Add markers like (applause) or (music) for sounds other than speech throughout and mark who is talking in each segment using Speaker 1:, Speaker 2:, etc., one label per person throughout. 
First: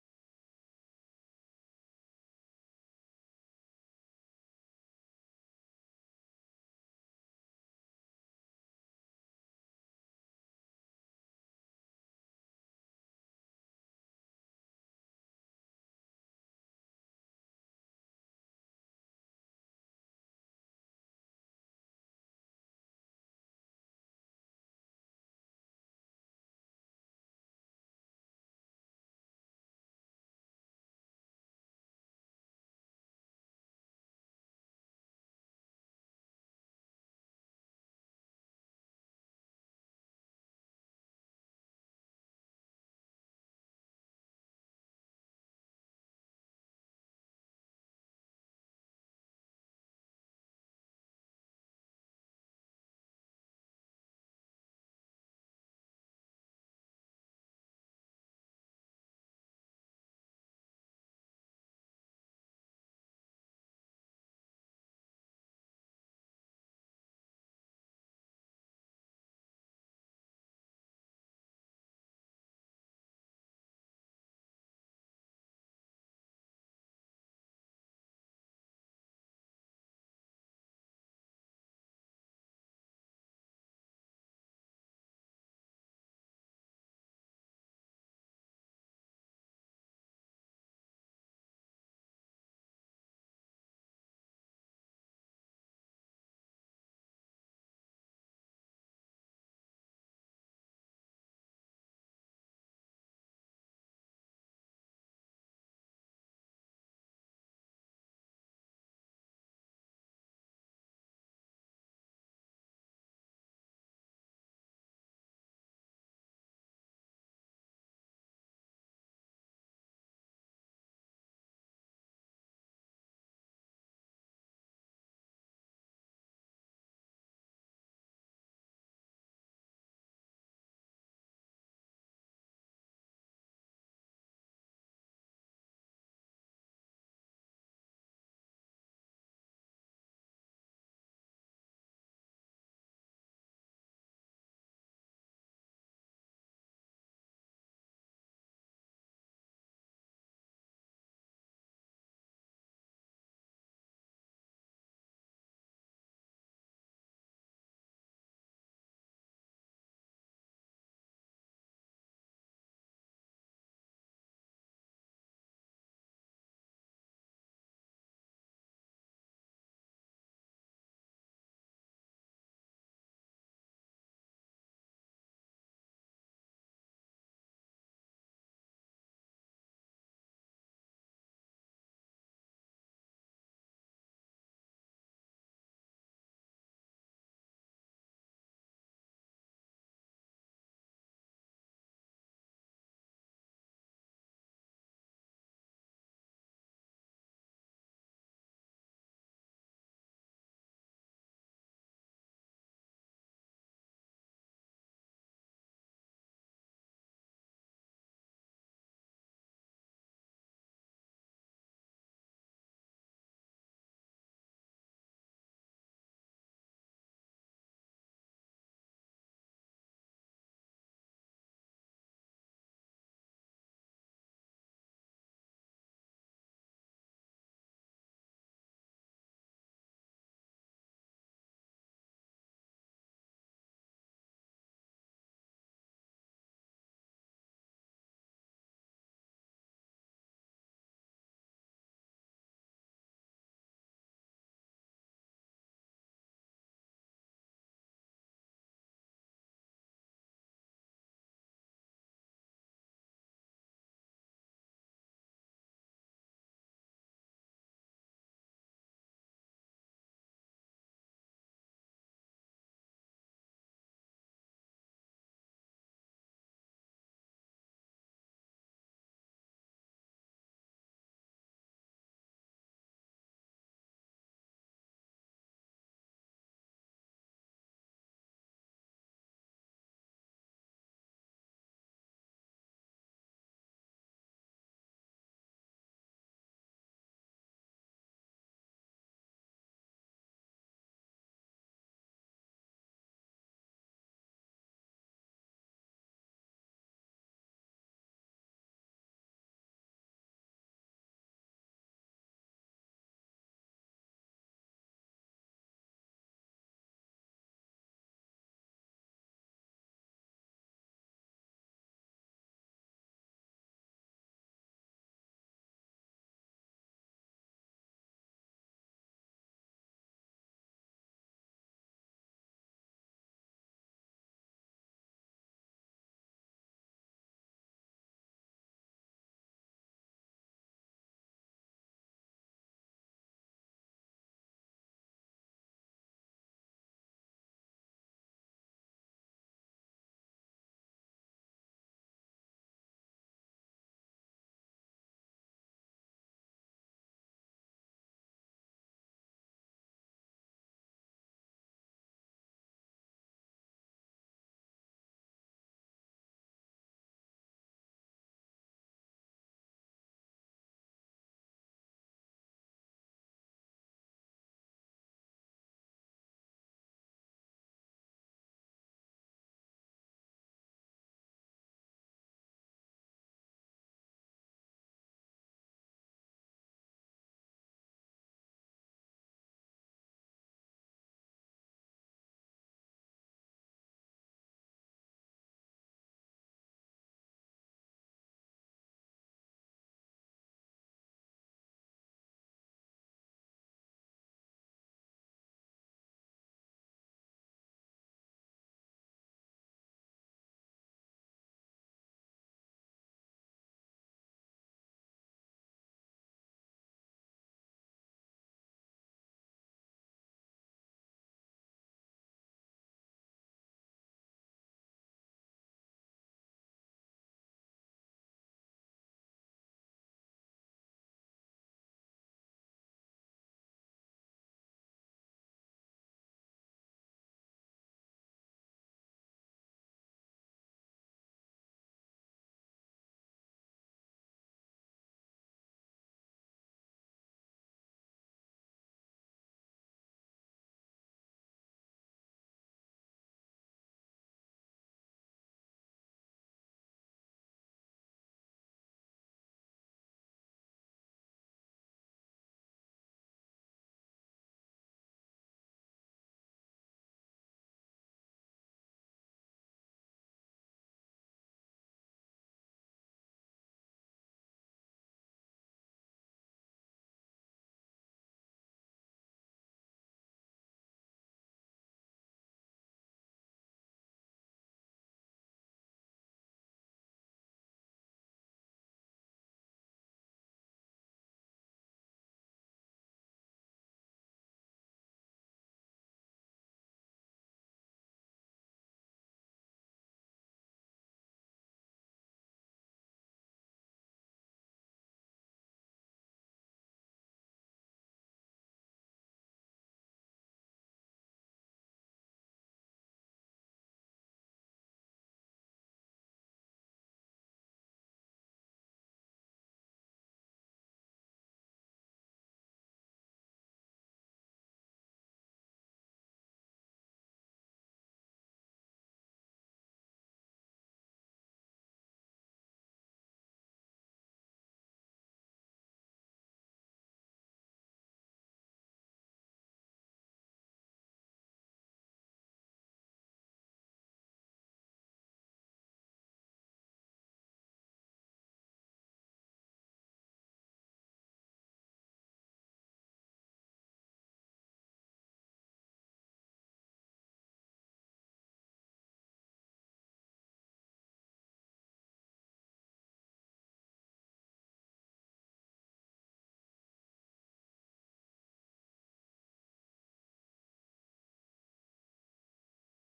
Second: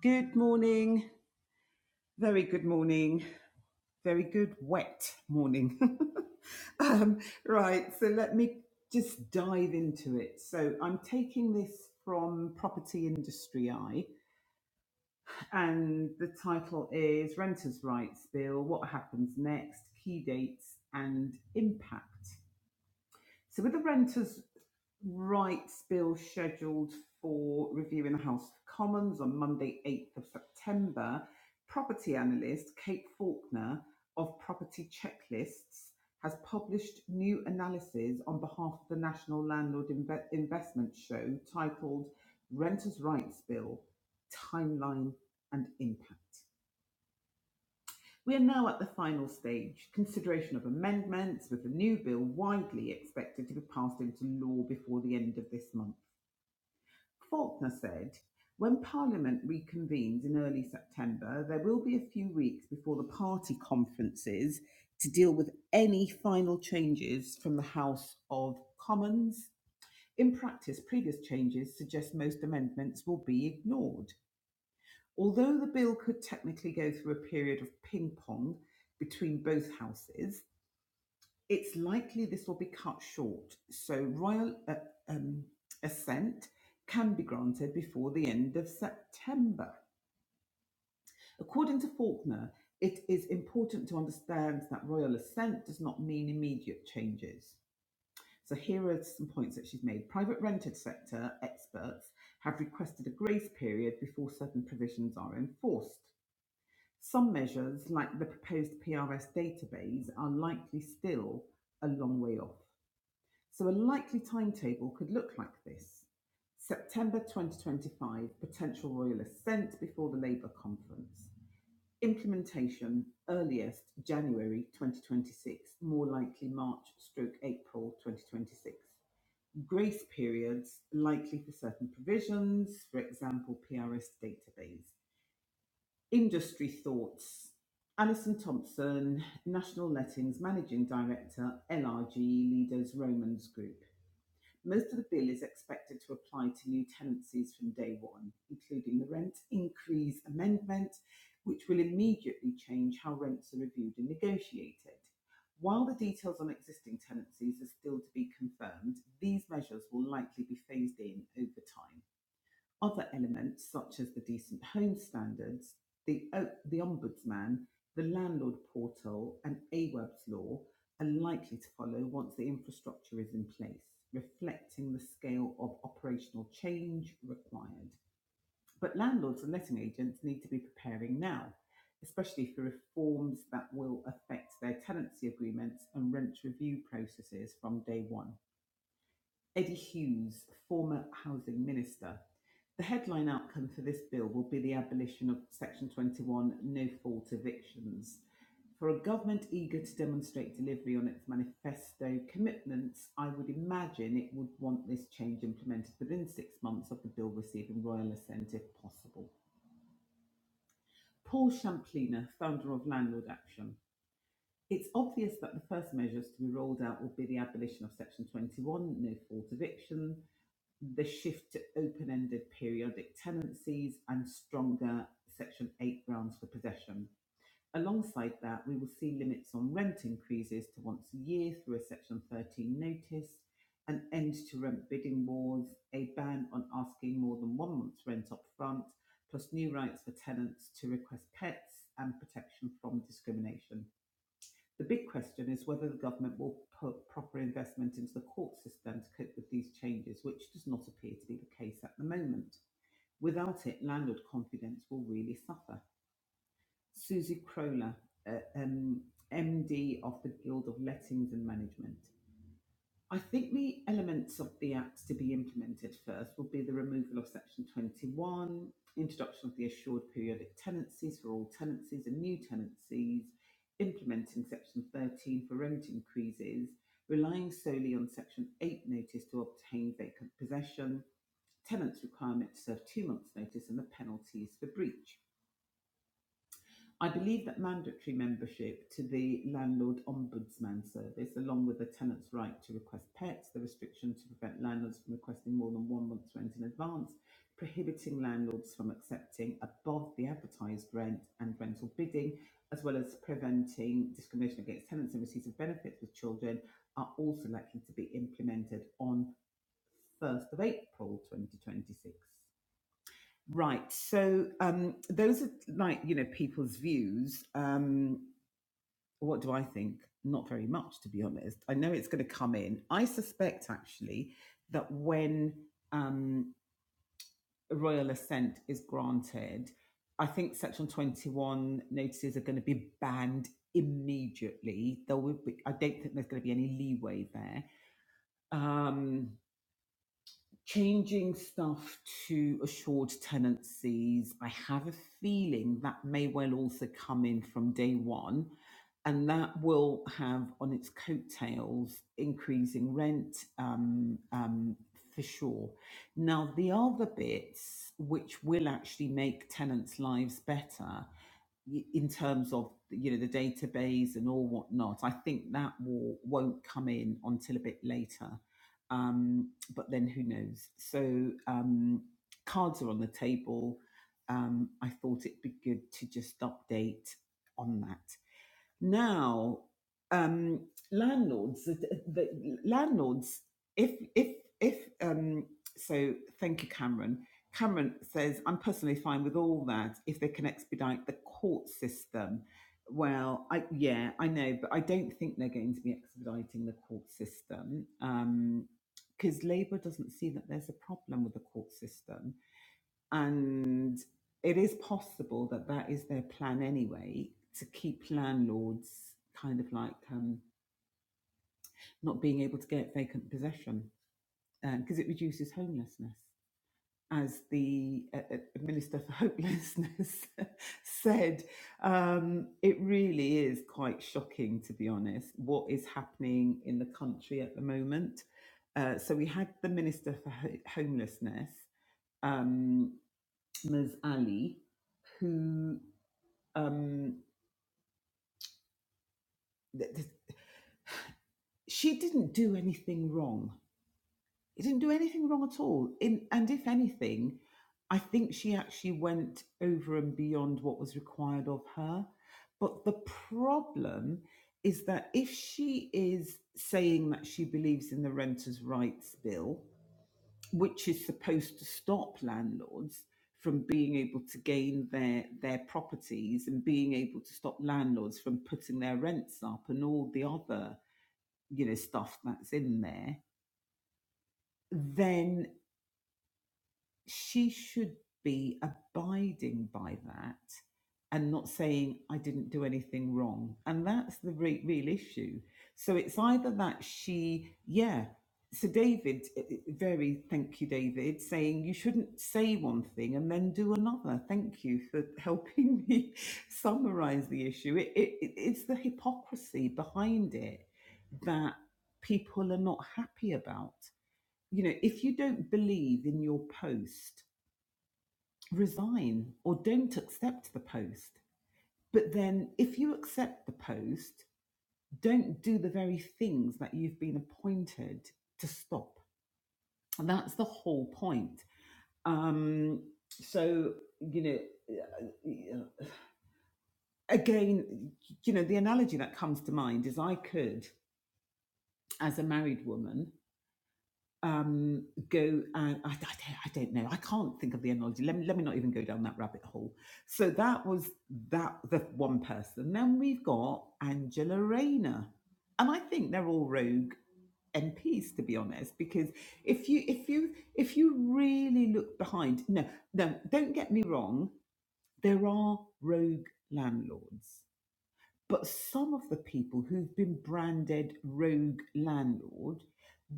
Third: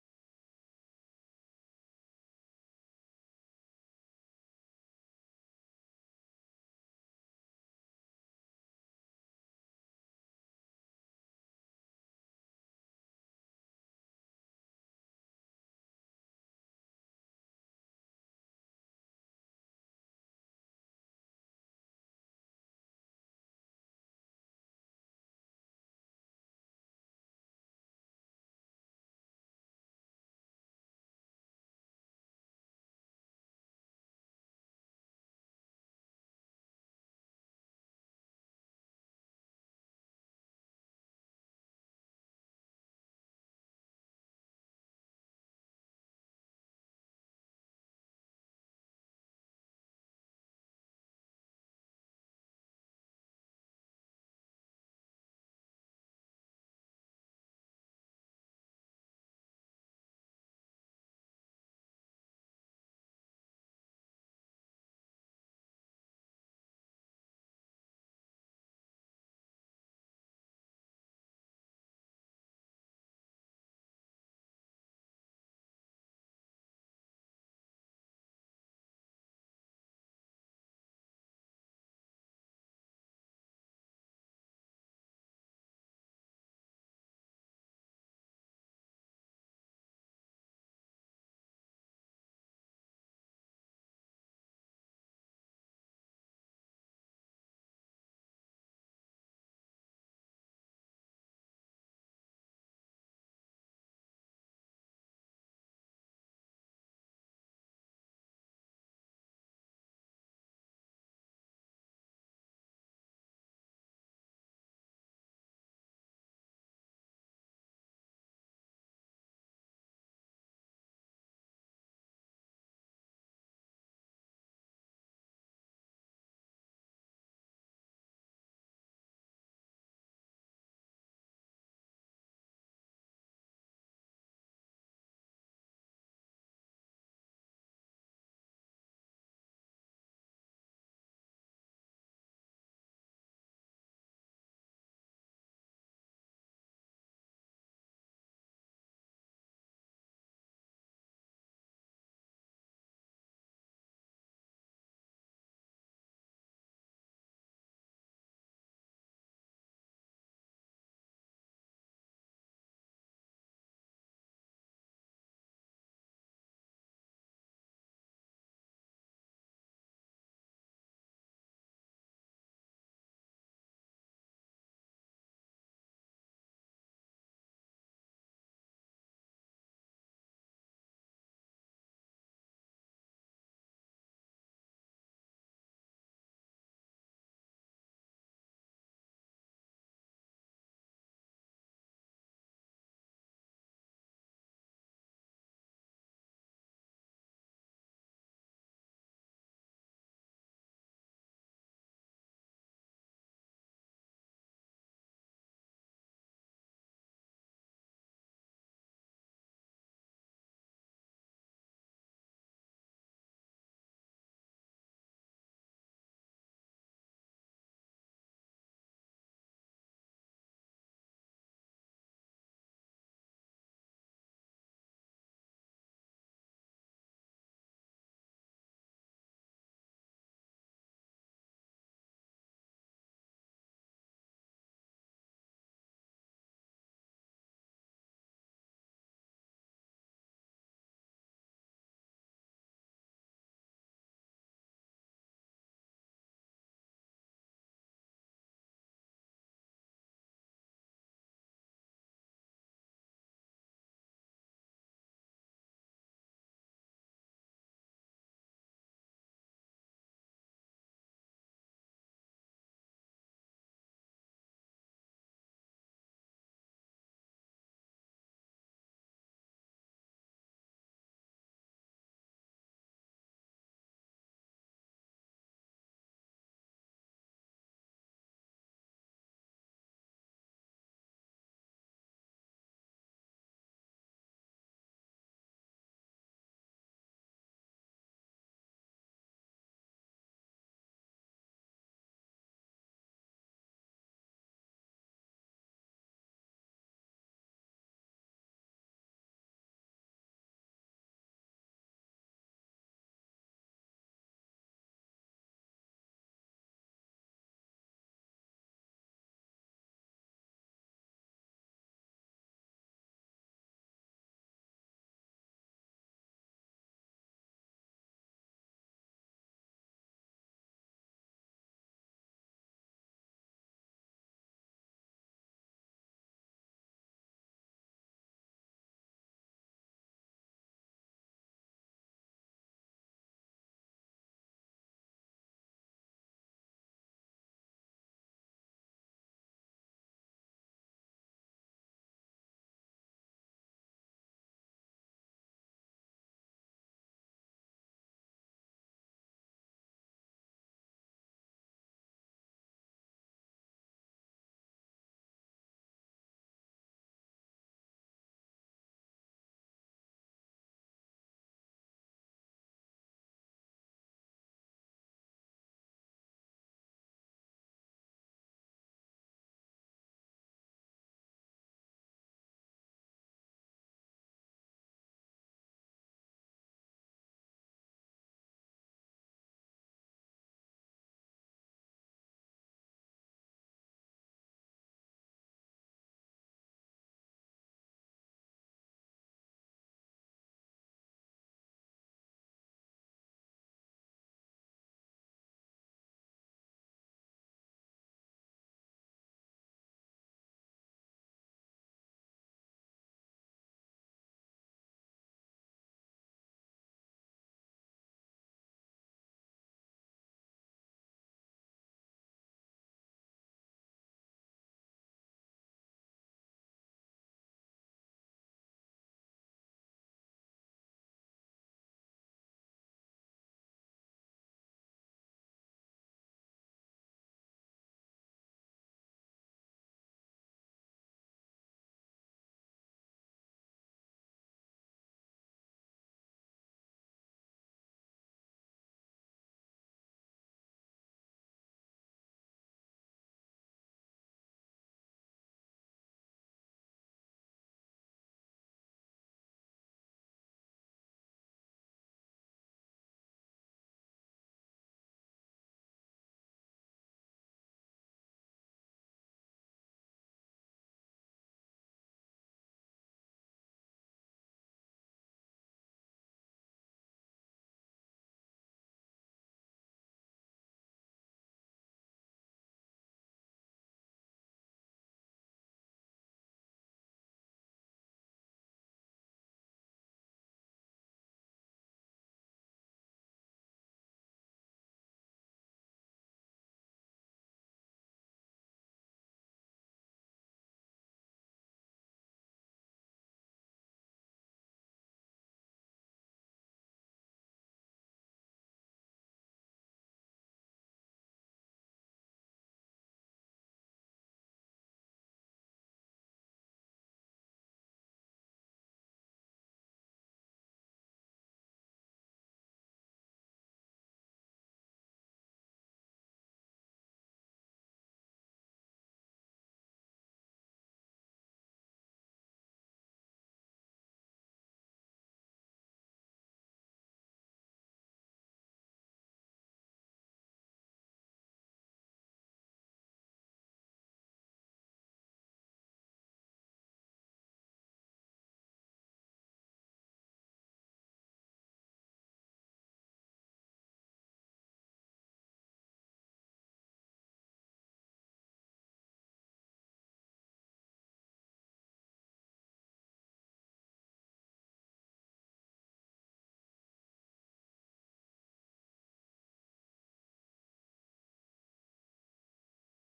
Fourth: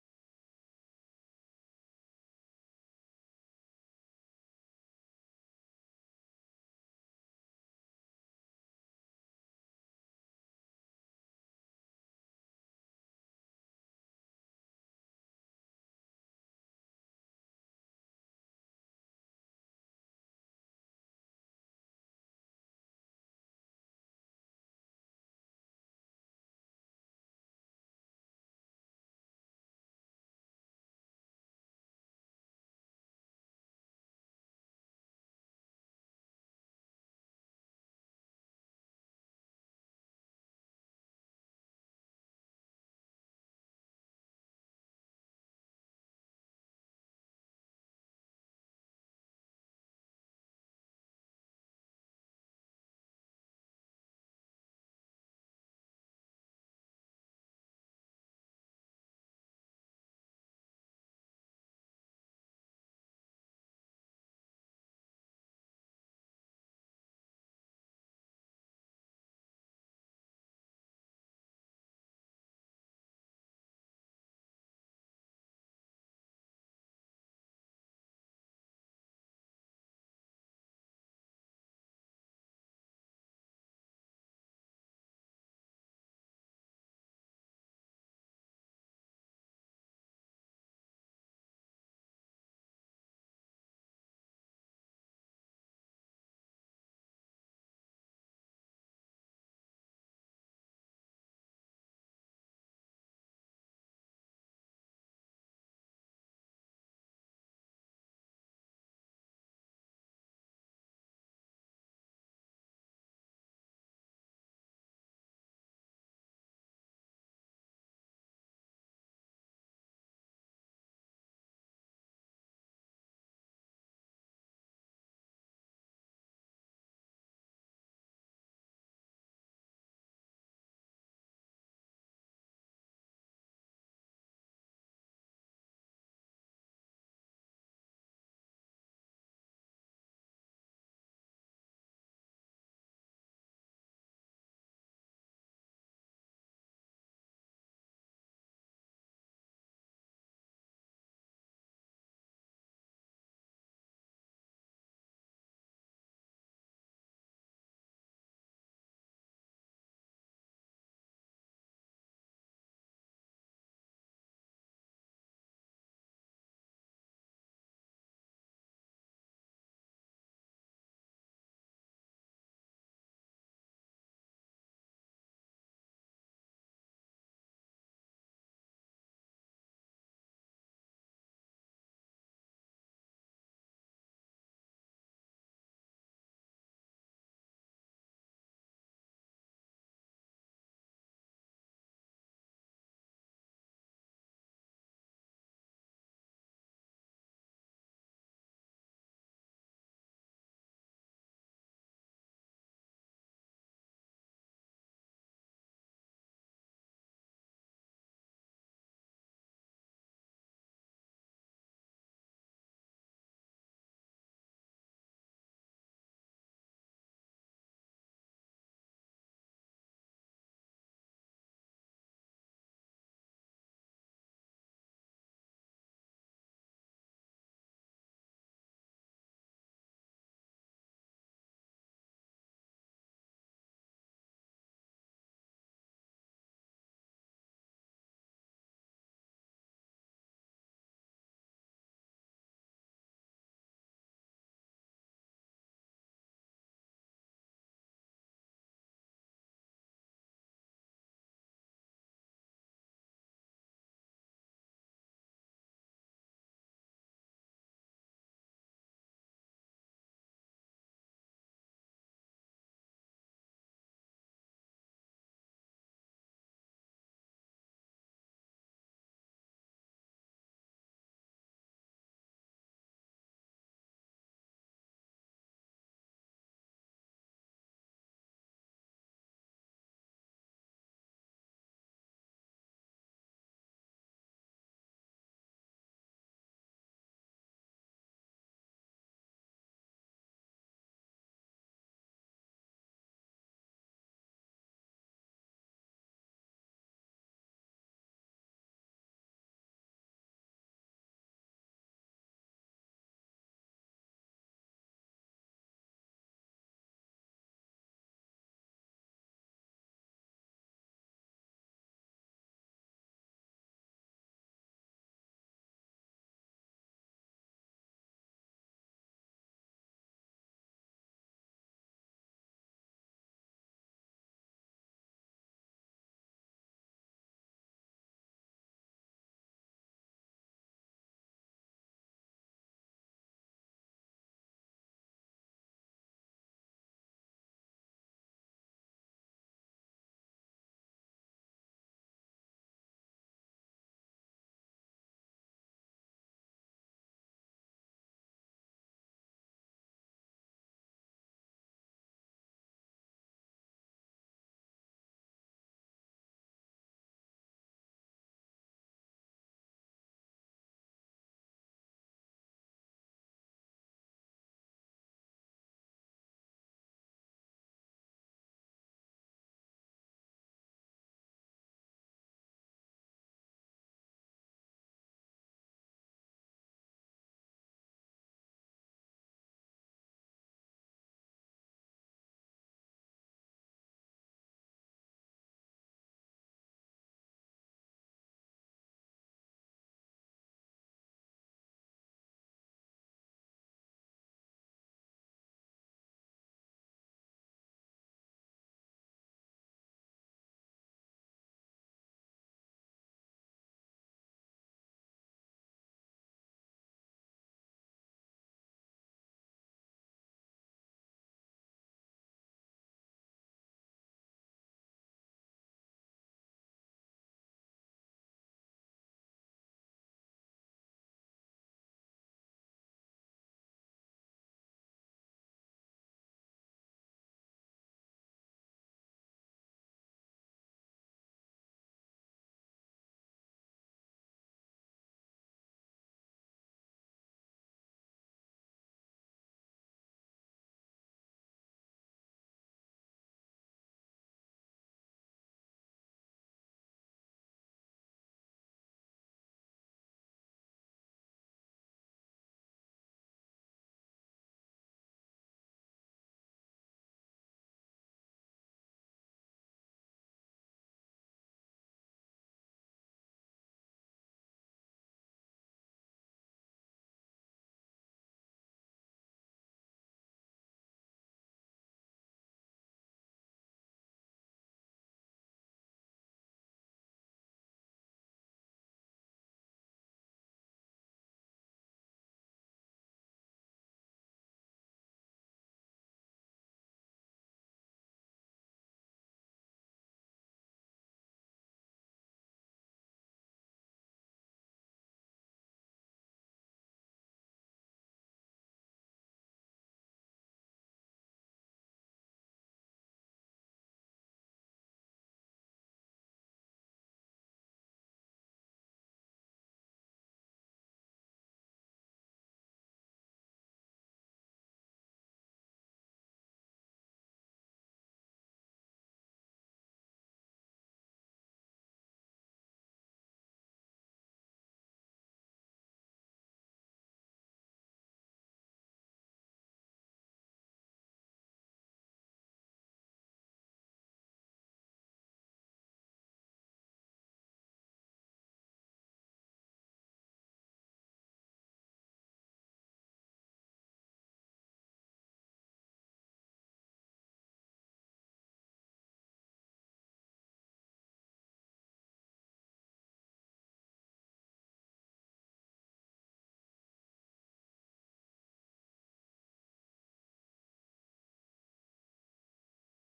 Speaker 1: Good morning. Very good morning. Very good wet morning. (laughs) um, right, so let me just dive into it. So I'm taking this from Property Industry Eye, and the title is Renters' Rights Bill What Happens Next, Key Dates and Impact. So with the renters' rights bill scheduled for review in the House of Commons on Monday, 8th of September, property analyst Kate Faulkner of Property Checklists has published new analysis on behalf of the National Landlord Inve- Investment Show titled Renters' Rights Bill, Timeline and Impact. We are now at the final stage, consideration of amendments, with the new bill widely expected to be passed into law before the end of this month. Faulkner said, when Parliament reconvenes in early September, there will be a few weeks before the party conferences to deal with any final changes from the House of Commons. In practice, previous changes suggest most amendments will be ignored. Although the bill could technically go through a period of ping pong between both houses, it's likely this will be cut short, so royal uh, um, assent can be granted before the end of September. According to Faulkner, it is important to understand that royal assent does not mean immediate changes. So here are some points that she's made. Private rented sector experts have requested a grace period before certain provisions are enforced. Some measures, like the proposed PRS database, are likely still a long way off. So, a likely timetable could look like this September 2025, potential royal assent before the Labour conference. Implementation earliest January 2026, more likely March stroke April 2026. Grace periods likely for certain provisions, for example, PRS database. Industry thoughts. Alison Thompson, National Lettings Managing Director, LRG Leaders Romans Group. Most of the bill is expected to apply to new tenancies from day one, including the rent increase amendment, which will immediately change how rents are reviewed and negotiated. While the details on existing tenancies are still to be confirmed, these measures will likely be phased in over time. Other elements, such as the Decent Home Standards, the, O- the Ombudsman, the Landlord Portal, and AWEB's law, are likely to follow once the infrastructure is in place, reflecting the scale of operational change required. But landlords and letting agents need to be preparing now, especially for reforms that will affect their tenancy agreements and rent review processes from day one. Eddie Hughes, former Housing Minister. The headline outcome for this bill will be the abolition of Section 21 no fault evictions. For a government eager to demonstrate delivery on its manifesto commitments, I would imagine it would want this change implemented within six months of the bill receiving royal assent if possible. Paul Champlina, founder of Landlord Action. It's obvious that the first measures to be rolled out will be the abolition of Section 21, no fault eviction, the shift to open-ended periodic tenancies and stronger Section 8 grounds for possession. Alongside that, we will see limits on rent increases to once a year through a Section 13 notice, an end to rent bidding wars, a ban on asking more than one month's rent up front, plus new rights for tenants to request pets and protection from discrimination. The big question is whether the government will put proper investment into the court system to cope with these changes, which does not appear to be the case at the moment. Without it, landlord confidence will really suffer. Susie Crowler, uh, um, MD of the Guild of Lettings and Management. I think the elements of the Act to be implemented first will be the removal of Section 21, introduction of the assured periodic tenancies for all tenancies and new tenancies, implementing Section 13 for rent increases, relying solely on Section 8 notice to obtain vacant possession, tenants' requirement to serve two months' notice, and the penalties for breach. I believe that mandatory membership to the Landlord Ombudsman Service, along with the tenant's right to request pets, the restriction to prevent landlords from requesting more than one month's rent in advance, prohibiting landlords from accepting above the advertised rent and rental bidding, as well as preventing discrimination against tenants in receipt of benefits with children, are also likely to be implemented on 1st of April 2026. Right. So um, those are like you know people's views. Um, what do I think? Not very much, to be honest. I know it's going to come in. I suspect actually that when um, royal assent is granted, I think Section Twenty One notices are going to be banned immediately. There will be. I don't think there's going to be any leeway there. Um, changing stuff to assured tenancies, I have a feeling that may well also come in from day one, and that will have on its coattails increasing rent um, um, for sure. Now, the other bits which will actually make tenants' lives better y- in terms of you know the database and all whatnot, I think that will won't come in until a bit later um, but then who knows? So um, cards are on the table. Um, I thought it'd be good to just update on that. Now, um, landlords, the, the landlords, if if if um, so, thank you, Cameron. Cameron says, I'm personally fine with all that if they can expedite the court system. Well, I, yeah, I know, but I don't think they're going to be expediting the court system because um, Labour doesn't see that there's a problem with the court system and it is possible that that is their plan anyway to keep landlords kind of like um, not being able to get vacant possession because um, it reduces homelessness. As the uh, uh, Minister for Hopelessness (laughs) said, um, it really is quite shocking, to be honest, what is happening in the country at the moment. Uh, so we had the Minister for Ho- Homelessness, um, Ms. Ali, who Um, th- th- she didn't do anything wrong. She didn't do anything wrong at all. In, and if anything, I think she actually went over and beyond what was required of her. But the problem is that if she is saying that she believes in the Renters' Rights Bill, which is supposed to stop landlords from being able to gain their their properties and being able to stop landlords from putting their rents up and all the other you know, stuff that's in there, then she should be abiding by that and not saying, I didn't do anything wrong. And that's the re- real issue. So it's either that she, yeah. So David, eh, eh, very thank you, David, saying you shouldn't say one thing and then do another. Thank you for helping me (laughs) summarize the issue. It, it, it- it's the hypocrisy behind it that people are not happy about. You know, if you don't believe in your post, resign or don't accept the post. But then if you accept the post, don't do the very things that you've been appointed to stop. And that's the whole point. Um, so, you know, uh, again, you know, the analogy that comes to mind is I could, as a married woman, um, go and I, I, don't, I don't know. I can't think of the analogy. Let me, let me not even go down that rabbit hole. So that was that the one person. Then we've got Angela Rayner, and I think they're all rogue MPs to be honest. Because if you if you if you really look behind, no no, don't get me wrong. There are rogue landlords. But some of the people who've been branded rogue landlord,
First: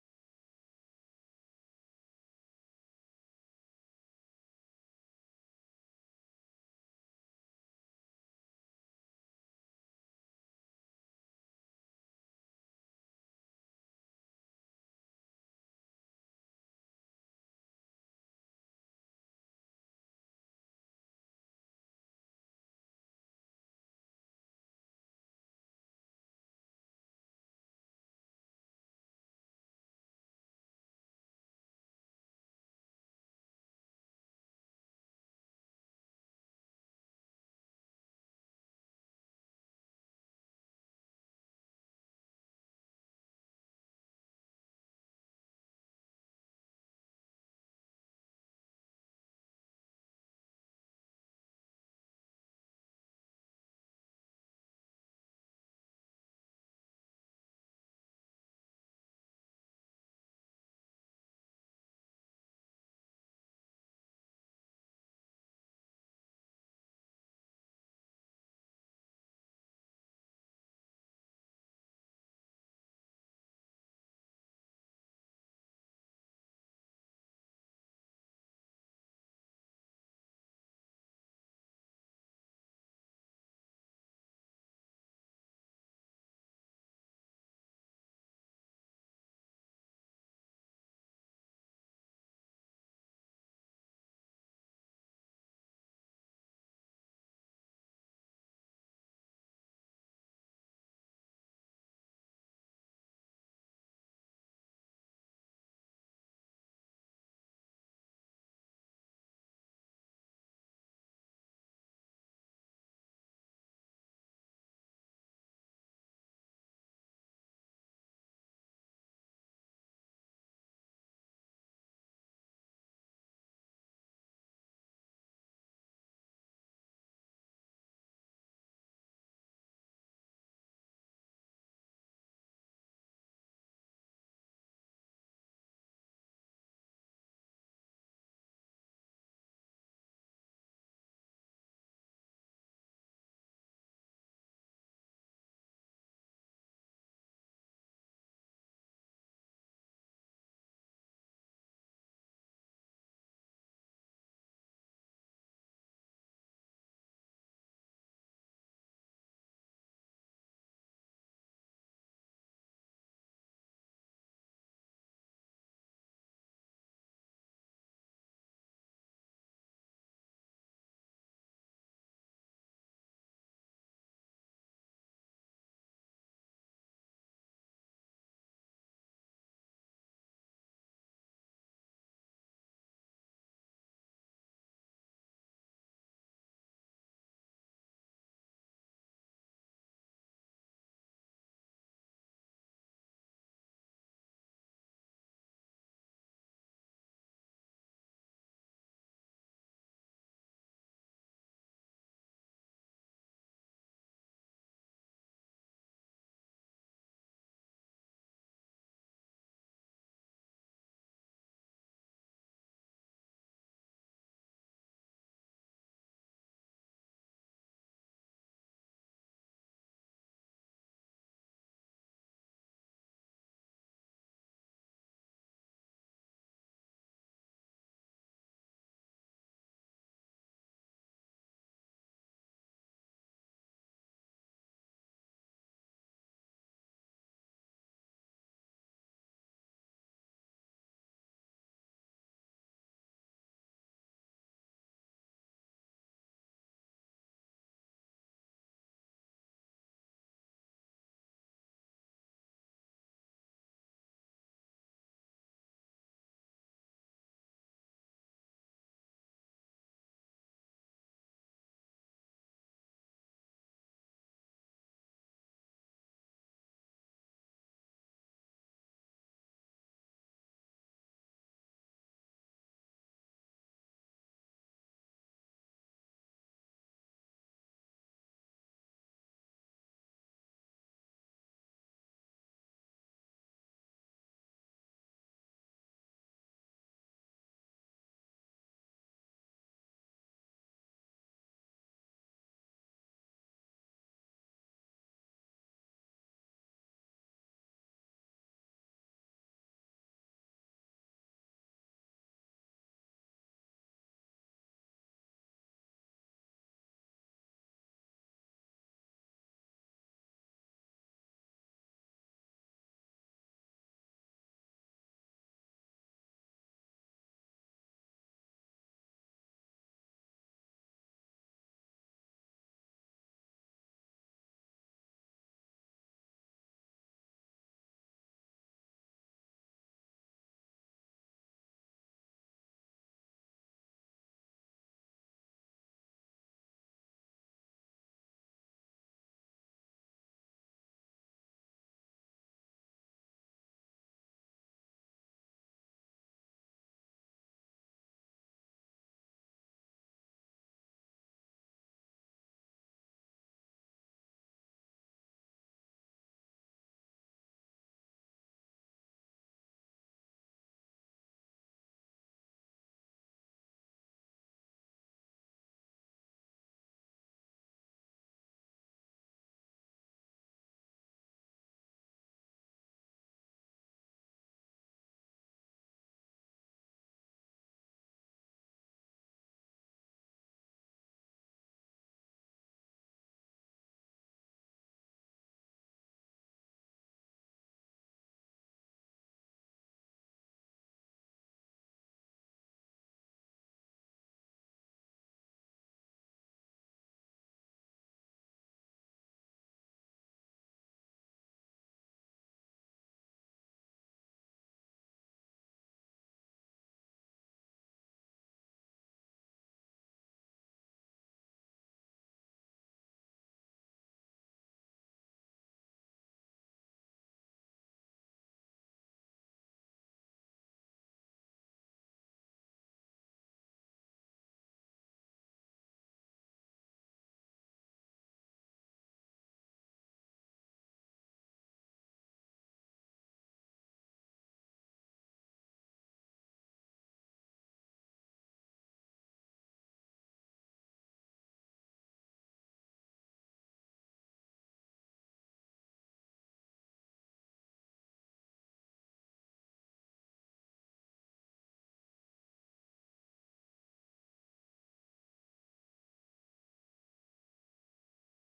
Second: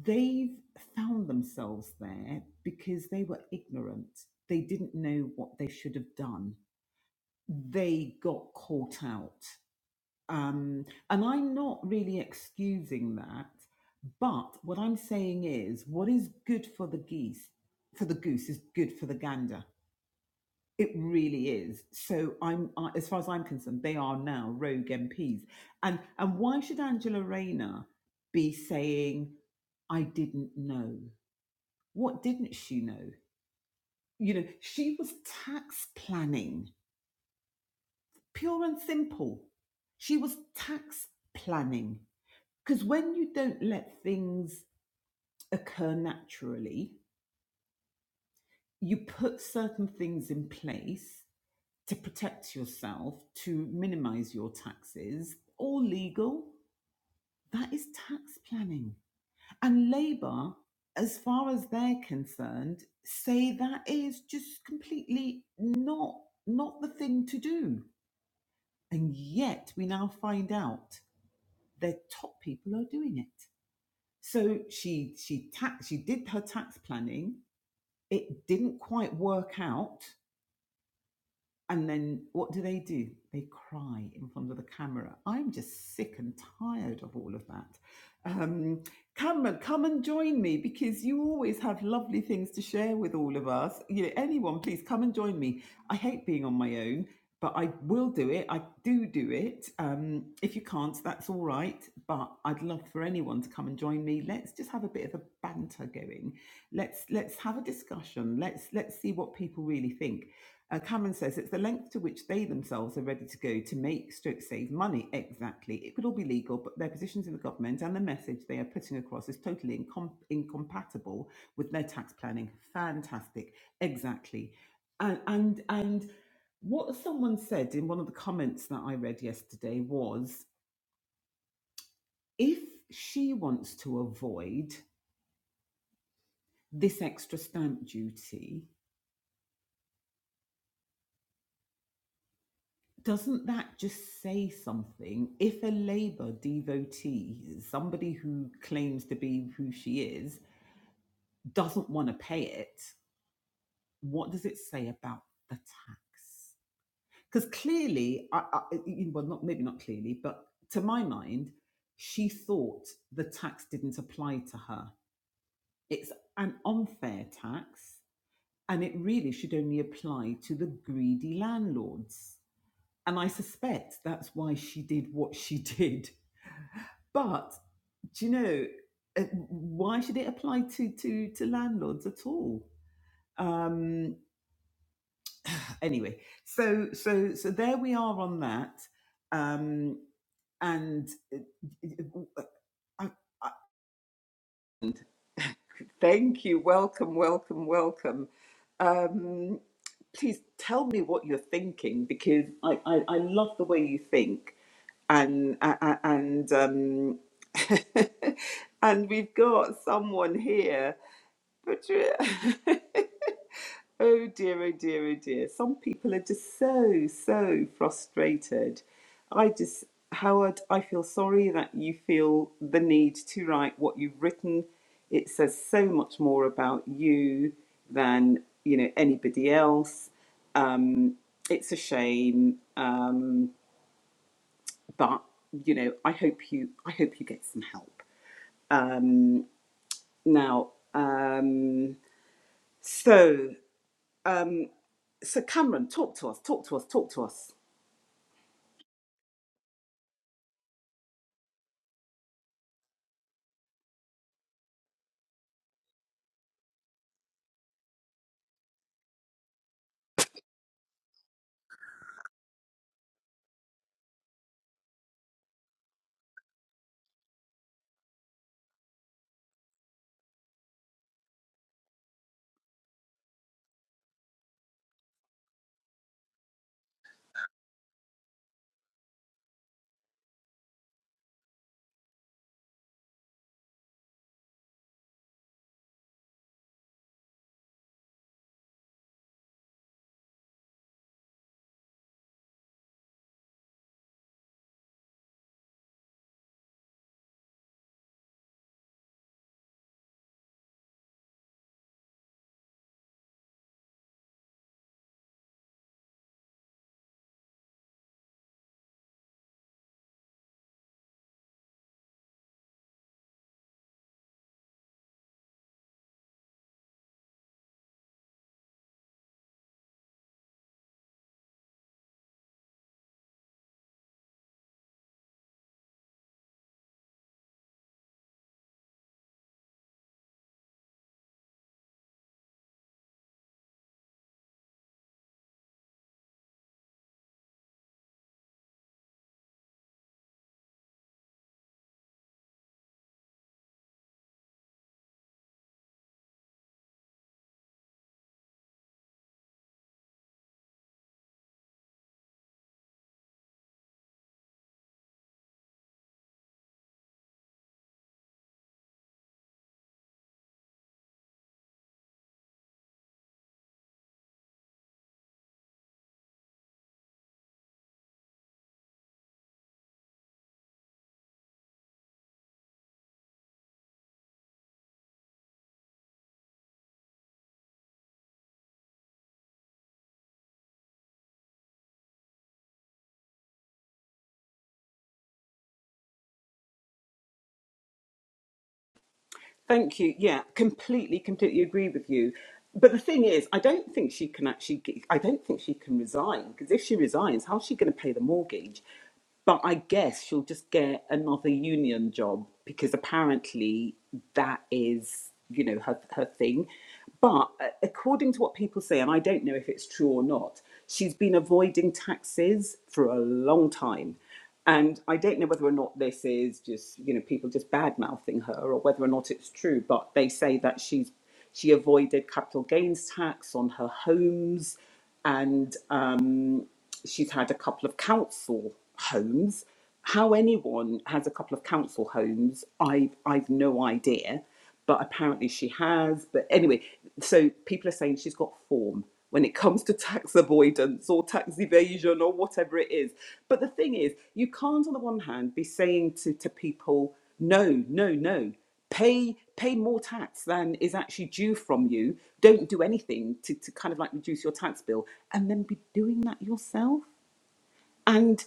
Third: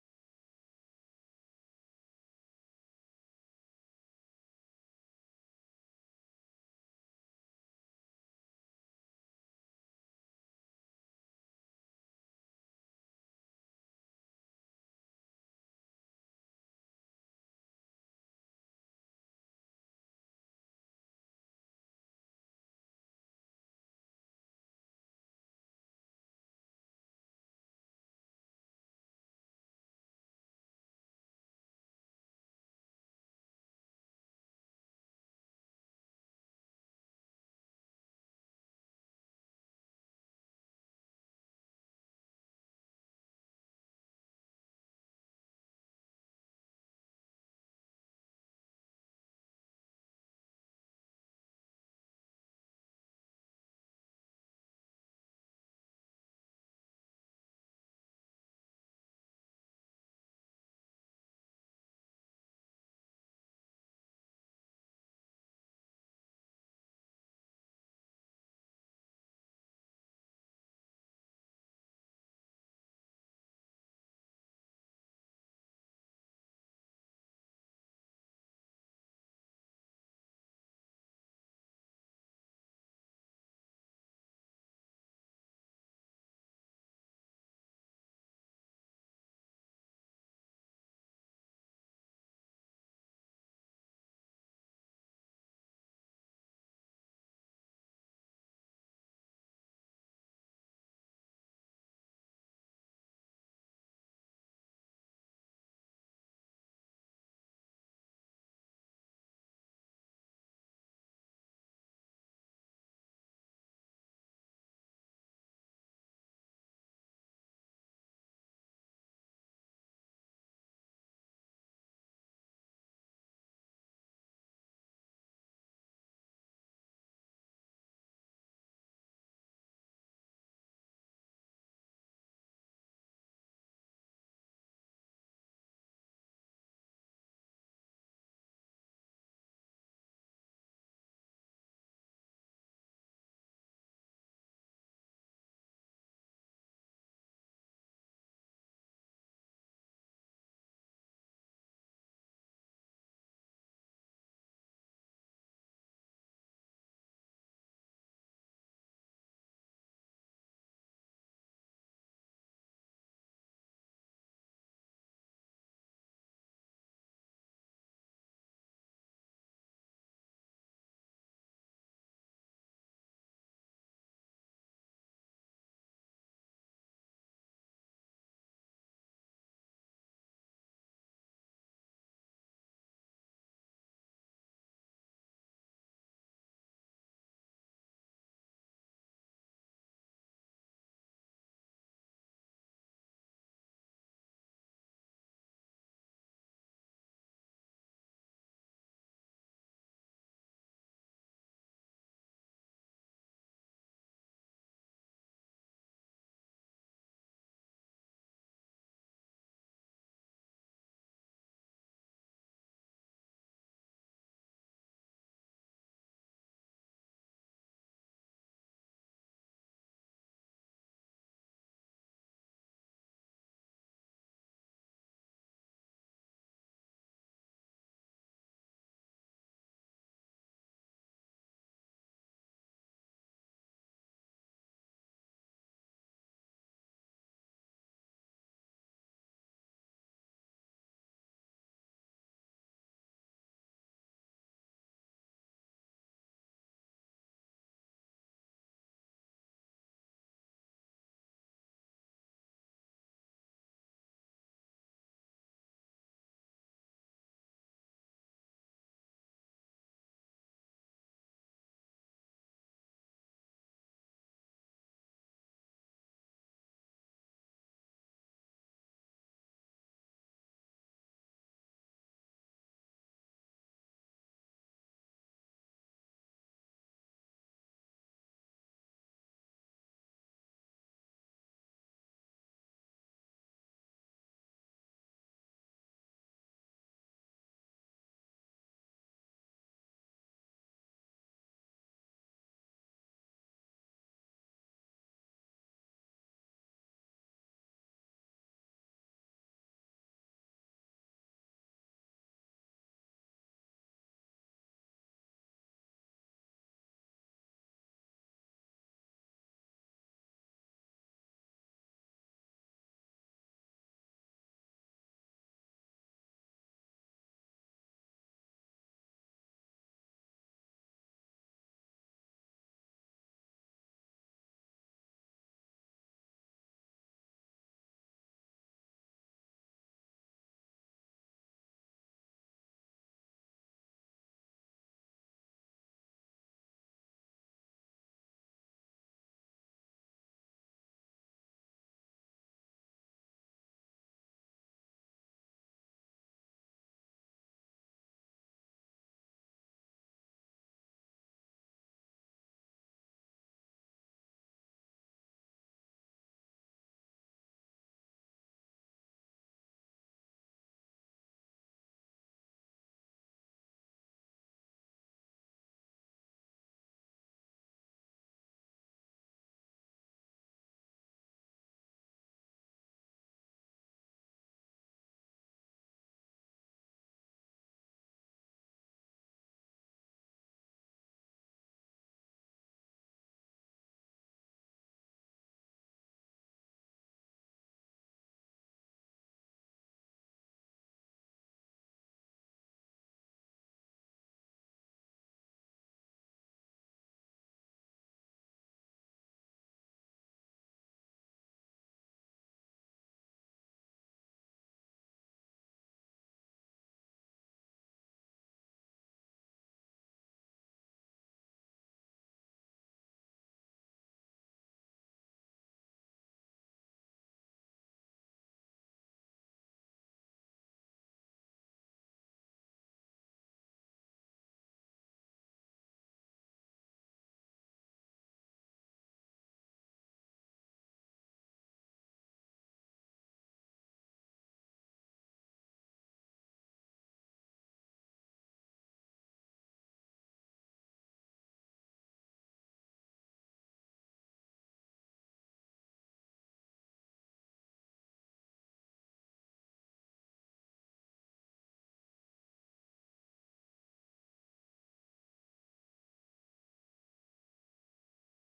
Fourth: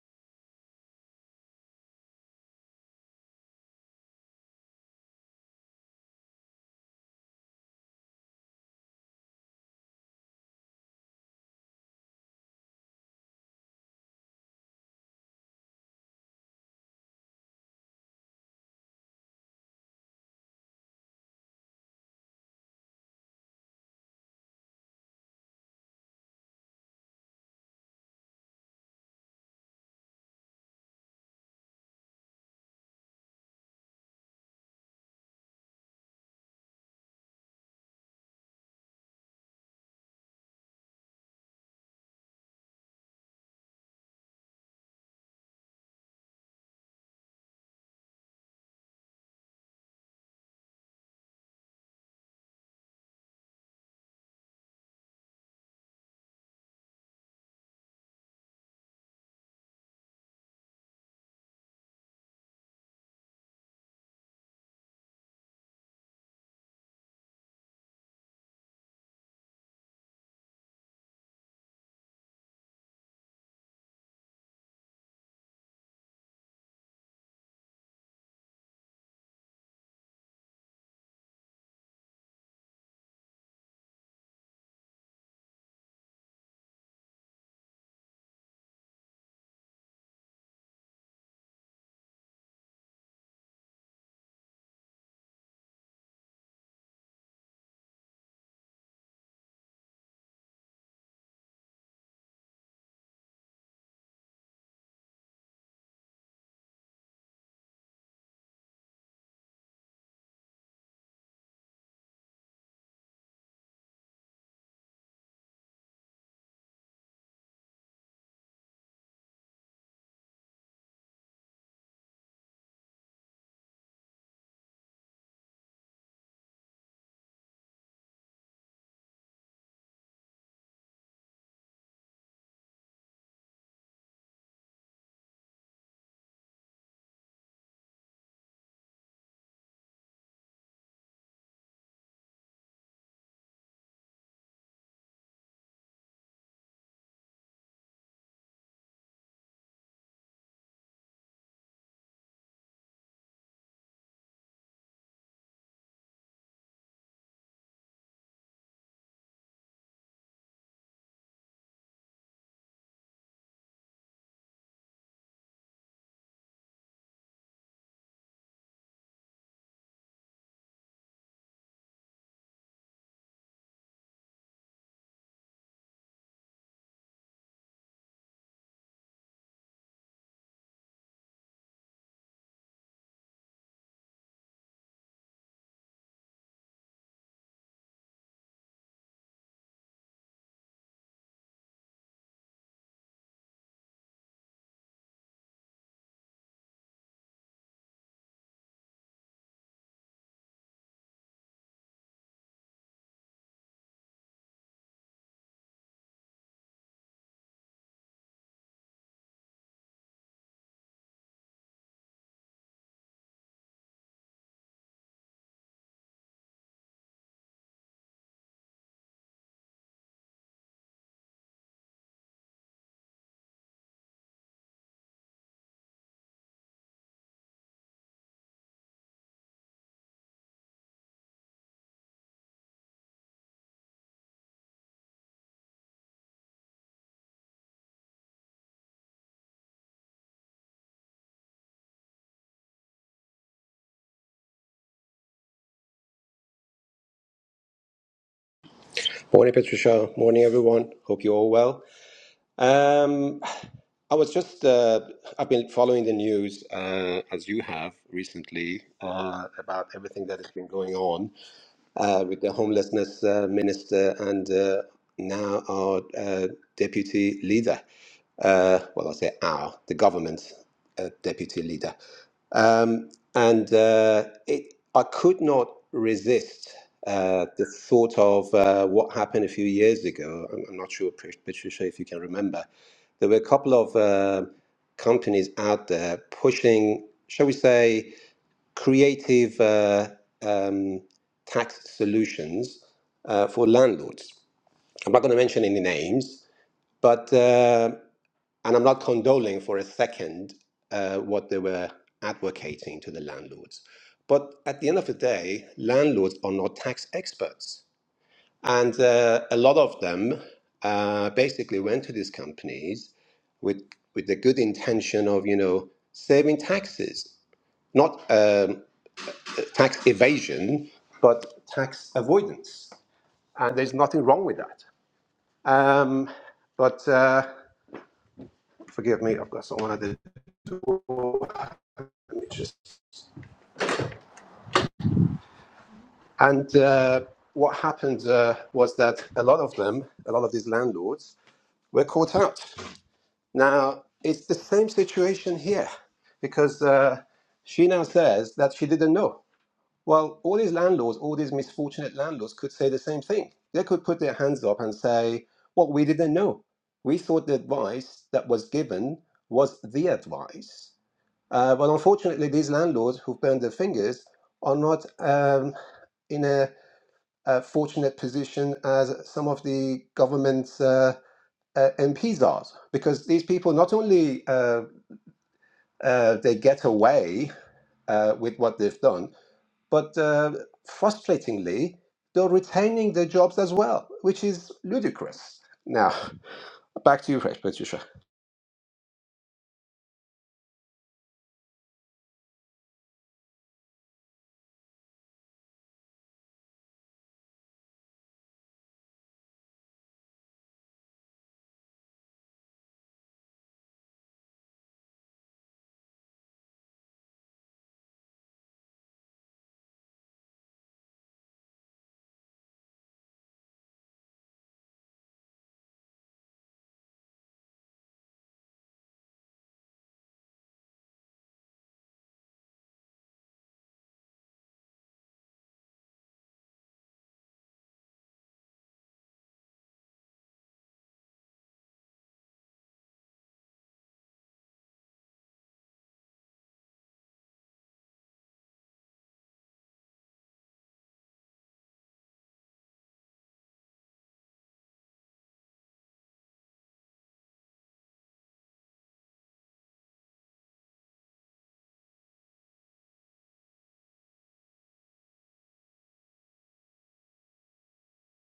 Speaker 1: they've found themselves there because they were ignorant. They didn't know what they should have done. They got caught out. Um, and I'm not really excusing that, but what I'm saying is what is good for the geese, for the goose, is good for the gander it really is. So I'm, I, as far as I'm concerned, they are now rogue MPs. And and why should Angela Rayner be saying, "I didn't know"? What didn't she know? You know, she was tax planning, pure and simple. She was tax planning because when you don't let things occur naturally, you put certain things in place to protect yourself, to minimize your taxes, all legal. That is tax planning. And Labour, as far as they're concerned, say that is just completely not not the thing to do. And yet we now find out their top people are doing it. So she she tax she did her tax planning. It didn't quite work out And then what do they do? They cry in front of the camera. I'm just sick and tired of all of that. Um, Cameron, come and join me because you always have lovely things to share with all of us. You know, anyone, please come and join me. I hate being on my own, but I will do it. I do do it. Um, if you can't, that's all right. But I'd love for anyone to come and join me. Let's just have a bit of a banter going. Let's let's have a discussion. Let's let's see what people really think uh, Cameron says it's the length to which they themselves are ready to go to make stroke save money. Exactly. It could all be legal, but their positions in the government and the message they are putting across is totally incom- incompatible with their tax planning. Fantastic. Exactly. And, and, and what someone said in one of the comments that I read yesterday was if she wants to avoid this extra stamp duty, doesn't that just say something? If a Labour devotee, somebody who claims to be who she is, doesn't want to pay it, what does it say about the tax? Because clearly, I, I, well, not maybe not clearly, but to my mind, she thought the tax didn't apply to her. It's an unfair tax, and it really should only apply to the greedy landlords And I suspect that's why she did what she (laughs) did. But do you know uh, why should it apply to to to landlords at all? Um, anyway, so so so there we are on that. Um, and uh, uh, uh, I, I, thank you, welcome, welcome, welcome. Um, please tell me what you're thinking because I, I, I love the way you think and a- a- and um (laughs) and we've got someone here Patri- (laughs) Oh dear, oh dear, oh dear. Some people are just so, so frustrated. I just, Howard, I feel sorry that you feel the need to write what you've written. It says so much more about you than, you know, anybody else. Um, it's a shame, um, but you know, I hope you, I hope you get some help. Um, now, um, so. um, So, Cameron, talk to us, talk to us, talk to us.
Speaker 2: Morning, Patricia. Morning, everyone. Hope you're all well. Um, I was just, uh, I've been following the news, uh, as you have recently, uh, about everything that has been going on uh, with the homelessness uh, minister and uh, now our uh, deputy leader. Uh, well, I say our, the government uh, deputy leader. Um, and uh, it, I could not resist uh, the thought of uh, what happened a few years ago. I'm, I'm not sure, Pat- Patricia, if you can remember. There were a couple of uh, companies out there pushing, shall we say, creative uh, um, tax solutions uh, for landlords. I'm not going to mention any names, but uh, and I'm not condoling for a second uh, what they were advocating to the landlords. But at the end of the day, landlords are not tax experts, and uh, a lot of them uh, basically went to these companies with with the good intention of you know saving taxes, not um, tax evasion, but tax avoidance. And there's nothing wrong with that. Um, but uh, forgive me, I've got someone at the door. Let me just- And uh, what happened uh, was that a lot of them, a lot of these landlords, were caught out. Now, it's the same situation here because uh, she now says that she didn't know. Well, all these landlords, all these misfortunate landlords could say the same thing. They could put their hands up and say, Well, we didn't know. We thought the advice that was given was the advice. Uh, but unfortunately, these landlords who've burned their fingers are not um, in a, a fortunate position as some of the government's uh, uh, MPs are, because these people not only uh, uh, they get away uh, with what they've done, but uh, frustratingly, they're retaining their jobs as well, which is ludicrous. Now, back to you, Patricia.
Speaker 1: Thank you. Yeah, completely, completely agree with you. But the thing is, I don't think she can actually. Get, I don't think she can resign because if she resigns, how's she going to pay the mortgage? But I guess she'll just get another union job because apparently that is, you know, her her thing. But uh, according to what people say, and I don't know if it's true or not, she's been avoiding taxes for a long time. And I don't know whether or not this is just, you know, people just bad mouthing her or whether or not it's true, but they say that she's she avoided capital gains tax on her homes and um, she's had a couple of council homes. How anyone has a couple of council homes, I've, I've no idea but apparently she has. But anyway, so people are saying she's got form when it comes to tax avoidance or tax evasion or whatever it is. But the thing is, you can't, on the one hand, be saying to, to people, no, no, no, pay pay more tax than is actually due from you. Don't do anything to, to kind of like reduce your tax bill and then be doing that yourself. and.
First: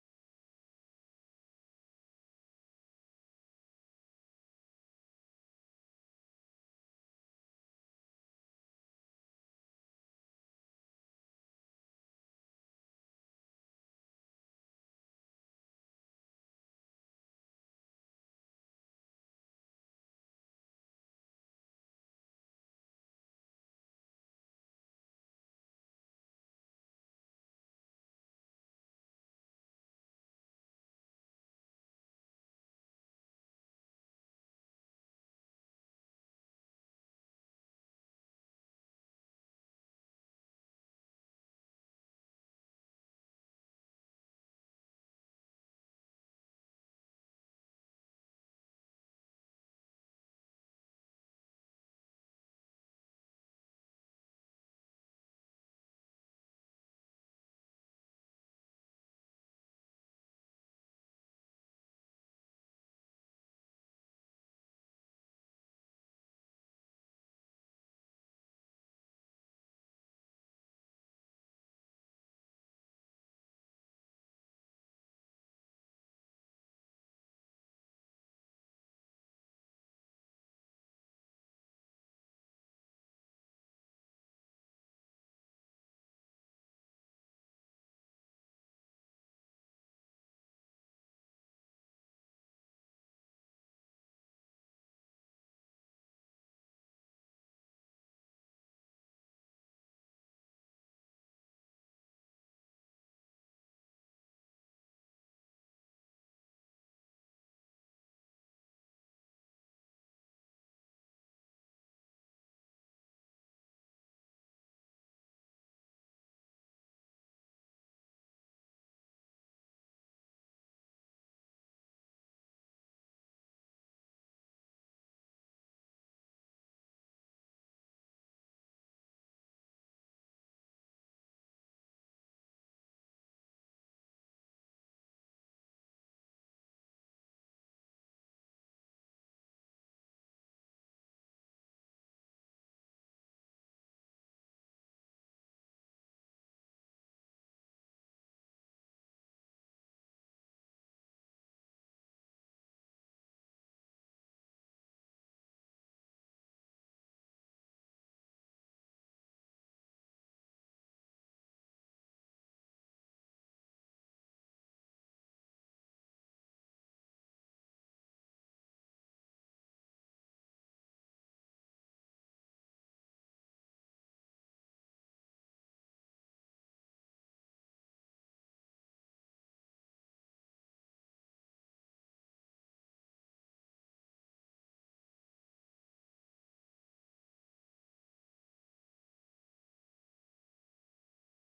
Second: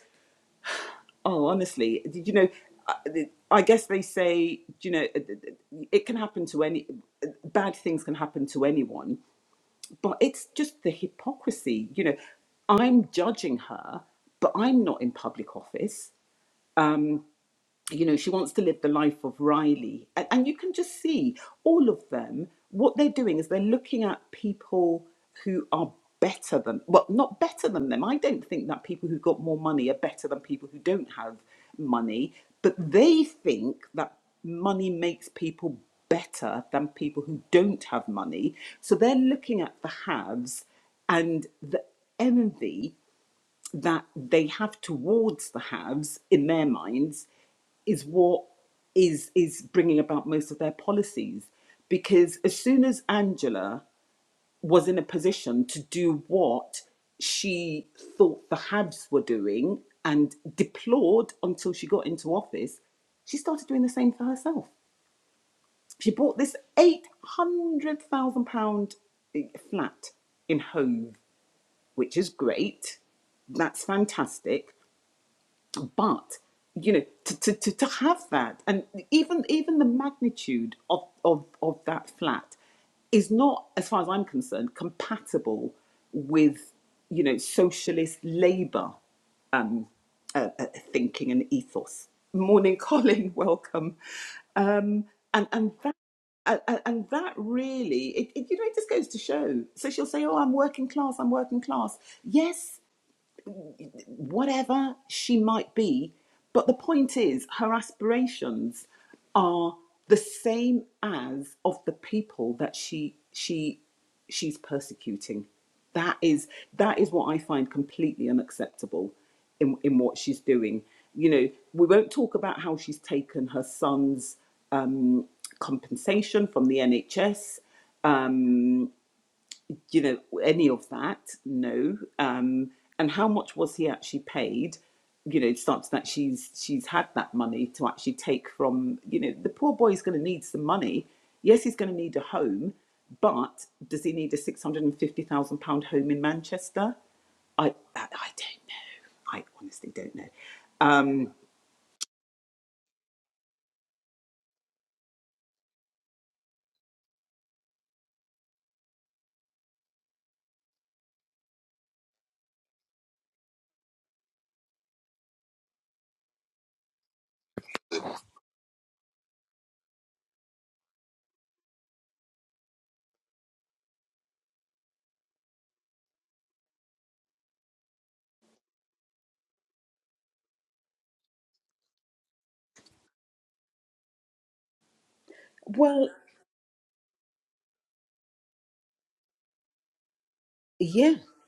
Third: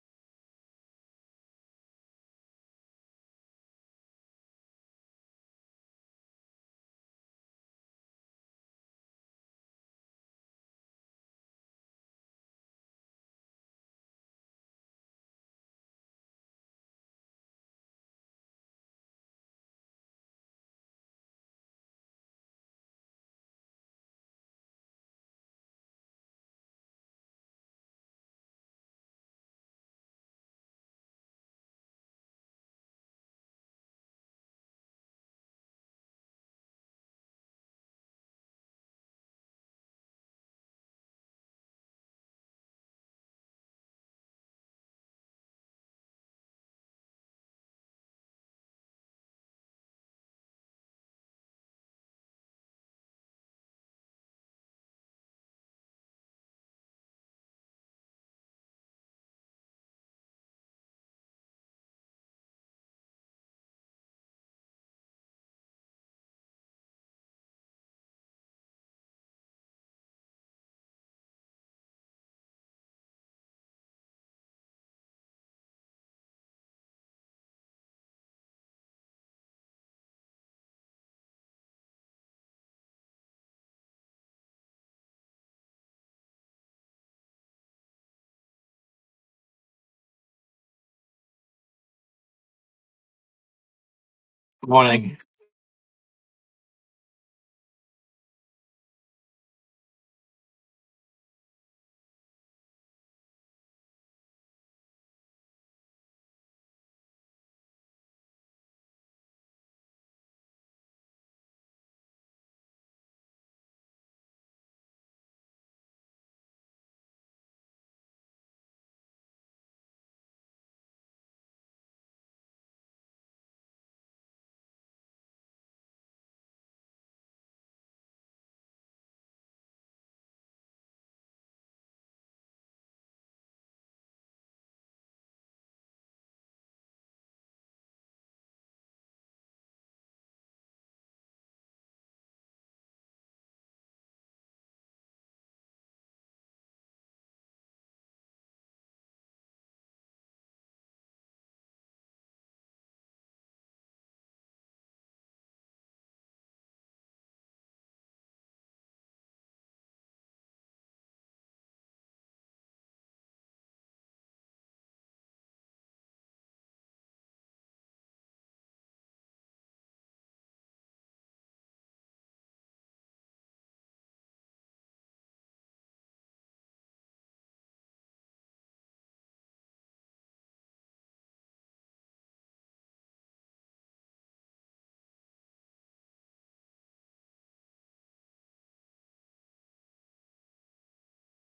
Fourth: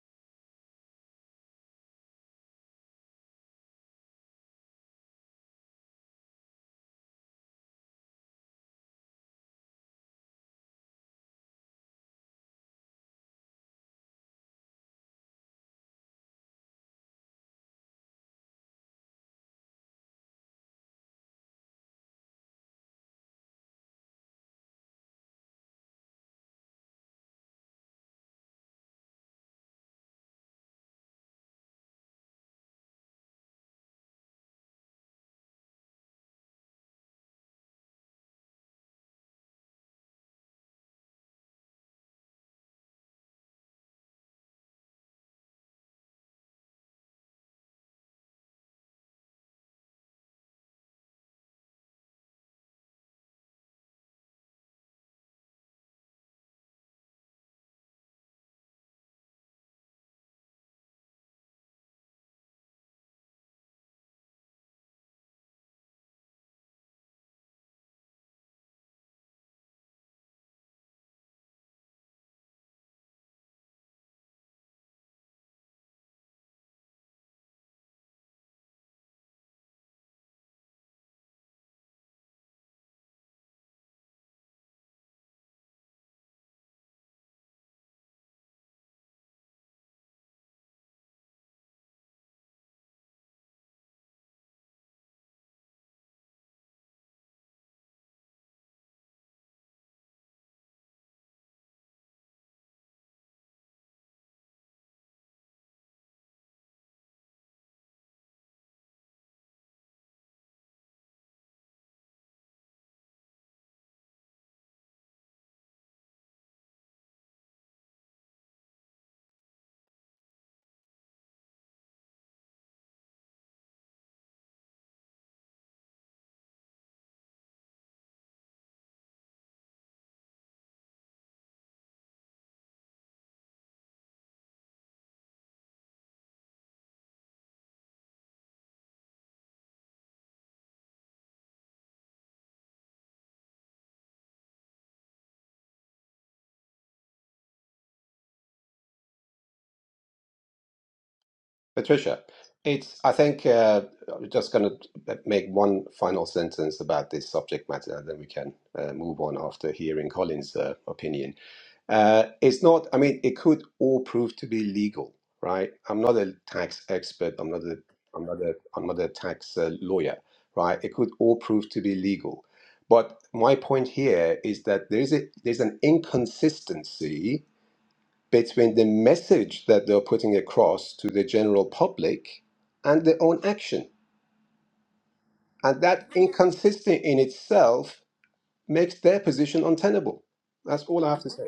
Speaker 1: Oh, honestly, did you know? I I guess they say, you know, it can happen to any, uh, bad things can happen to anyone, but it's just the hypocrisy. You know, I'm judging her, but I'm not in public office. Um, you know she wants to live the life of riley and, and you can just see all of them what they're doing is they're looking at people who are better than well not better than them i don't think that people who've got more money are better than people who don't have money but they think that money makes people better than people who don't have money so they're looking at the haves and the envy that they have towards the haves in their minds is what is is bringing about most of their policies because as soon as angela was in a position to do what she thought the habs were doing and deplored until she got into office she started doing the same for herself she bought this 800,000 pound eh, flat in hove which is great that's fantastic but you know to, to, to, to have that and even even the magnitude of, of of that flat is not as far as i'm concerned compatible with you know socialist labor uh, uh, thinking and ethos morning colin (laughs) welcome um
Speaker 3: Morning.
Speaker 1: and and that and, and that really, it, it, you know, it just goes to show. So she'll say, "Oh, I'm working class. I'm working class." Yes, whatever she might be. But the point is, her aspirations are the same as of the people that she she she's persecuting. That is that is what I find completely unacceptable in, in what she's doing. You know, we won't talk about how she's taken her son's um, compensation from the NHS you know, any of that? No. Um, and how much was he actually paid? You know, it starts that she's she's had that money to actually take from. You know, the poor boy is going to need some money. Yes, he's going to need a home, but does he need a six hundred and fifty thousand pound home in Manchester? I, I I don't know. I honestly don't know. Um,
Speaker 2: Patricia, it's. I think uh, I'm just going to make one final sentence about this subject matter, and then we can uh, move on after hearing Colin's uh, opinion. Uh, it's not, I mean, it could all prove to be legal, right? I'm not a tax expert. I'm not a, I'm not a, I'm not a tax uh, lawyer, right? It could all prove to be legal. But my point here is that there's a, there's an inconsistency between the message that they're putting across to the general public and their own action. And that
Speaker 1: Well,
Speaker 2: inconsistency in itself makes their position untenable. That's all I
Speaker 1: yeah.
Speaker 2: have to say.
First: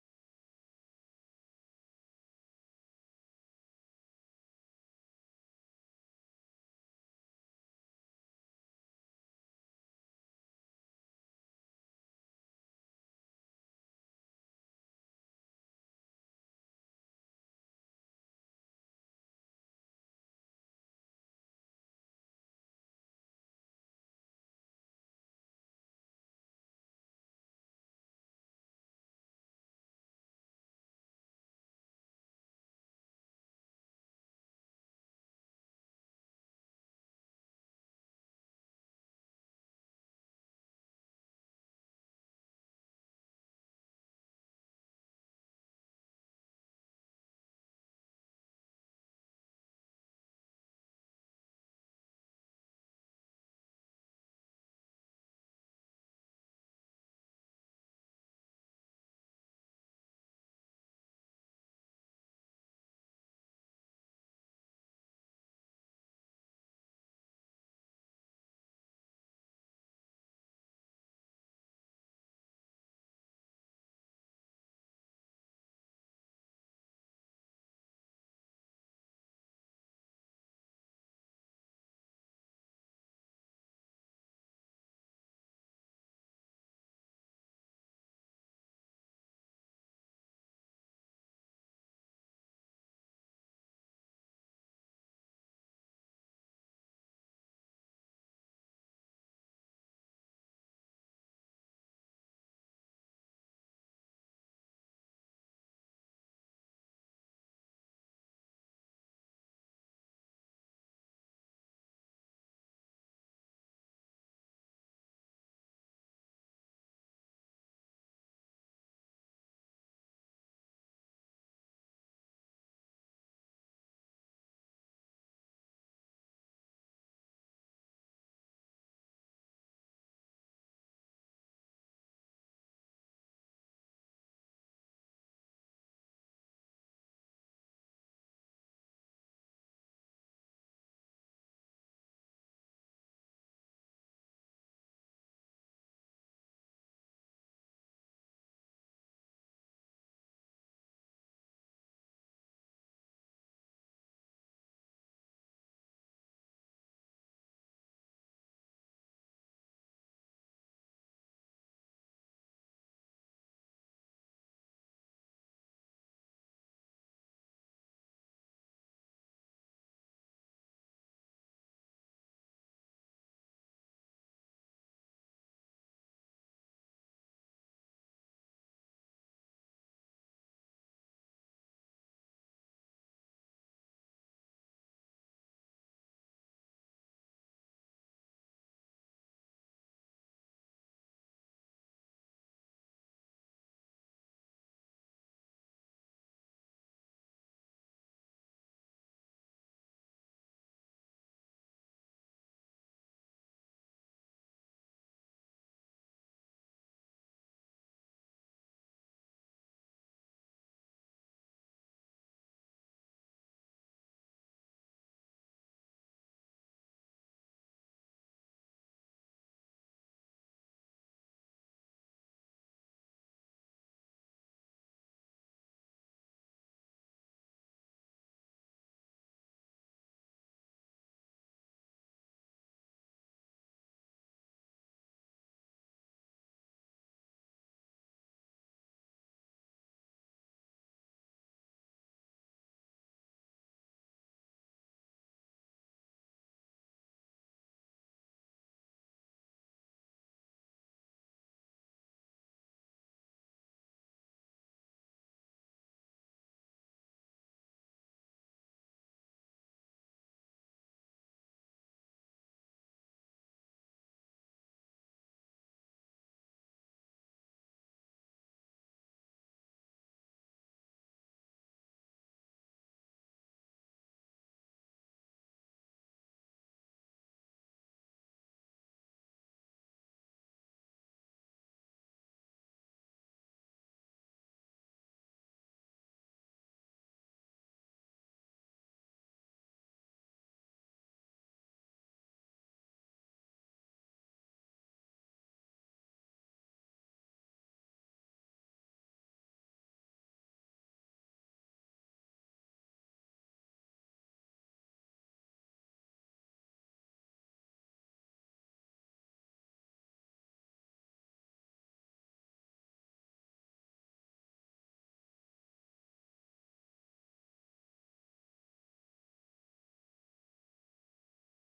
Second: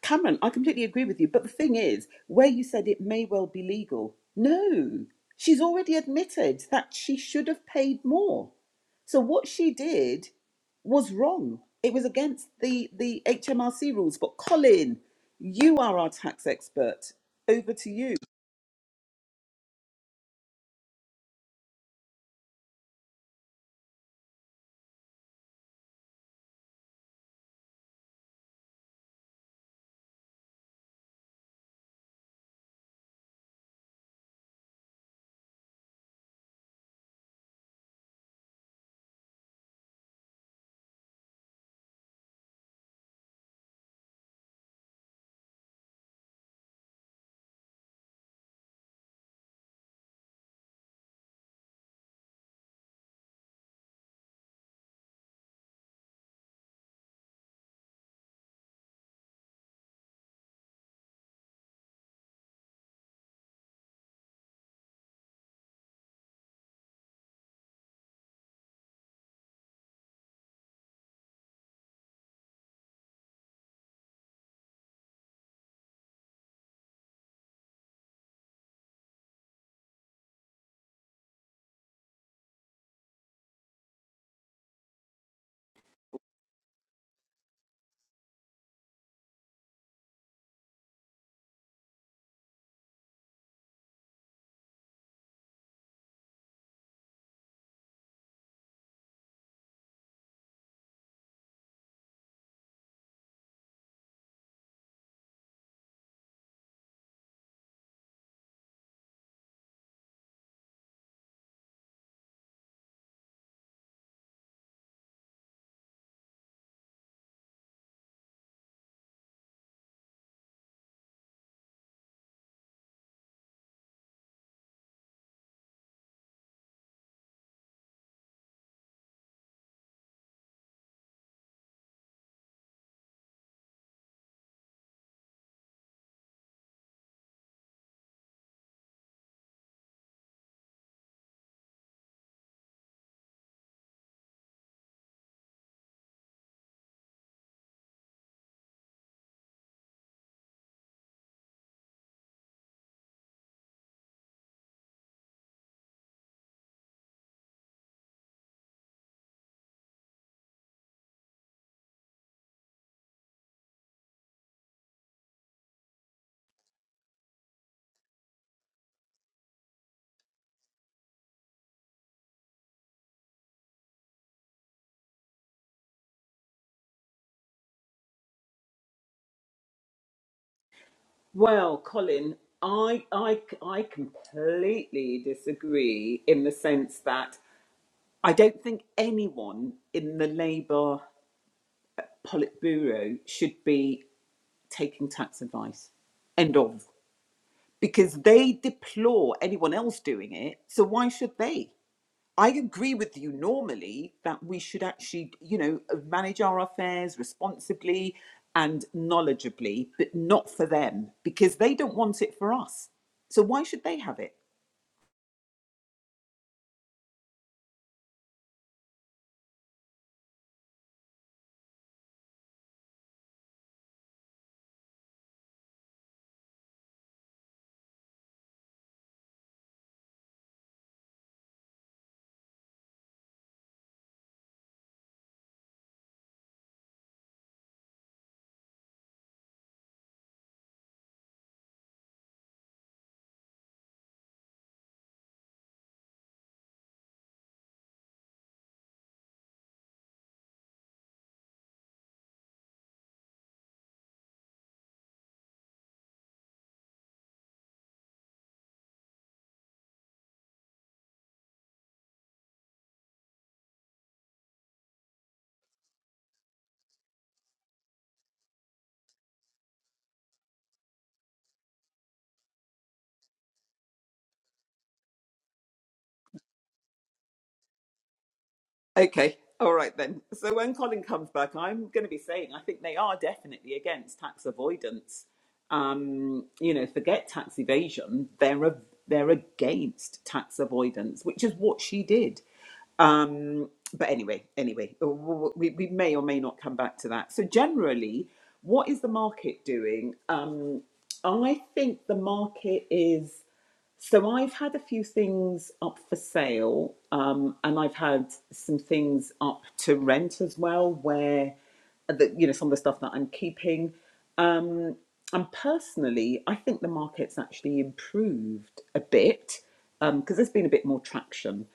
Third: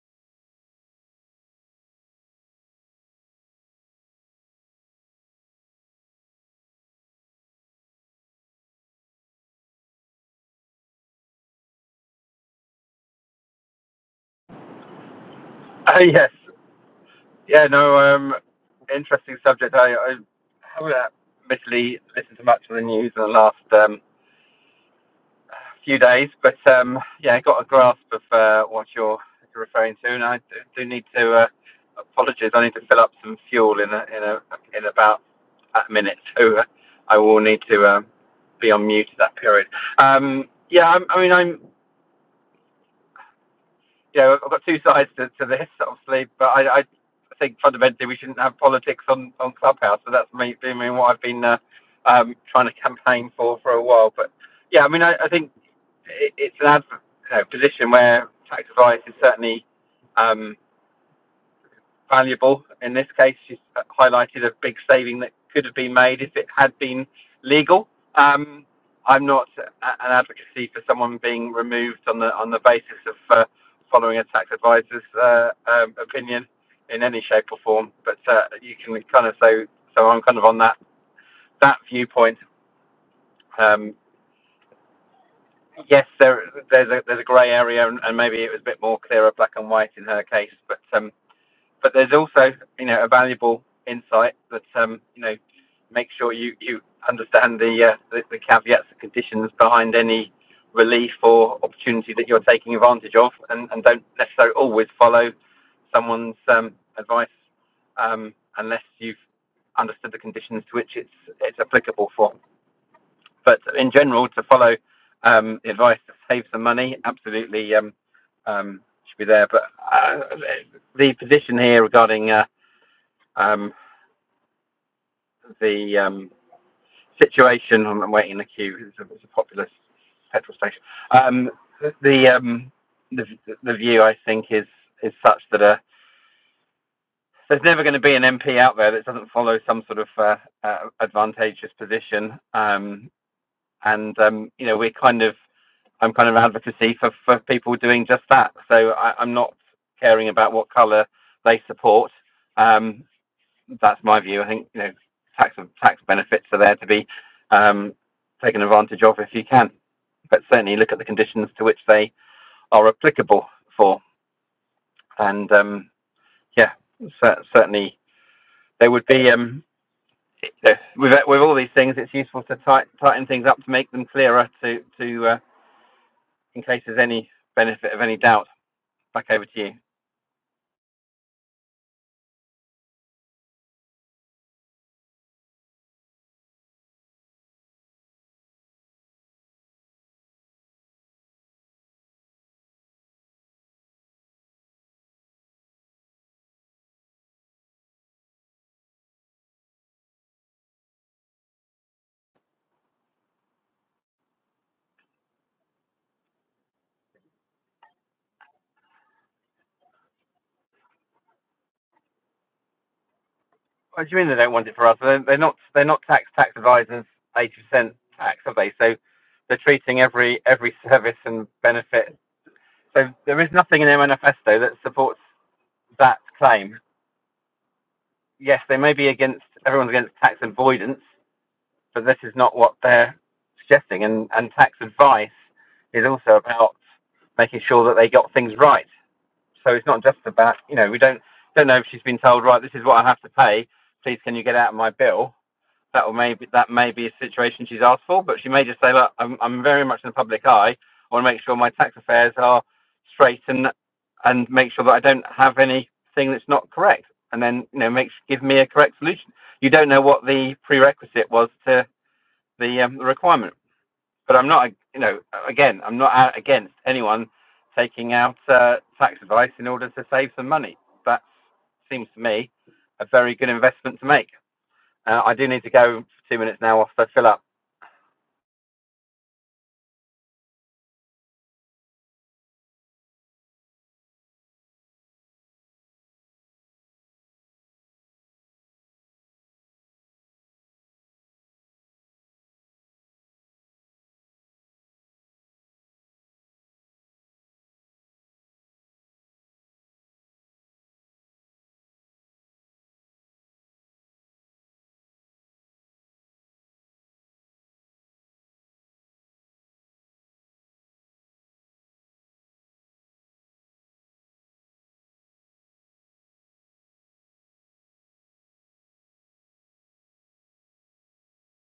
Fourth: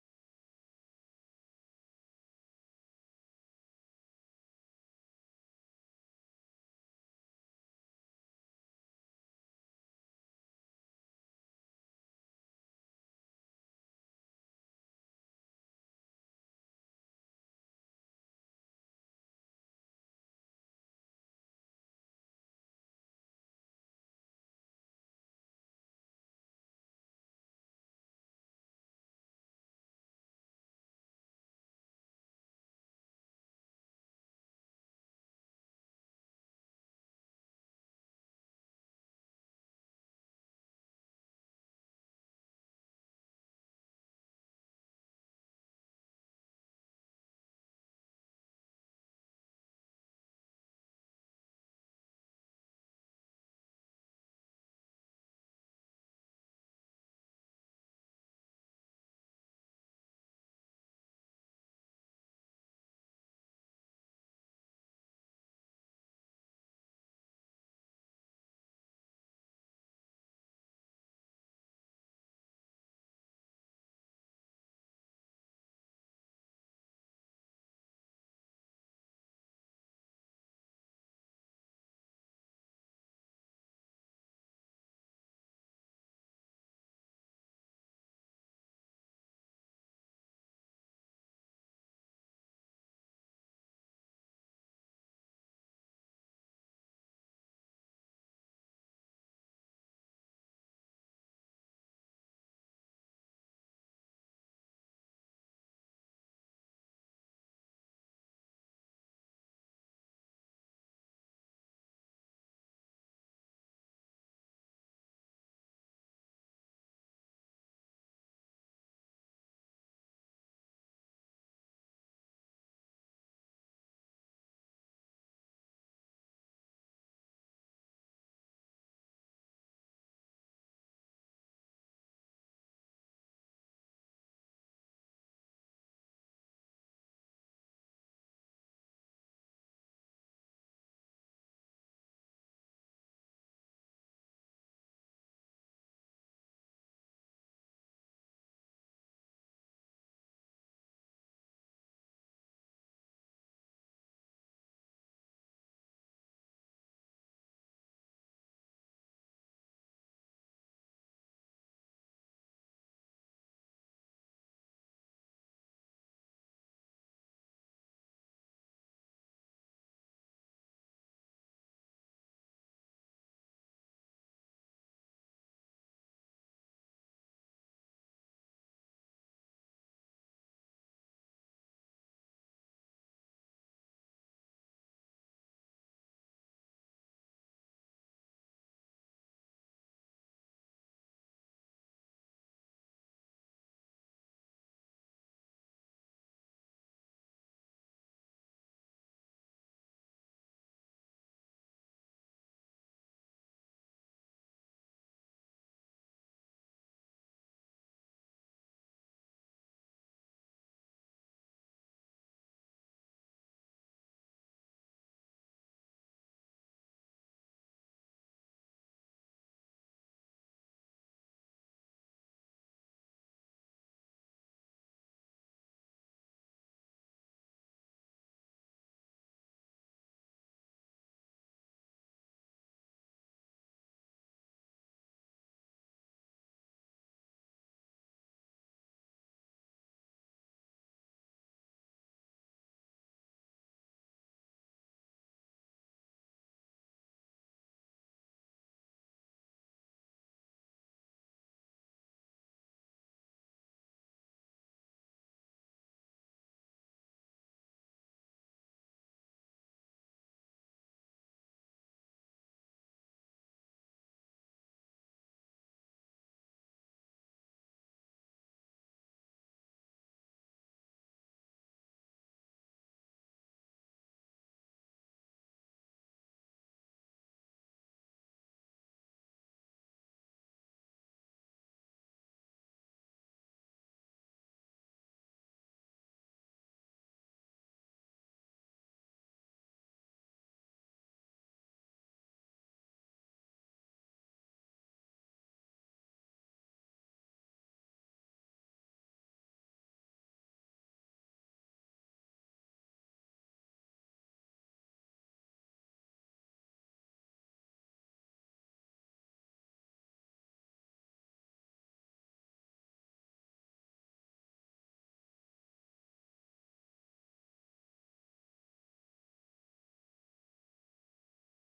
Speaker 1: Cameron, I completely agree with you. But the thing is, where you said it may well be legal, no, she's already admitted that she should have paid more. So what she did was wrong. It was against the, the HMRC rules. But Colin, you
Speaker 3: Uh,
Speaker 1: are our
Speaker 3: yes.
Speaker 1: tax expert.
Speaker 3: Yeah,
Speaker 1: Over to
Speaker 3: no,
Speaker 1: you.
Speaker 3: um, interesting subject. I, I haven't uh, admittedly listened to much of the news in the last um, few days, but um, yeah, I got a grasp of uh, what you're, you're referring to, and I do, do need to, uh, apologies, I need to fill up some fuel in, a, in, a, in about a minute, (laughs) so uh, I will need to um, be on mute at that period. Um, yeah, I, I mean, I'm you know, I've got two sides to, to this, obviously, but I, I think fundamentally we shouldn't have politics on, on Clubhouse. So that's me, I mean, what I've been uh, um, trying to campaign for for a while. But yeah, I mean, I, I think it, it's an adv- you know, position where tax advice is certainly. Um, valuable. In this case, she's highlighted a big saving that could have been made if it had been legal. Um, I'm not an advocacy for someone being removed on the on the basis of uh, following a tax advisor's uh, um, opinion in any shape or form, but uh, you can kind of so so I'm kind of on that that viewpoint. Um, yes, there there's a there's a grey area, and, and maybe it was a bit more clearer, black and white in her case, but. Um, but there's also you know a valuable insight that um, you know make sure you you understand the, uh, the the caveats and conditions behind any relief or opportunity that you're taking advantage of, and, and don't necessarily always follow someone's um, advice um, unless you've understood the conditions to which it's it's applicable for. But in general, to follow um, advice to save some money, absolutely um, um, should be there. But uh, the position here regarding uh, um, the um, situation, I'm waiting in the queue. It's a, it's a populous petrol station. Um, the, um, the the view I think is is such that uh, there's never going to be an MP out there that doesn't follow some sort of uh, uh, advantageous position. Um, and um, you know we're kind of I'm kind of advocacy for, for people doing just that. So I, I'm not caring about what colour they support. Um, that's my view. I think you know tax tax benefits are there to be um, taken advantage of if you can, but certainly look at the conditions to which they are applicable for. And um, yeah, cer- certainly there would be um, with with all these things, it's useful to tight, tighten things up to make them clearer to to uh, in case there's any benefit of any doubt, back over to you.
Speaker 1: Well, Colin, I, I, I completely disagree in the sense that I don't think anyone in the Labour Politburo should be taking tax advice. End of. Because they deplore anyone else doing it. So why should they? I agree with you normally that we should actually, you know, manage our affairs responsibly and knowledgeably, but not for them because they don't want it for us. So why should they
Speaker 3: What do you
Speaker 1: have
Speaker 3: mean
Speaker 1: it?
Speaker 3: they don't want it for us? They're, they're not they're not tax tax advisors eighty percent tax, are they? So they're treating every every service and benefit. So there is nothing in their manifesto that supports that claim. Yes, they may be against everyone's against tax avoidance, but this is not what they're suggesting. And and tax advice is also about making sure that they got things right. So it's not just about you know we don't don't know if she's been told right this is what I have to pay. Please can you get out of my bill? That will maybe that may be a situation she's asked for, but she may just say look I'm I'm very much in the public eye. I want to make sure my tax affairs are straight and and make sure that I don't have anything that's not correct. And then you know make give me a correct solution. You don't know what the prerequisite was to the um, the requirement. But I'm not, you know, again, I'm not out against anyone taking out uh, tax advice in order to save some money. That seems to me a very good investment to make. Uh, I do need to go for two minutes now off to fill up.
Speaker 1: Okay, all right then. So when Colin comes back, I'm going to be saying I think they are definitely against tax avoidance. Um, you know, forget tax evasion; they're a, they're against tax avoidance, which is what she did. Um, but anyway, anyway, uh, w- w- we, we may or may not come back to that. So generally, what is the market doing? Um, I think the market is. So I've had a few things up for sale, um, and I've had some things up to rent as well, where the, you know some of the stuff that I'm keeping. Um, and personally, I think the market's actually improved a bit um, because there's been a bit more traction.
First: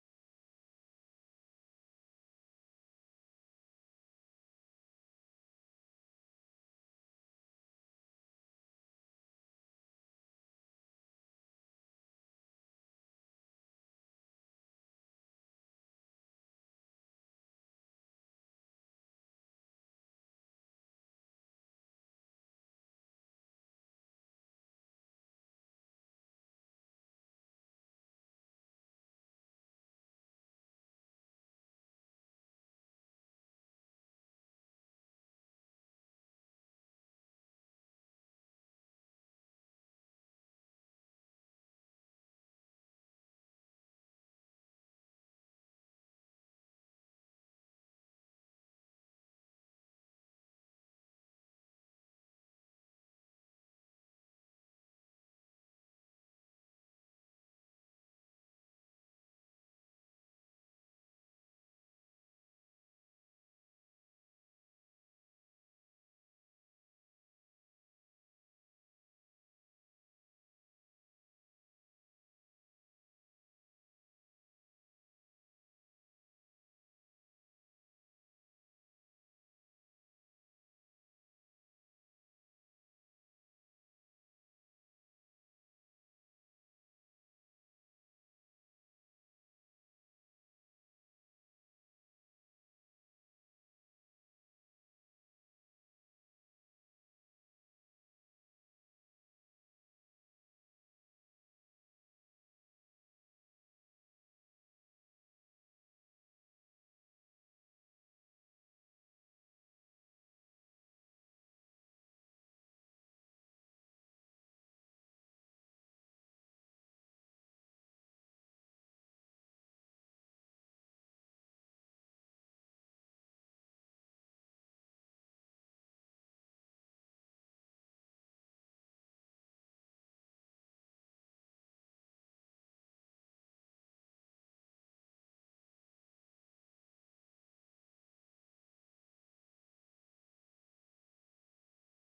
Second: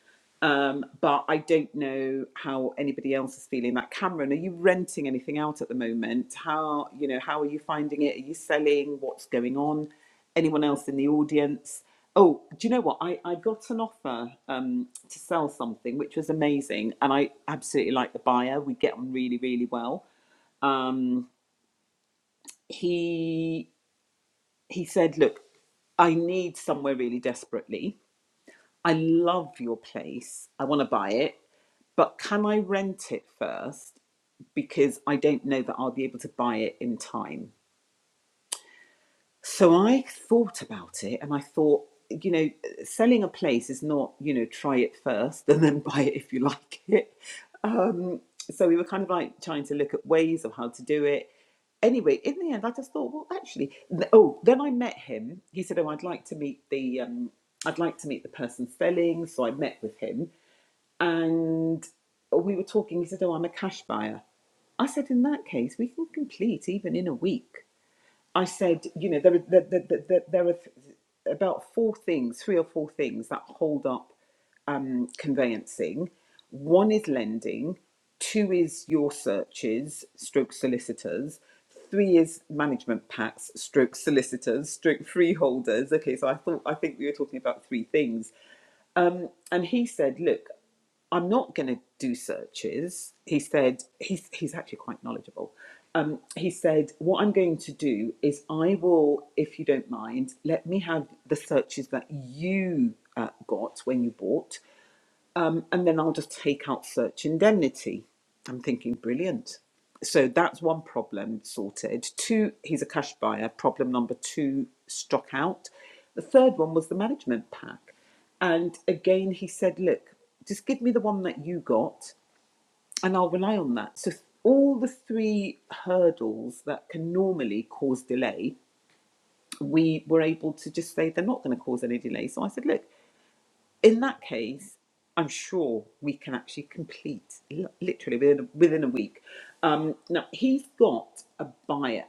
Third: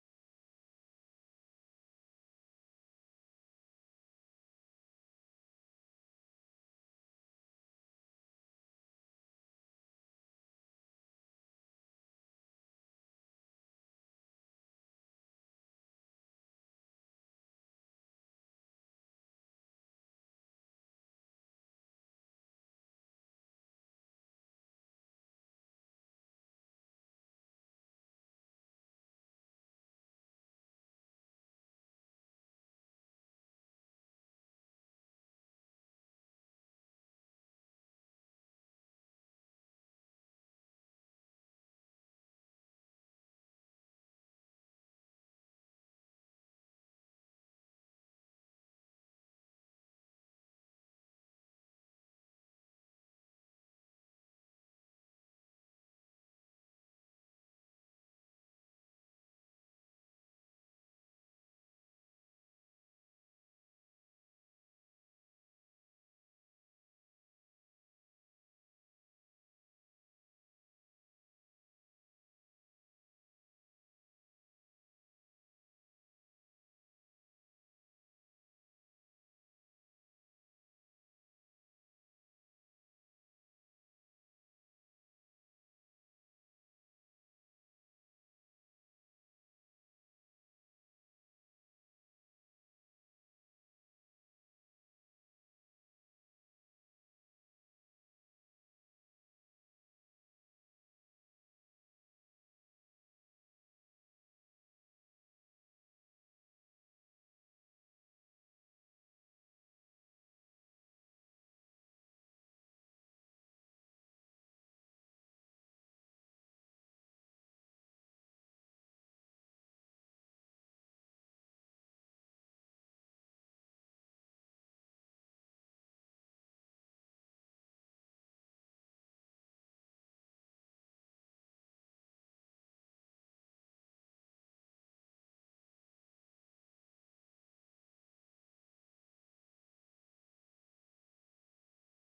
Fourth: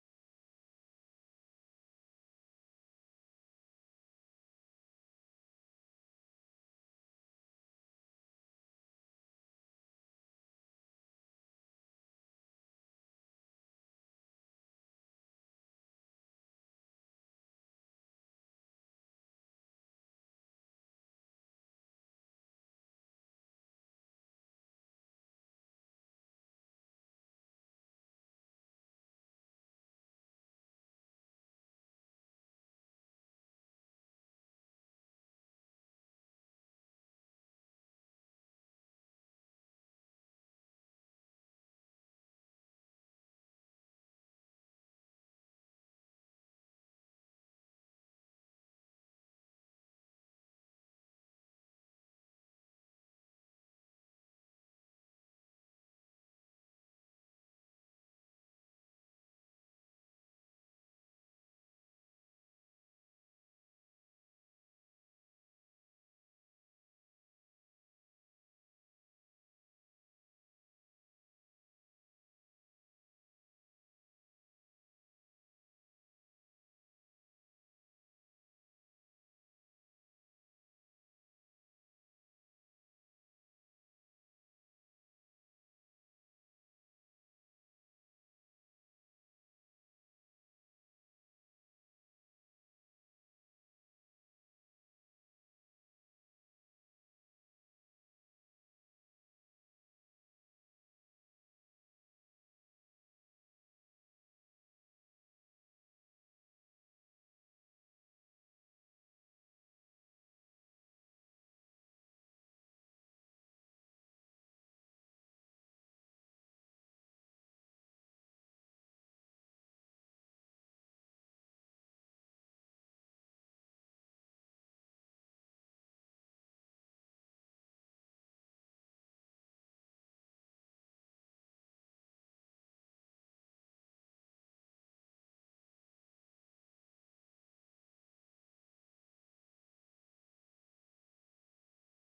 Speaker 1: Um, but I don't know how anybody else is feeling that. Cameron, are you renting anything out at the moment? How you know how are you finding it? Are you selling? What's going on? Anyone else in the audience? Oh, do you know what? I, I got an offer um, to sell something, which was amazing, and I absolutely like the buyer. We get on really, really well. Um, he he said, Look, I need somewhere really desperately. I love your place. I want to buy it, but can I rent it first? Because I don't know that I'll be able to buy it in time. So I thought about it and I thought, you know, selling a place is not, you know, try it first (laughs) and then buy it if you like it. Um, so we were kind of like trying to look at ways of how to do it. Anyway, in the end, I just thought, well, actually, th- oh, then I met him. He said, oh, I'd like to meet the, um, I'd like to meet the person selling. So I met with him and we were talking. He said, oh, I'm a cash buyer. I said, in that case, we can complete even in a week. I said, you know, there are, there, there, there, there are th- about four things, three or four things that hold up um, conveyancing. One is lending, two is your searches, stroke solicitors, three is management packs, stroke solicitors, stroke freeholders. Okay, so I thought I think we were talking about three things. And he said, look, I'm not going to do searches. He said, he's, he's actually quite knowledgeable. Um, he said, What I'm going to do is I will, if you don't mind, let me have the searches that you uh, got when you bought and then I'll just take out search indemnity. I'm thinking, brilliant. So that's one problem sorted. Two, he's a cash buyer. Problem number two, struck out. The third one was the management pack. And again, he said, look, just give me the one that you got and I'll rely on that. So, all the three hurdles that can normally cause delay, we were able to just say they're not going to cause any delay. So I said, look, in that case, I'm sure we can actually complete li- literally within a, within a week. Um, now he's got a buyer.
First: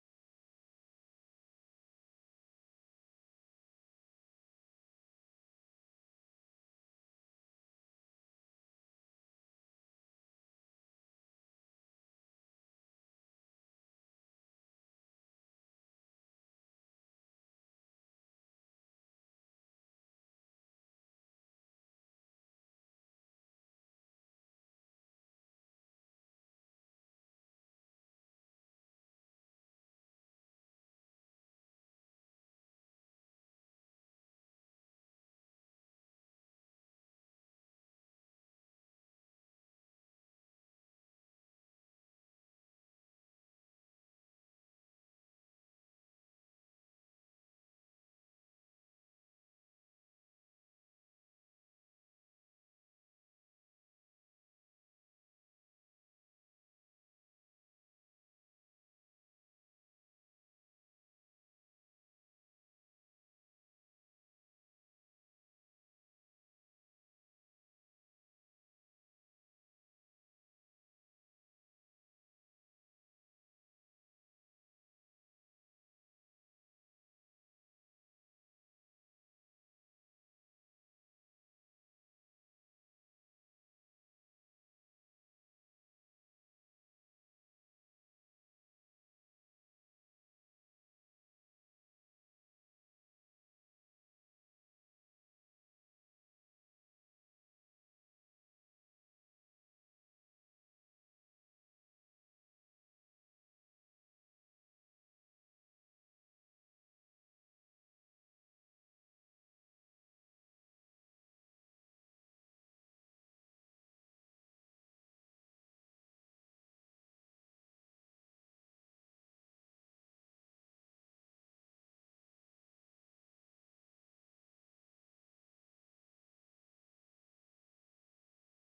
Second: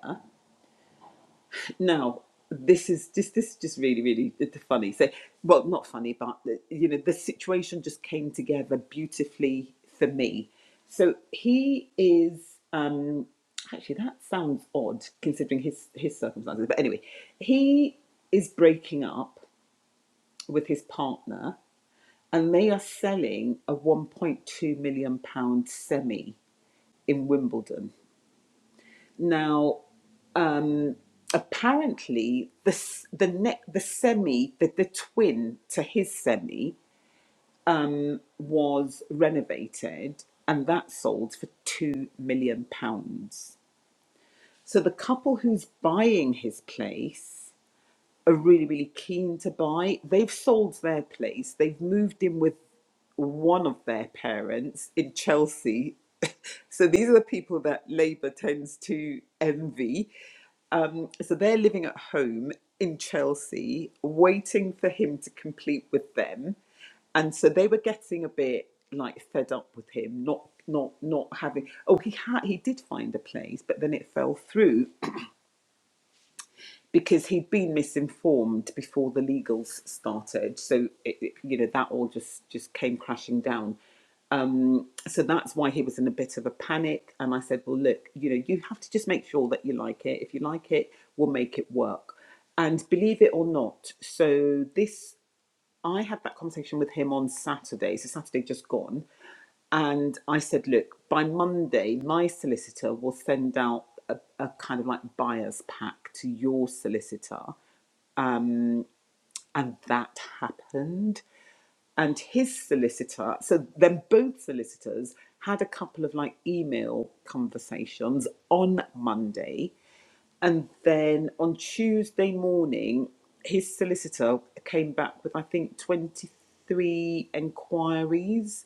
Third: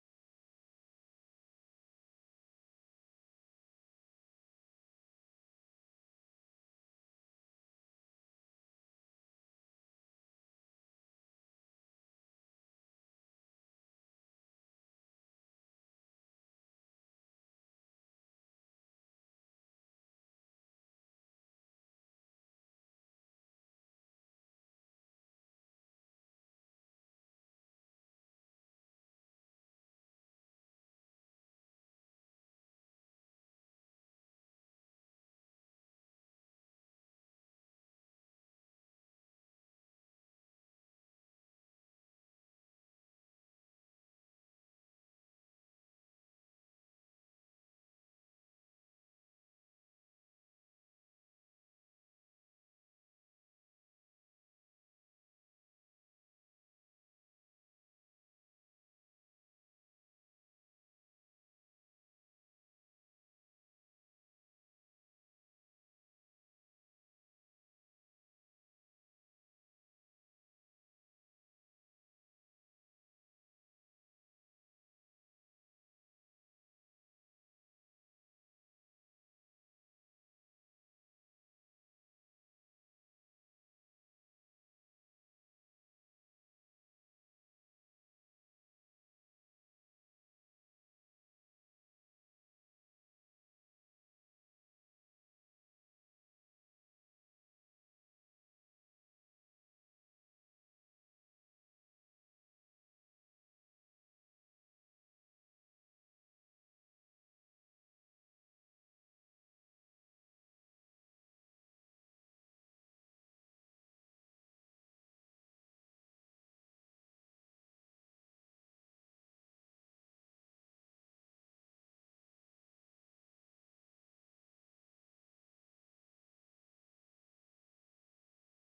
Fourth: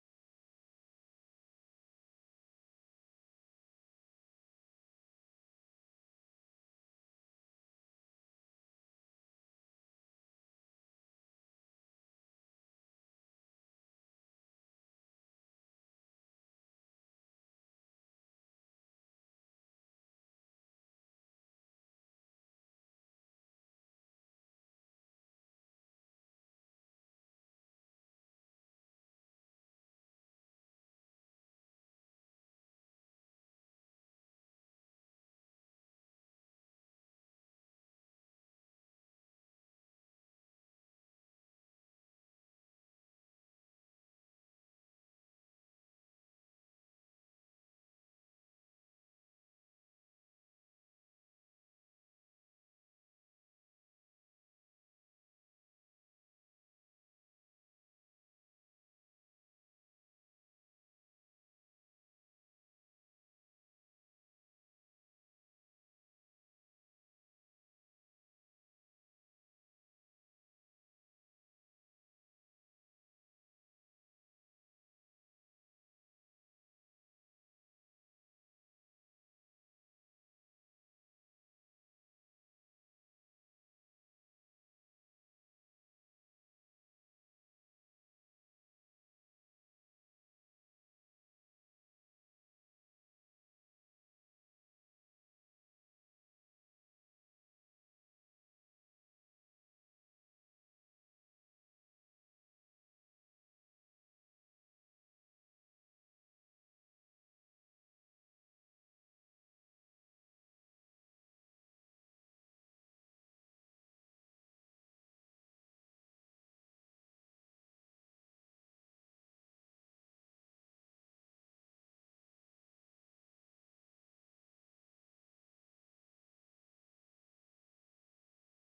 Speaker 1: Now this is just this is just really really funny. So well, not funny, but uh, you know the situation just came together beautifully for me. So he is um, actually that sounds odd considering his his circumstances. But anyway, he is breaking up with his partner and they are selling a 1.2 million pound semi in Wimbledon. Now, apparently, the the ne- the semi, the, the twin to his semi, was renovated, and that sold for two million pounds. So the couple who's buying his place are really, really keen to buy. They've sold their place. They've moved in with one of their parents in Chelsea. (laughs) So these are the people that Labour tends to envy. Um, so they're living at home in Chelsea, waiting for him to complete with them. And so they were getting a bit like fed up with him, not not not having. Oh, he had he did find a place, but then it fell through because he'd been misinformed before the legals started. So it, it- you know that all just just came crashing down. Um, so that's why he was in a bit of a panic. And I said, well, look, you know, you have to just make sure that you like it. If you like it, we'll make it work. And believe it or not, so this I had that conversation with him on Saturday, so Saturday just gone. And I said, look, by Monday, my solicitor will send out a, a kind of like buyer's pack to your solicitor. And that happened. And his solicitor, so then both solicitors had a couple of like email conversations on Monday. And then on Tuesday morning, his solicitor came back with, I think, 23 enquiries.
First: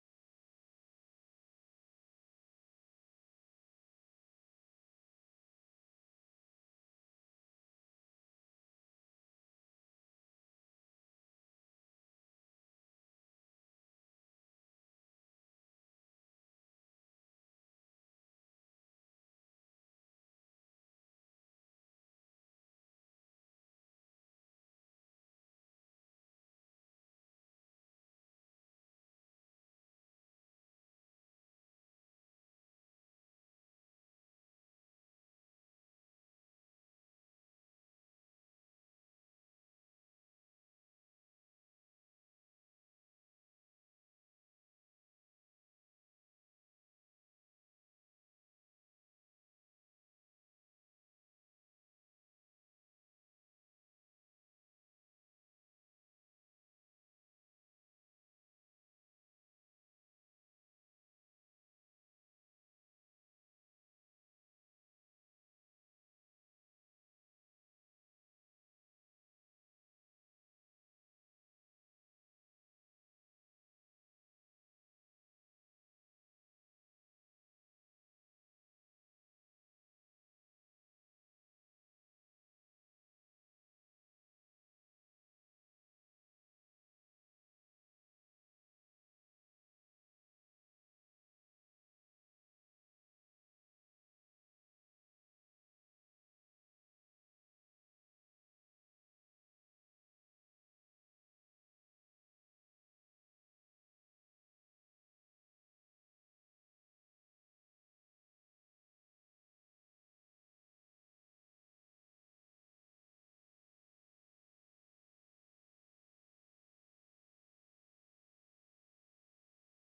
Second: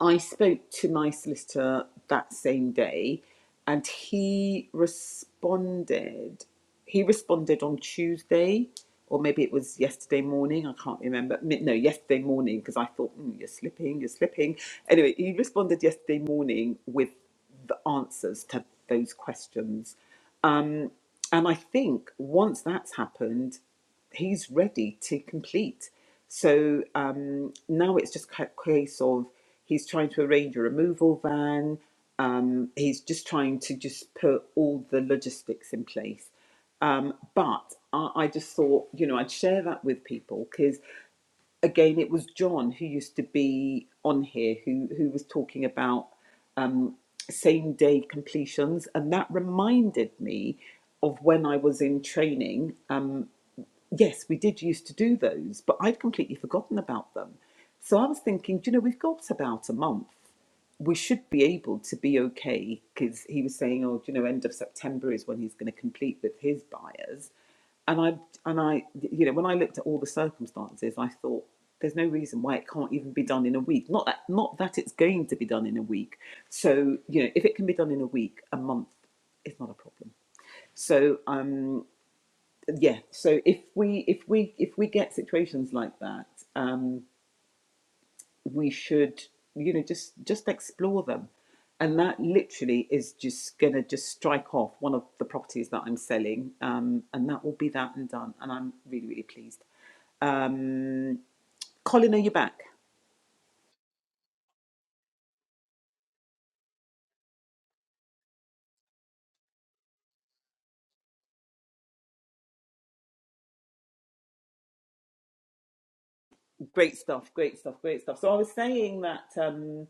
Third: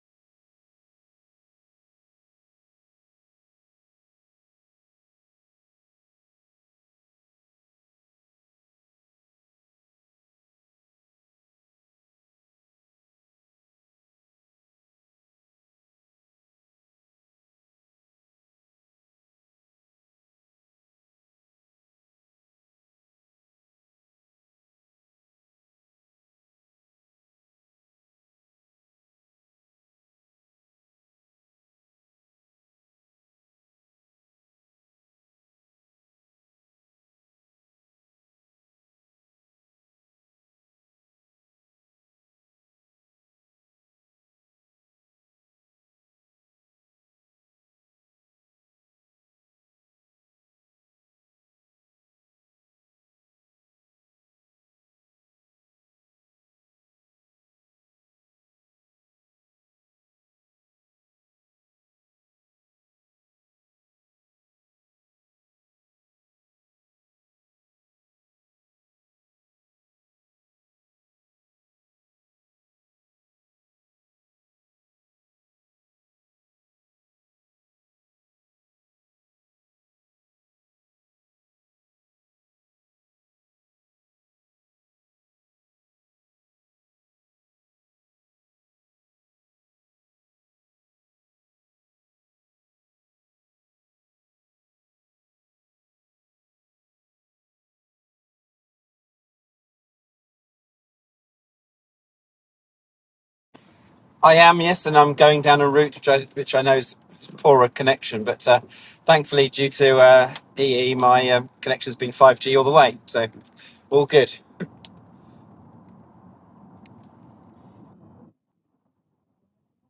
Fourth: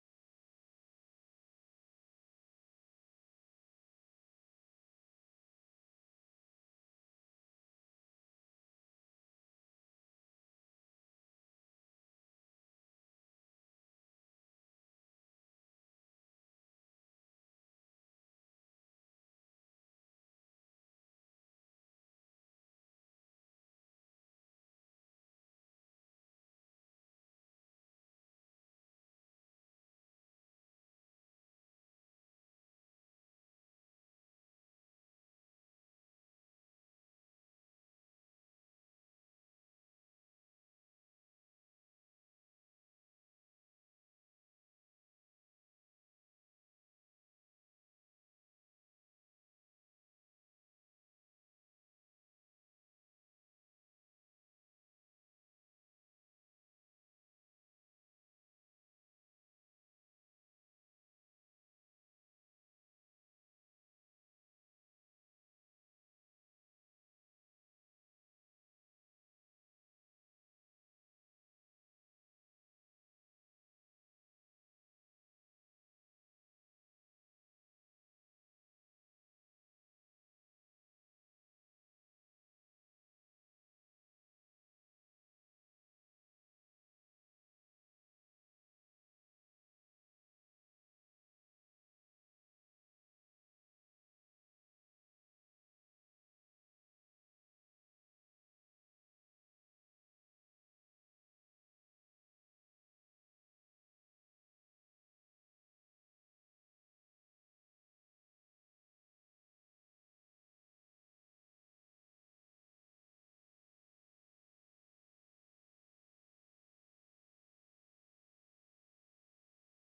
Speaker 1: I spoke to my solicitor that same day and he responded. He responded on Tuesday, or maybe it was yesterday morning. I can't remember. No, yesterday morning, because I thought, mm, you're slipping, you're slipping. Anyway, he responded yesterday morning with the answers to those questions. And I think once that's happened, he's ready to complete. So um, now it's just a case of he's trying to arrange a removal van. Um, he's just trying to just put all the logistics in place. Um, but I, I just thought, you know, I'd share that with people because, again, it was John who used to be on here who who was talking about same day completions, and that reminded me of when I was in training. um, yes, we did used to do those, but I'd completely forgotten about them. So I was thinking, do you know, we've got about a month. We should be able to be okay because he was saying, oh, do you know, end of September is when he's going to complete with his buyers. And I, and I, you know, when I looked at all the circumstances, I thought there's no reason why it can't even be done in a week. Not that, not that it's going to be done in a week. So you know, if it can be done in a week, a month is not a problem. So um, yeah so if we if we if we get situations like that um we should you know just just explore them and that literally is just gonna just strike off one of the properties that i'm selling um and that will be that and done and i'm really really pleased um colin are you back
Speaker 3: I am, yes, and I'm going down a route which I, which I know is poorer connection, but uh, thankfully, due to uh, EE, my um connection's been 5G all the way, so all good.
Speaker 1: great stuff great stuff great stuff so i was saying that um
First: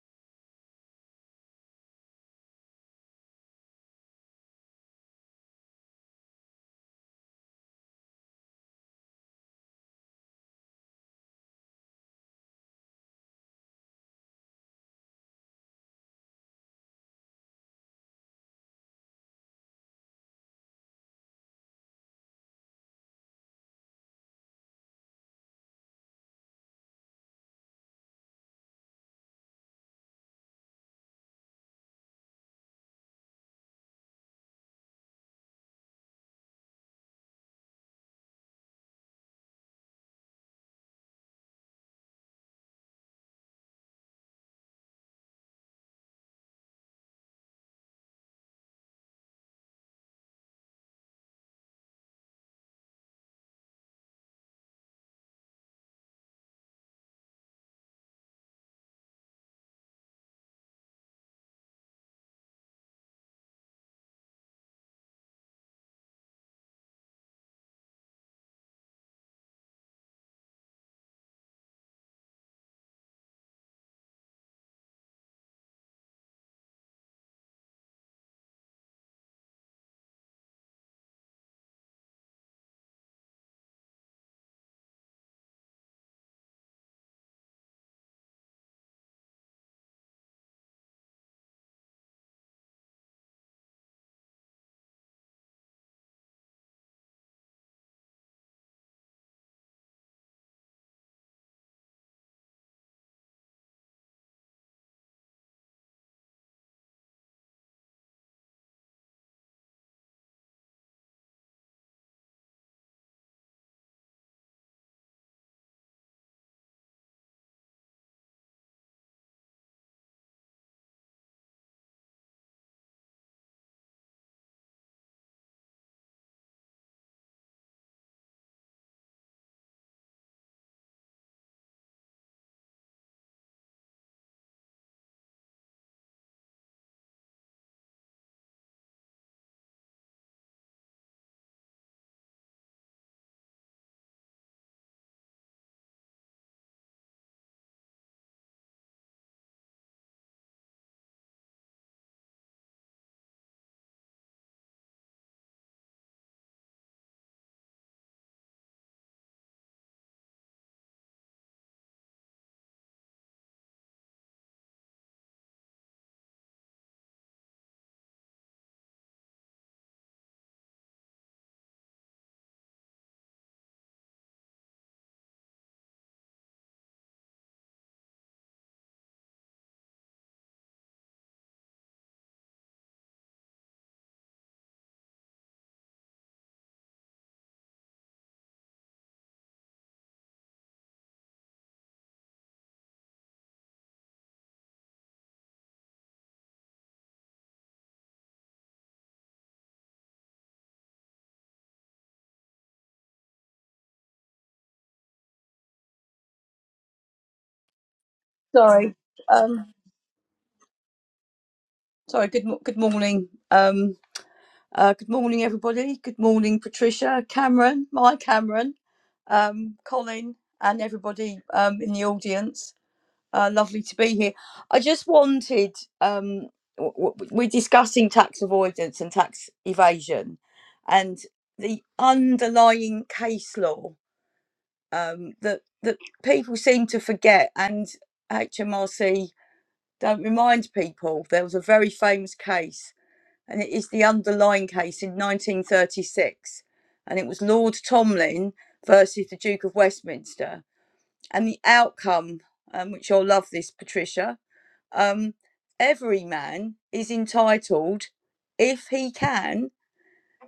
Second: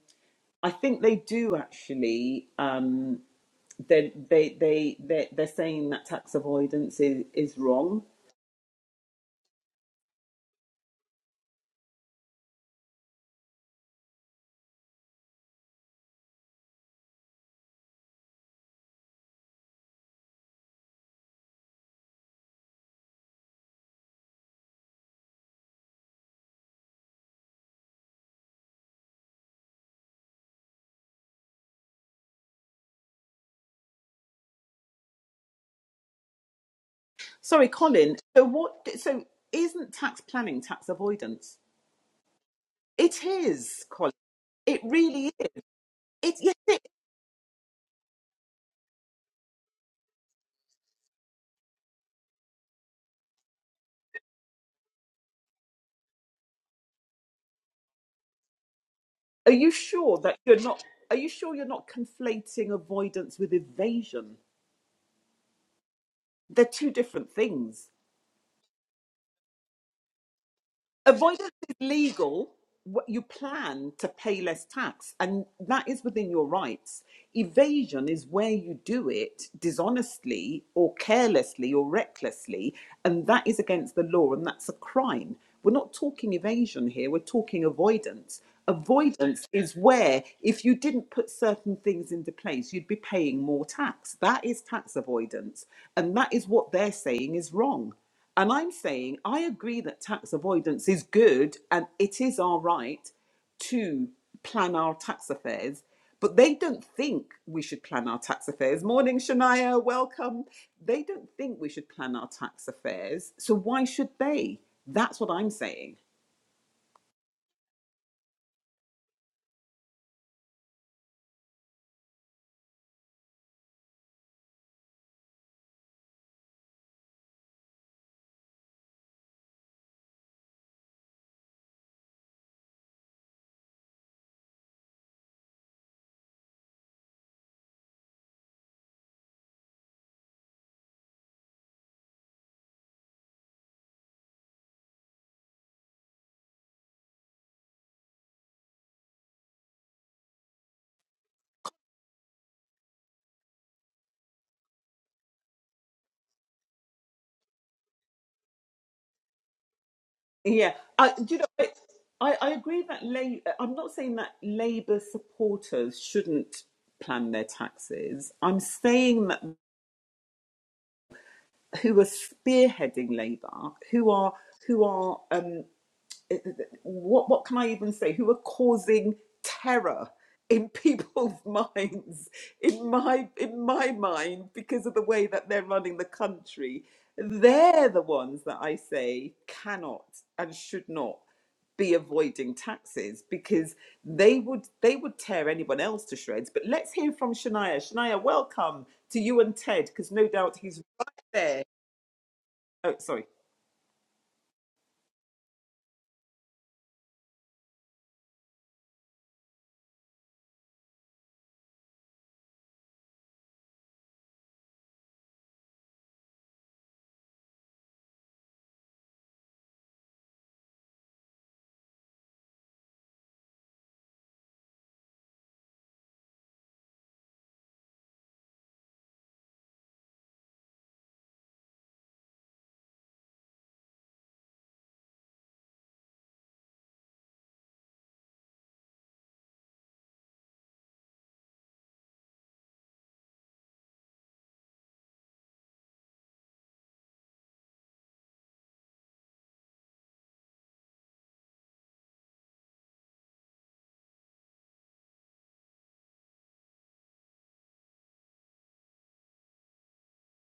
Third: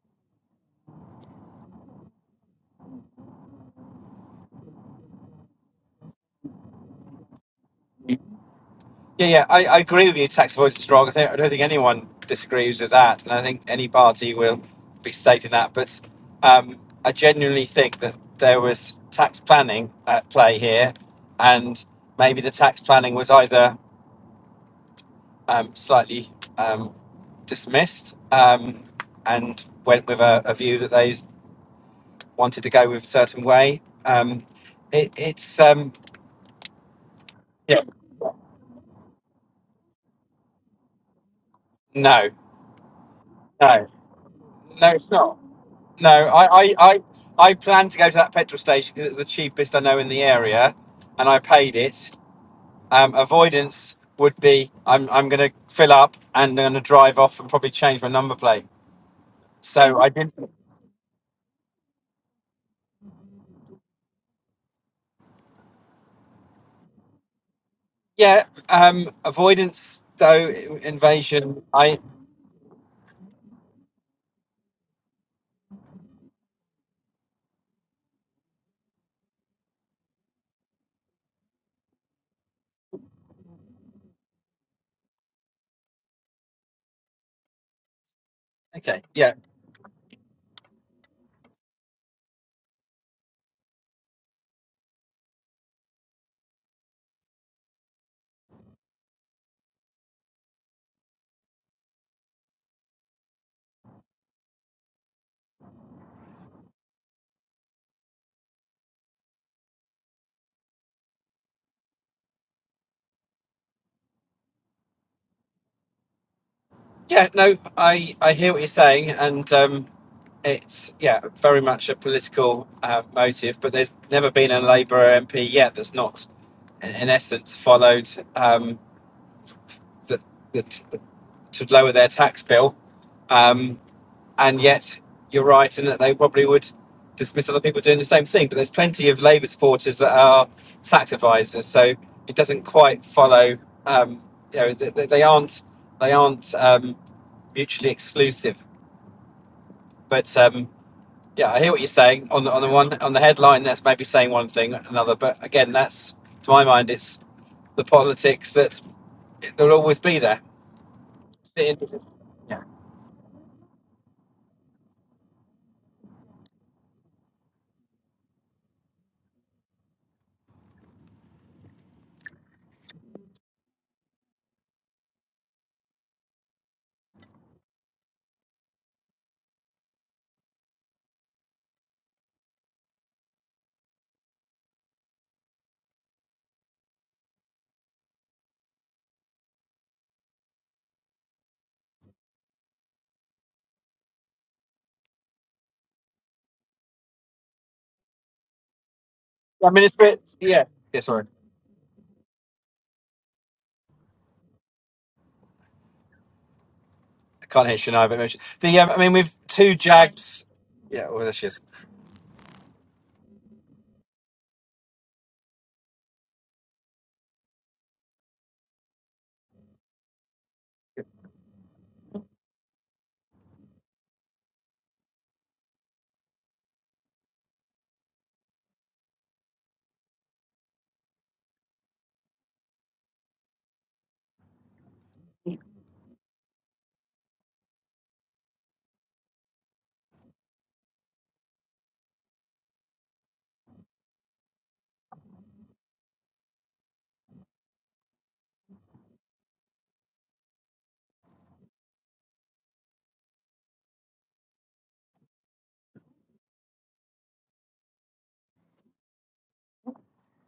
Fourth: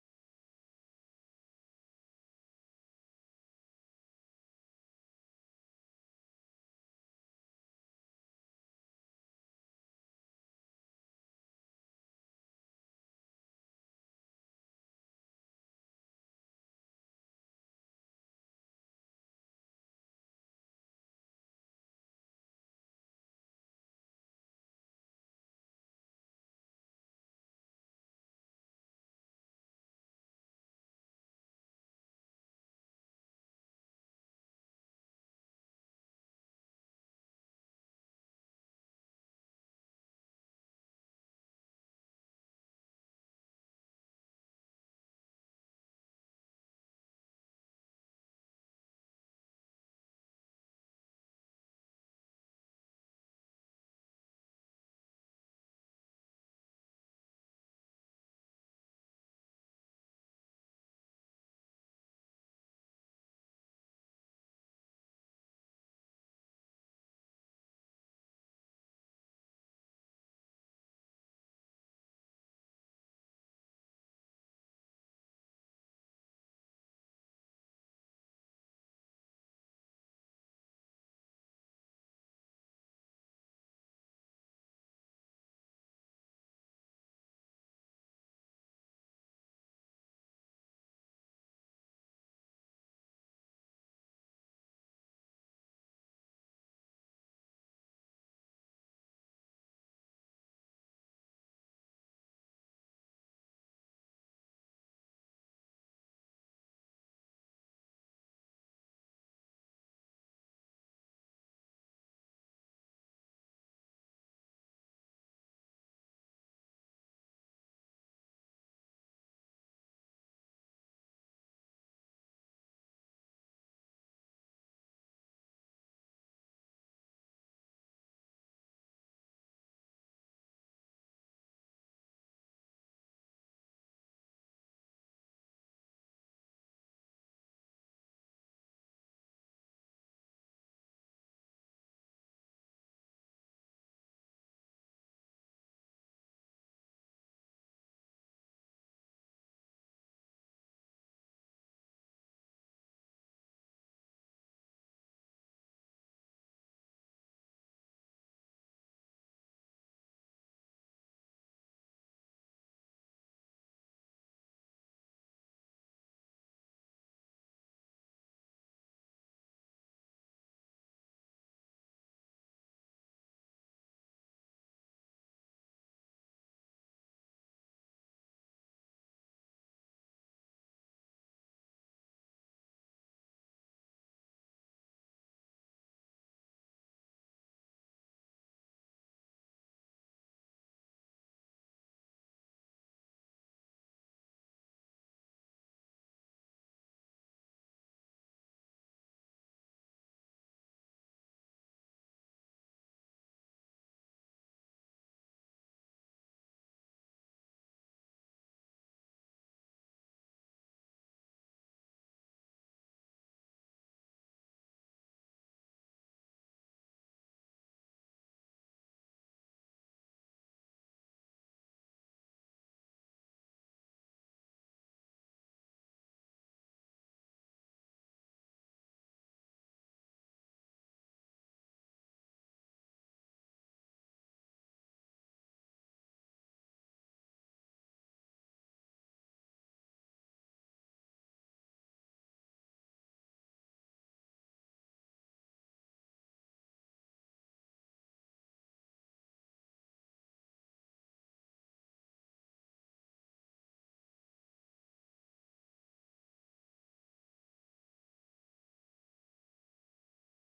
Speaker 1: i think they do actually um they they they they they're saying that tax avoidance is, is wrong
Speaker 3: Yeah, yeah, I, I agree with you. Tax avoidance is strong. I, think, I don't think anyone disagrees with that, and I think any party will be stating that. But um, I genuinely think that there was tax planning at play here, and maybe the tax planning was either um, slightly um, dismissed um, and went with a, a view that they wanted to go with a certain way. Um, it, it's um,
Speaker 1: Sorry, Colin. So what? So isn't tax planning tax avoidance?
Speaker 3: no,
Speaker 1: It is, Colin. It
Speaker 3: no, it's
Speaker 1: really
Speaker 3: not.
Speaker 1: is.
Speaker 3: No,
Speaker 1: It,
Speaker 3: I,
Speaker 1: yes,
Speaker 3: I,
Speaker 1: it,
Speaker 3: I, I planned to go to that petrol station because it's the cheapest I know in the area, and I paid it. Um, avoidance would be I'm, I'm going to fill up and I'm going to drive off and probably change my number plate.
Speaker 1: are you
Speaker 3: So I
Speaker 1: sure
Speaker 3: didn't.
Speaker 1: that you're not? Are you sure you're not conflating avoidance with evasion? They're two different things.
Speaker 3: Yeah. Um, avoidance though
Speaker 1: Avoidance
Speaker 3: invasion.
Speaker 1: is
Speaker 3: I
Speaker 1: legal. What you plan to pay less tax, and that is within your rights. Evasion is where you do it dishonestly or carelessly or recklessly, and that is against the law, and that's a crime. We're not talking evasion here, we're talking avoidance.
Speaker 3: okay. Yeah.
Speaker 1: Avoidance is where, if you didn't put certain things into place, you'd be paying more tax. That is tax avoidance, and that is what they're saying is wrong. And I'm saying I agree that tax avoidance is good and it is our right to plan our tax affairs, but they don't think we should plan our tax affairs. Morning, Shania, welcome. They don't think we should plan our tax affairs, so why should they? That's what I'm saying.
Speaker 3: Yeah, no, I, I hear what you're saying, and um, it's yeah very much a political uh, motive. But there's never been a Labour MP yet that's not, in, in essence, followed um, that that to lower their tax bill, um, and yet you're right in that they probably would dismiss other people doing the same thing. But there's plenty of Labour supporters that are tax advisors, so it doesn't quite follow. Um, you know, they, they aren't they aren't um, mutually exclusive But um, yeah, I hear what you're saying on the, on the one on the headline. That's maybe saying one thing or another. But again, that's to my mind, it's the politics that they'll always be there.
Speaker 1: Yeah, I, do you know,
Speaker 3: Sitting-
Speaker 1: it, I, I agree that La- I'm not saying that Labour supporters shouldn't plan their taxes. I'm saying that who are spearheading Labour, who are who are um, eh, eh, eh, what what can I even say? Who are causing terror in (laughs) people's minds, in my in my mind, because of the way that they're running the country. They're the ones that I say cannot and should not be avoiding taxes because they would they would tear anyone else to shreds. But let's hear from Shania. Shania, welcome to you and
Speaker 3: I mean,
Speaker 1: Ted,
Speaker 3: it's a
Speaker 1: because no
Speaker 3: bit
Speaker 1: doubt
Speaker 3: yeah.
Speaker 1: he's
Speaker 3: Yeah,
Speaker 1: right
Speaker 3: sorry,
Speaker 1: there Oh, sorry.
Speaker 3: I can't hear Shania. But the um,
Speaker 4: Sorry.
Speaker 3: I mean, with
Speaker 4: Um,
Speaker 3: two Jags. Yeah, well, there she is.
Speaker 4: sorry. Good mo- good morning. Um, uh, good morning, everybody. Good morning, Patricia, Cameron, my Cameron, um, Colin, and everybody um, in the audience. Uh, lovely to be here. I just wanted. Um, w- w- we're discussing tax avoidance and tax evasion, and the underlying case law um, that that people seem to forget, and HMRC. don't remind people there was a very famous case, and it is the underlying case in 1936, and it was Lord Tomlin versus the Duke of Westminster, and the outcome, um, which you'll love this, Patricia. Um, every man is entitled, if he can,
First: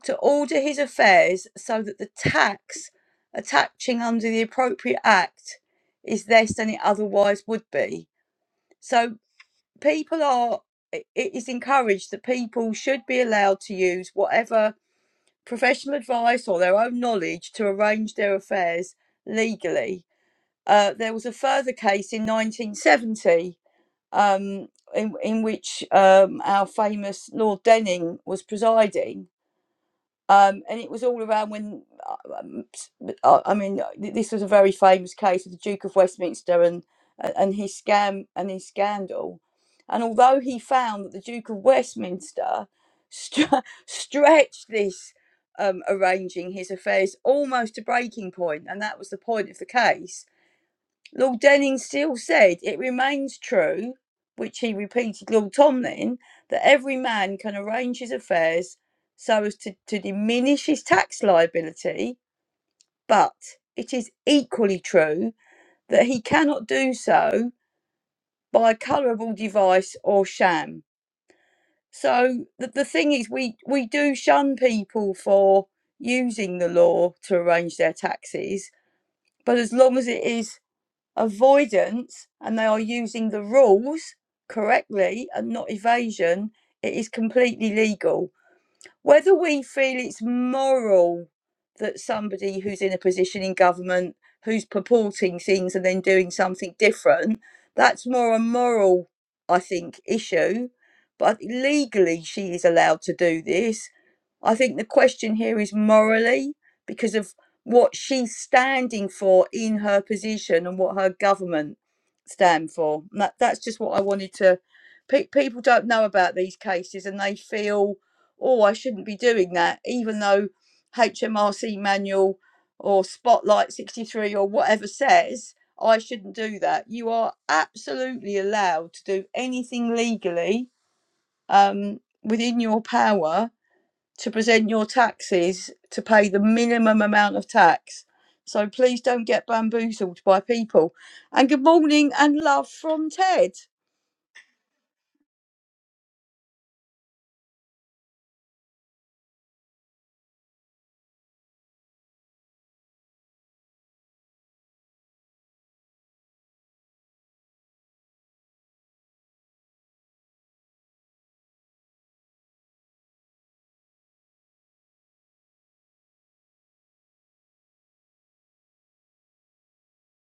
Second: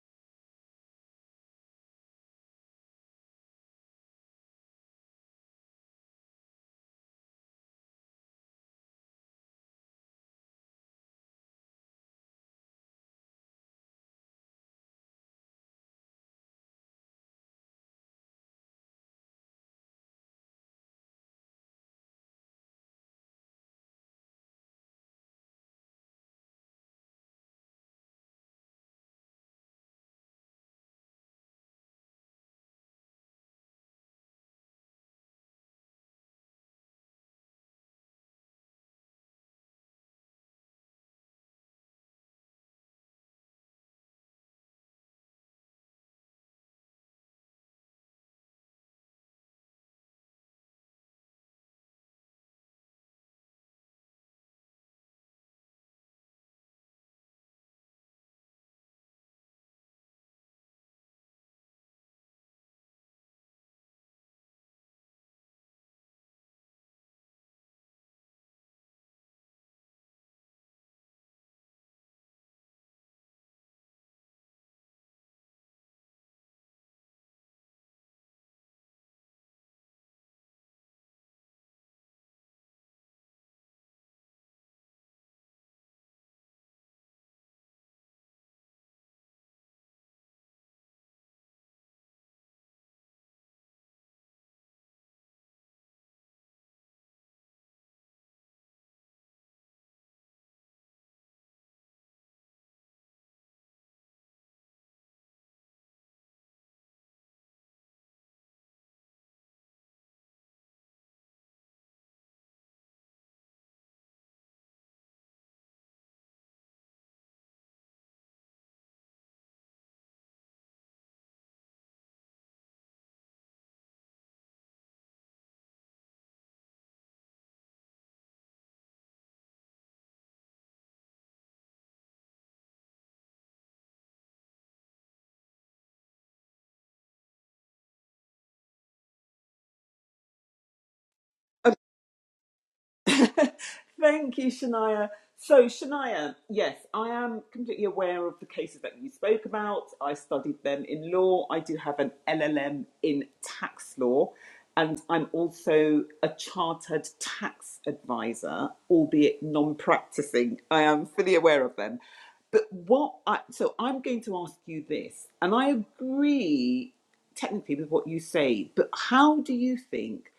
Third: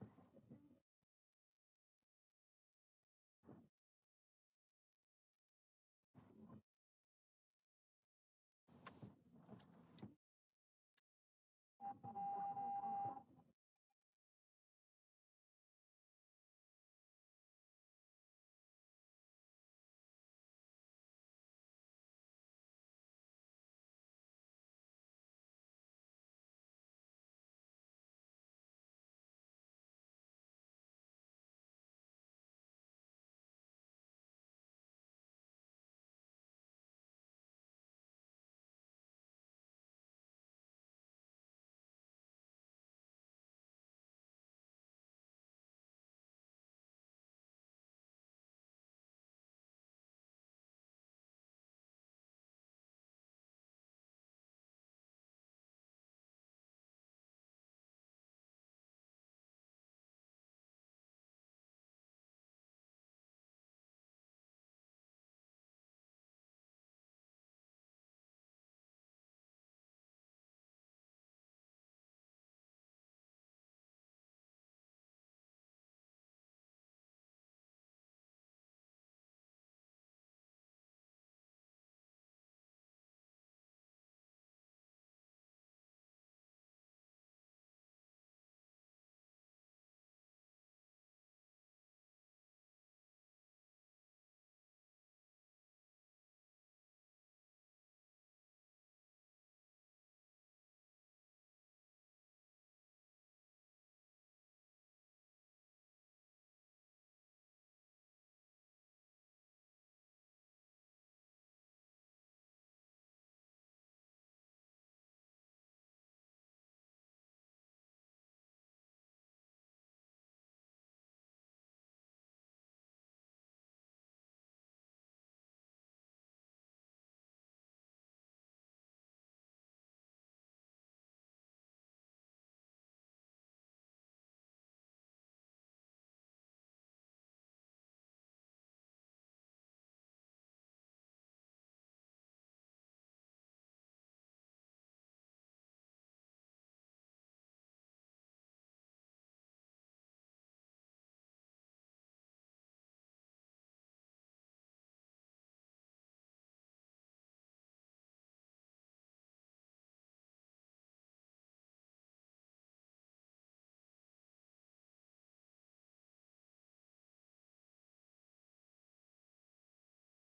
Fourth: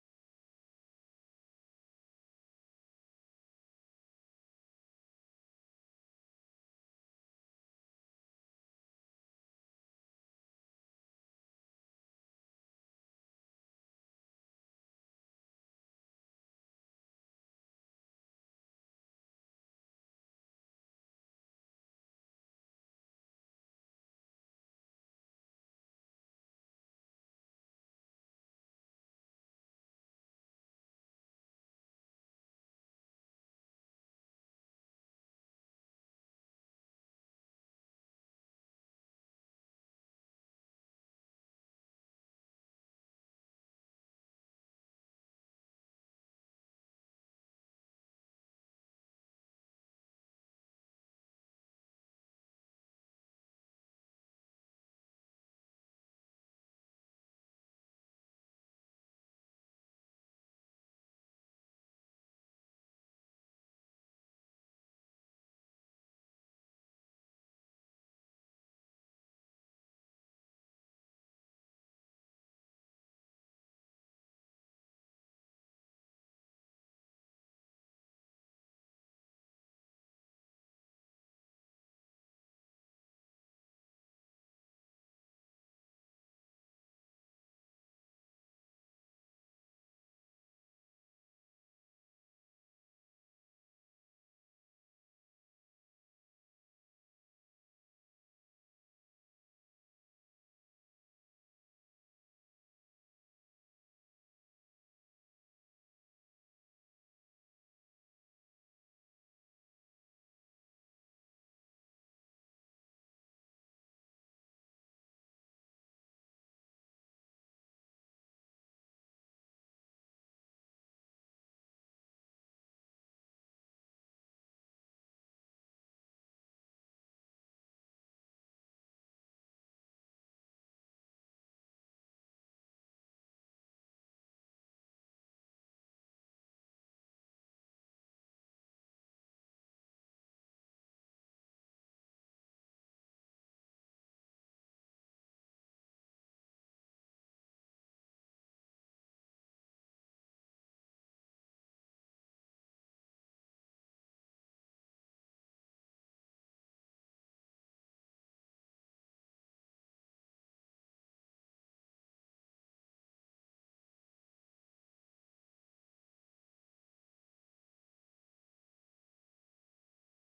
Speaker 4: to order his affairs so that the tax attaching under the appropriate act is less than it otherwise would be. So people are it is encouraged that people should be allowed to use whatever professional advice or their own knowledge to arrange their affairs legally. Uh, there was a further case in 1970 um, in, in which um, our famous Lord Denning was presiding, um, and it was all around when uh, um, s- uh, I mean uh, this was a very famous case of the Duke of Westminster and uh, and his scam and his scandal, and although he found that the Duke of Westminster stre- (laughs) stretched this um, arranging his affairs almost to breaking point, and that was the point of the case Lord Denning still said, It remains true, which he repeated Lord Tomlin, that every man can arrange his affairs so as to, to diminish his tax liability, but it is equally true that he cannot do so by a colourable device or sham. So the, the thing is, we, we do shun people for using the law to arrange their taxes, but as long as it is avoidance and they are using the rules correctly and not evasion, it is completely legal whether we feel it's moral that somebody who's in a position in government who's purporting things and then doing something different that's more a moral i think issue but legally she is allowed to do this i think the question here is morally because of what she's standing for in her position and what her government stand for And that, that's just what i wanted to pe- people don't know about these cases and they feel oh, I shouldn't be doing that, even though HMRC manual or Spotlight 63 or whatever says I shouldn't do that. You are absolutely allowed to do anything legally um, within your power to present your taxes to pay the minimum amount of tax. So please don't get bamboozled by people. And good morning and love
Speaker 1: (laughs)
Speaker 4: from Ted.
Speaker 1: Thank you, Shania. So, Shania, yes, I am completely aware of the cases that you spoke about. I studied them in law. I do have an LLM in tax law, and I'm also a chartered tax advisor, albeit non practicing. I am fully aware of them. But what I, so I'm going to ask you this, and I agree technically with what you say, but how do you think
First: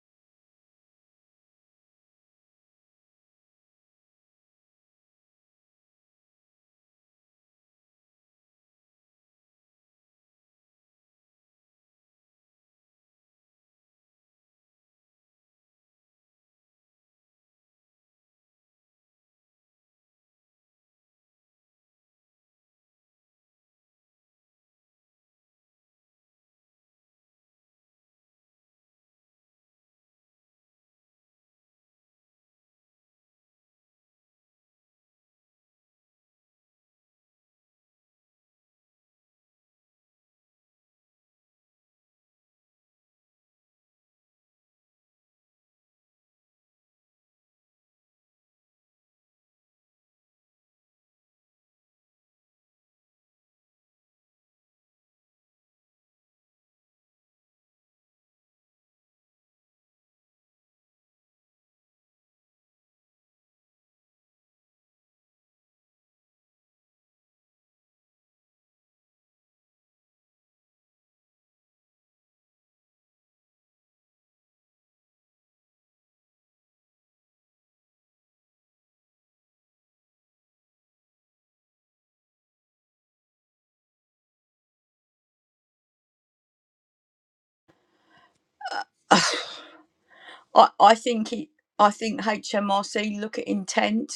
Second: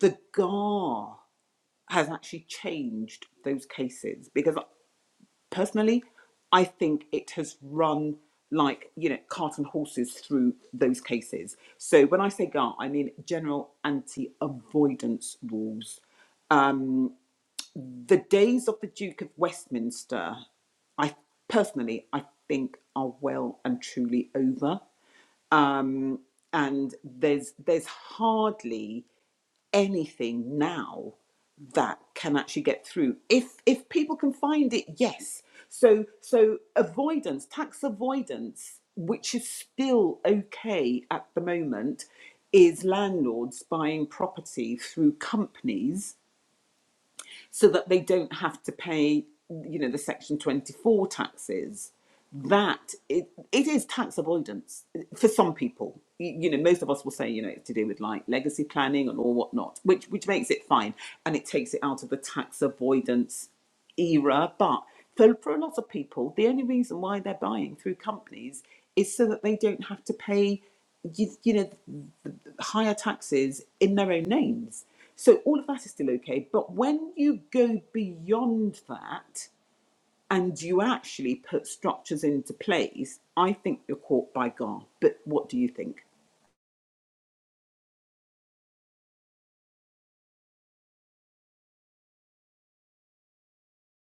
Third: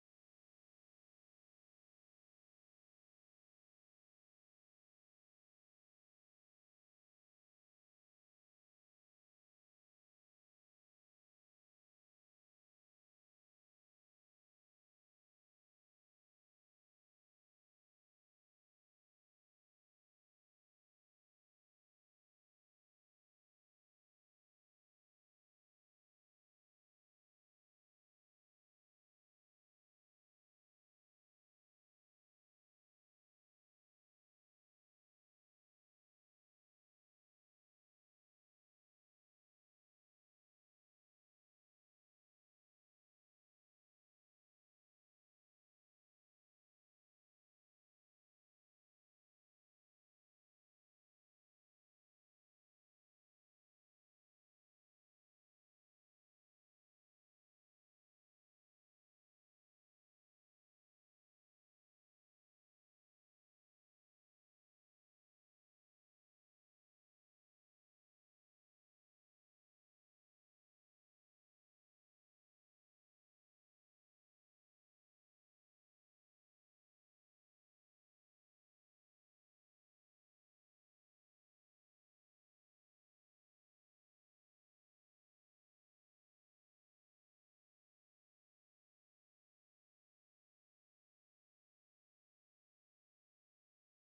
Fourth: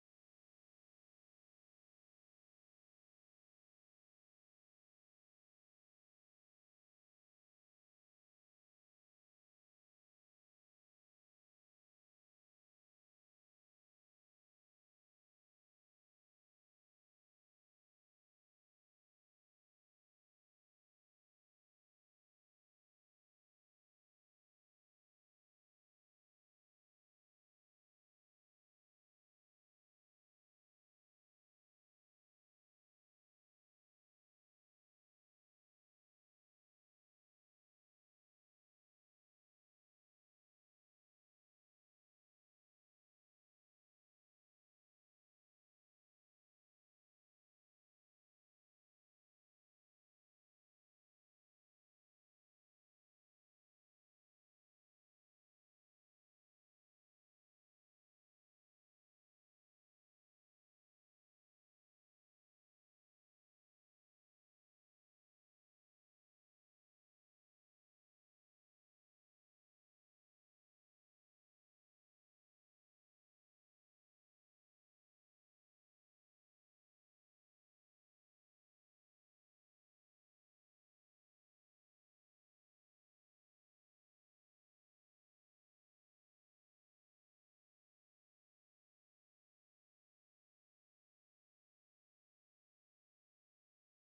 Speaker 1: the GAR? has actually changed those cases because personally i think it has run like you know cart and horses through those cases so when i say gar i mean general anti avoidance rules the days of the duke of westminster i personally i think are well and truly over and there's there's hardly anything now that can actually get through if if people can find it yes so so avoidance tax avoidance which is still okay at the moment is landlords buying property through companies so that they don't have to pay, you know, the Section 24 taxes. That it, it is tax avoidance for some people. You know, most of us will say, you know, it's to do with like legacy planning and all whatnot, which which makes it fine and it takes it out of the tax avoidance era, but for, for a lot of people, the only reason why they're buying through companies is so that they don't have to pay, you, you know, th- th- higher taxes in their own names. So all of that is still okay. But when you go beyond that and you actually put structures into place, I think you're caught by God. But what do you think?
Speaker 4: (sighs) I, I think it, I think HMRC look at intent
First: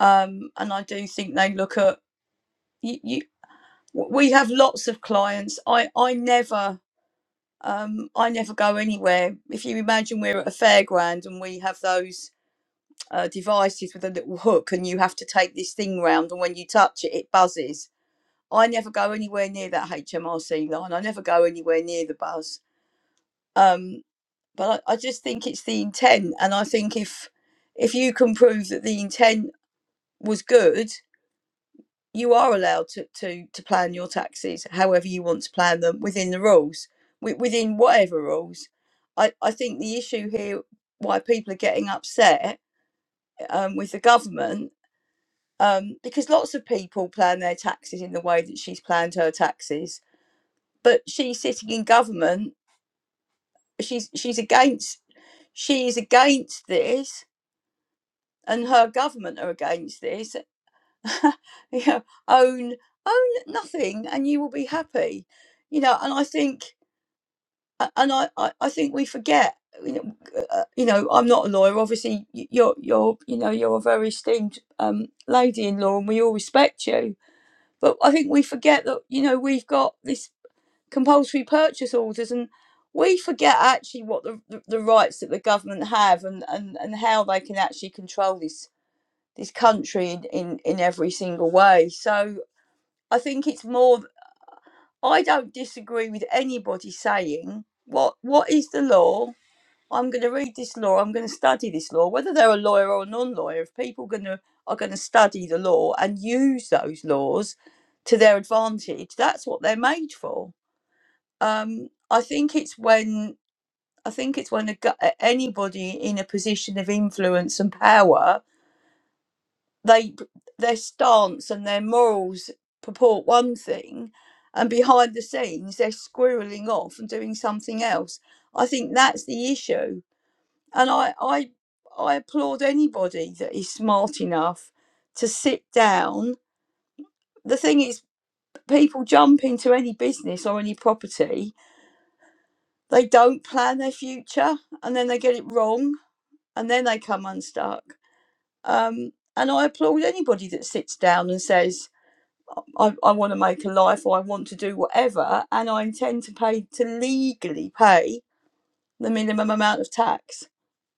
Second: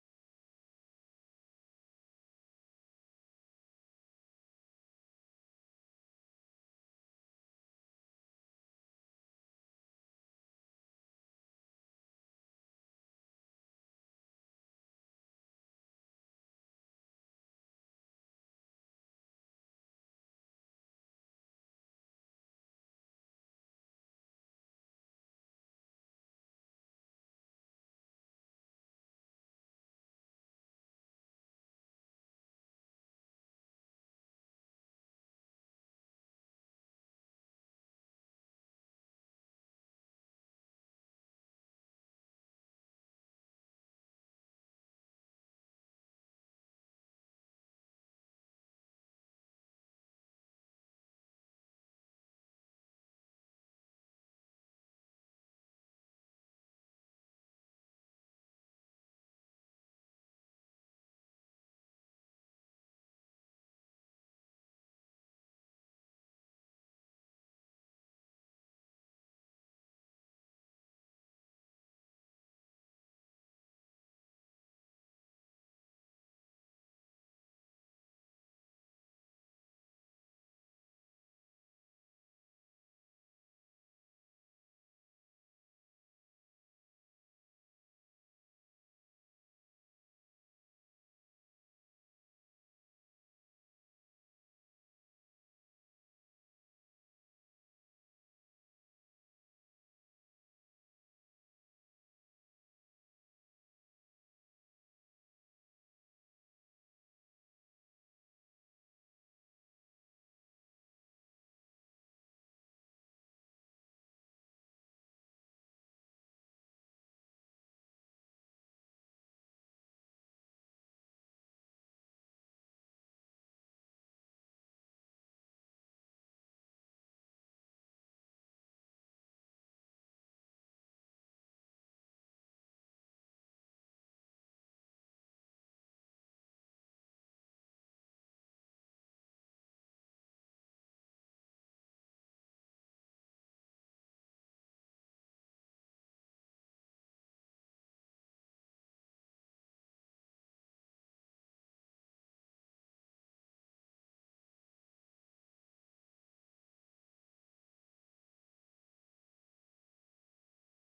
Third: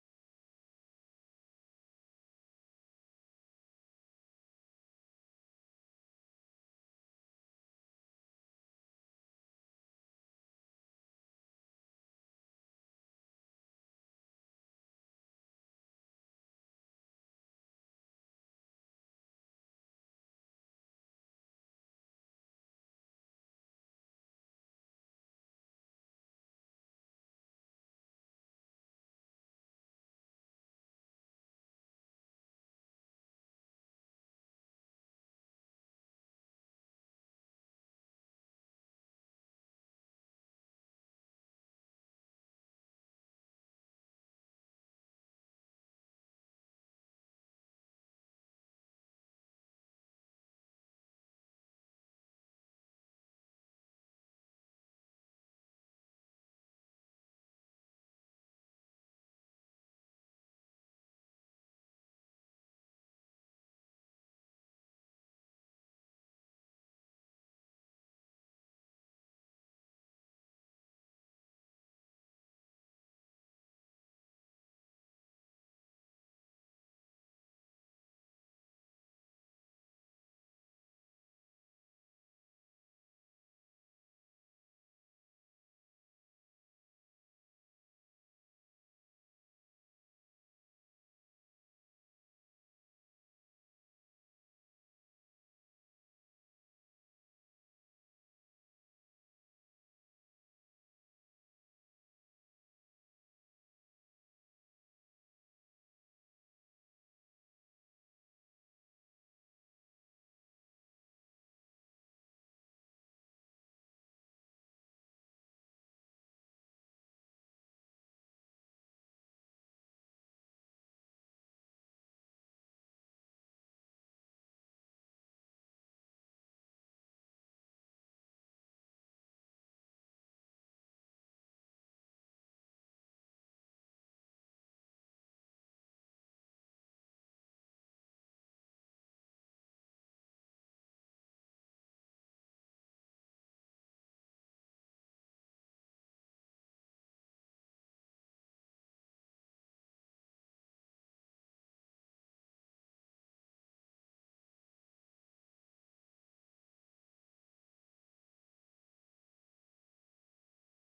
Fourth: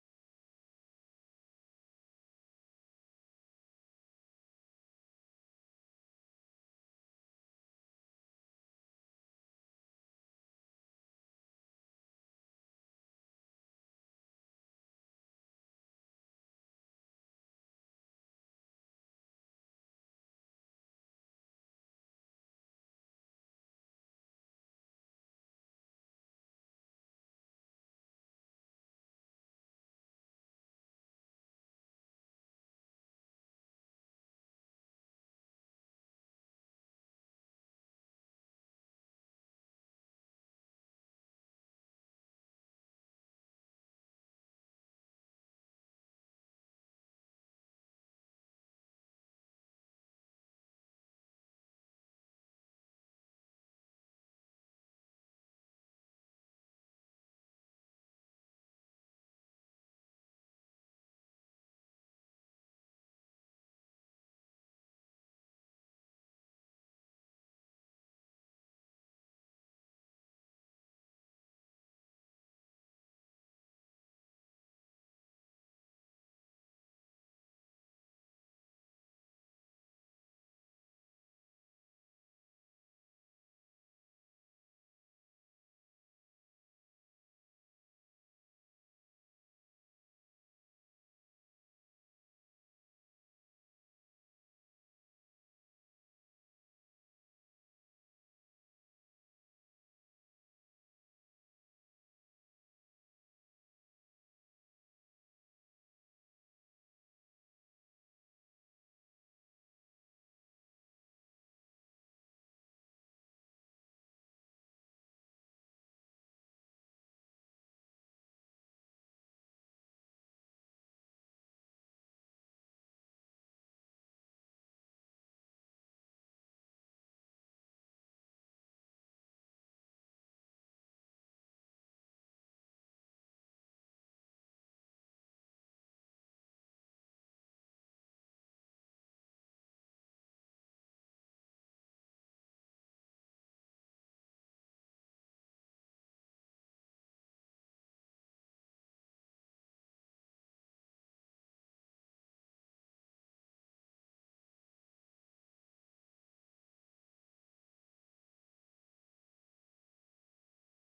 Speaker 4: um, and I do think they look at you, you. We have lots of clients. I I never um, I never go anywhere. If you imagine we're at a fairground and we have those uh, devices with a little hook, and you have to take this thing round, and when you touch it, it buzzes. I never go anywhere near that HMRC line. I never go anywhere near the buzz. Um, but I, I just think it's the intent, and I think if if you can prove that the intent was good you are allowed to, to, to plan your taxes however you want to plan them within the rules, wi- within whatever rules. I, I think the issue here, why people are getting upset um, with the government, um, because lots of people plan their taxes in the way that she's planned her taxes, but she's sitting in government. She's she's against she is against this, and her government are against this, (laughs) you know, own own nothing and you will be happy you know and i think and i i, I think we forget you know, uh, you know i'm not a lawyer obviously y- you're you're you know you're a very esteemed um lady in law and we all respect you but i think we forget that you know we've got this compulsory purchase orders and we forget actually what the, the the rights that the government have and, and, and how they can actually control this this country in, in, in every single way. So I think it's more. I don't disagree with anybody saying what what is the law. I'm going to read this law. I'm going to study this law, whether they're a lawyer or a non-lawyer. If people going to are going to study the law and use those laws to their advantage, that's what they're made for. Um, I think it's when I think it's when a, anybody in a position of influence and power they their stance and their morals purport one thing and behind the scenes they're squirreling off and doing something else i think that's the issue and i i i applaud anybody that is smart enough to sit down the thing is people jump into any business or any property they don't plan their future and then they get it wrong and then they come unstuck um and i applaud anybody that sits down and says I, I want to make a life or I want to do whatever, and I intend to pay to legally pay the minimum amount of tax,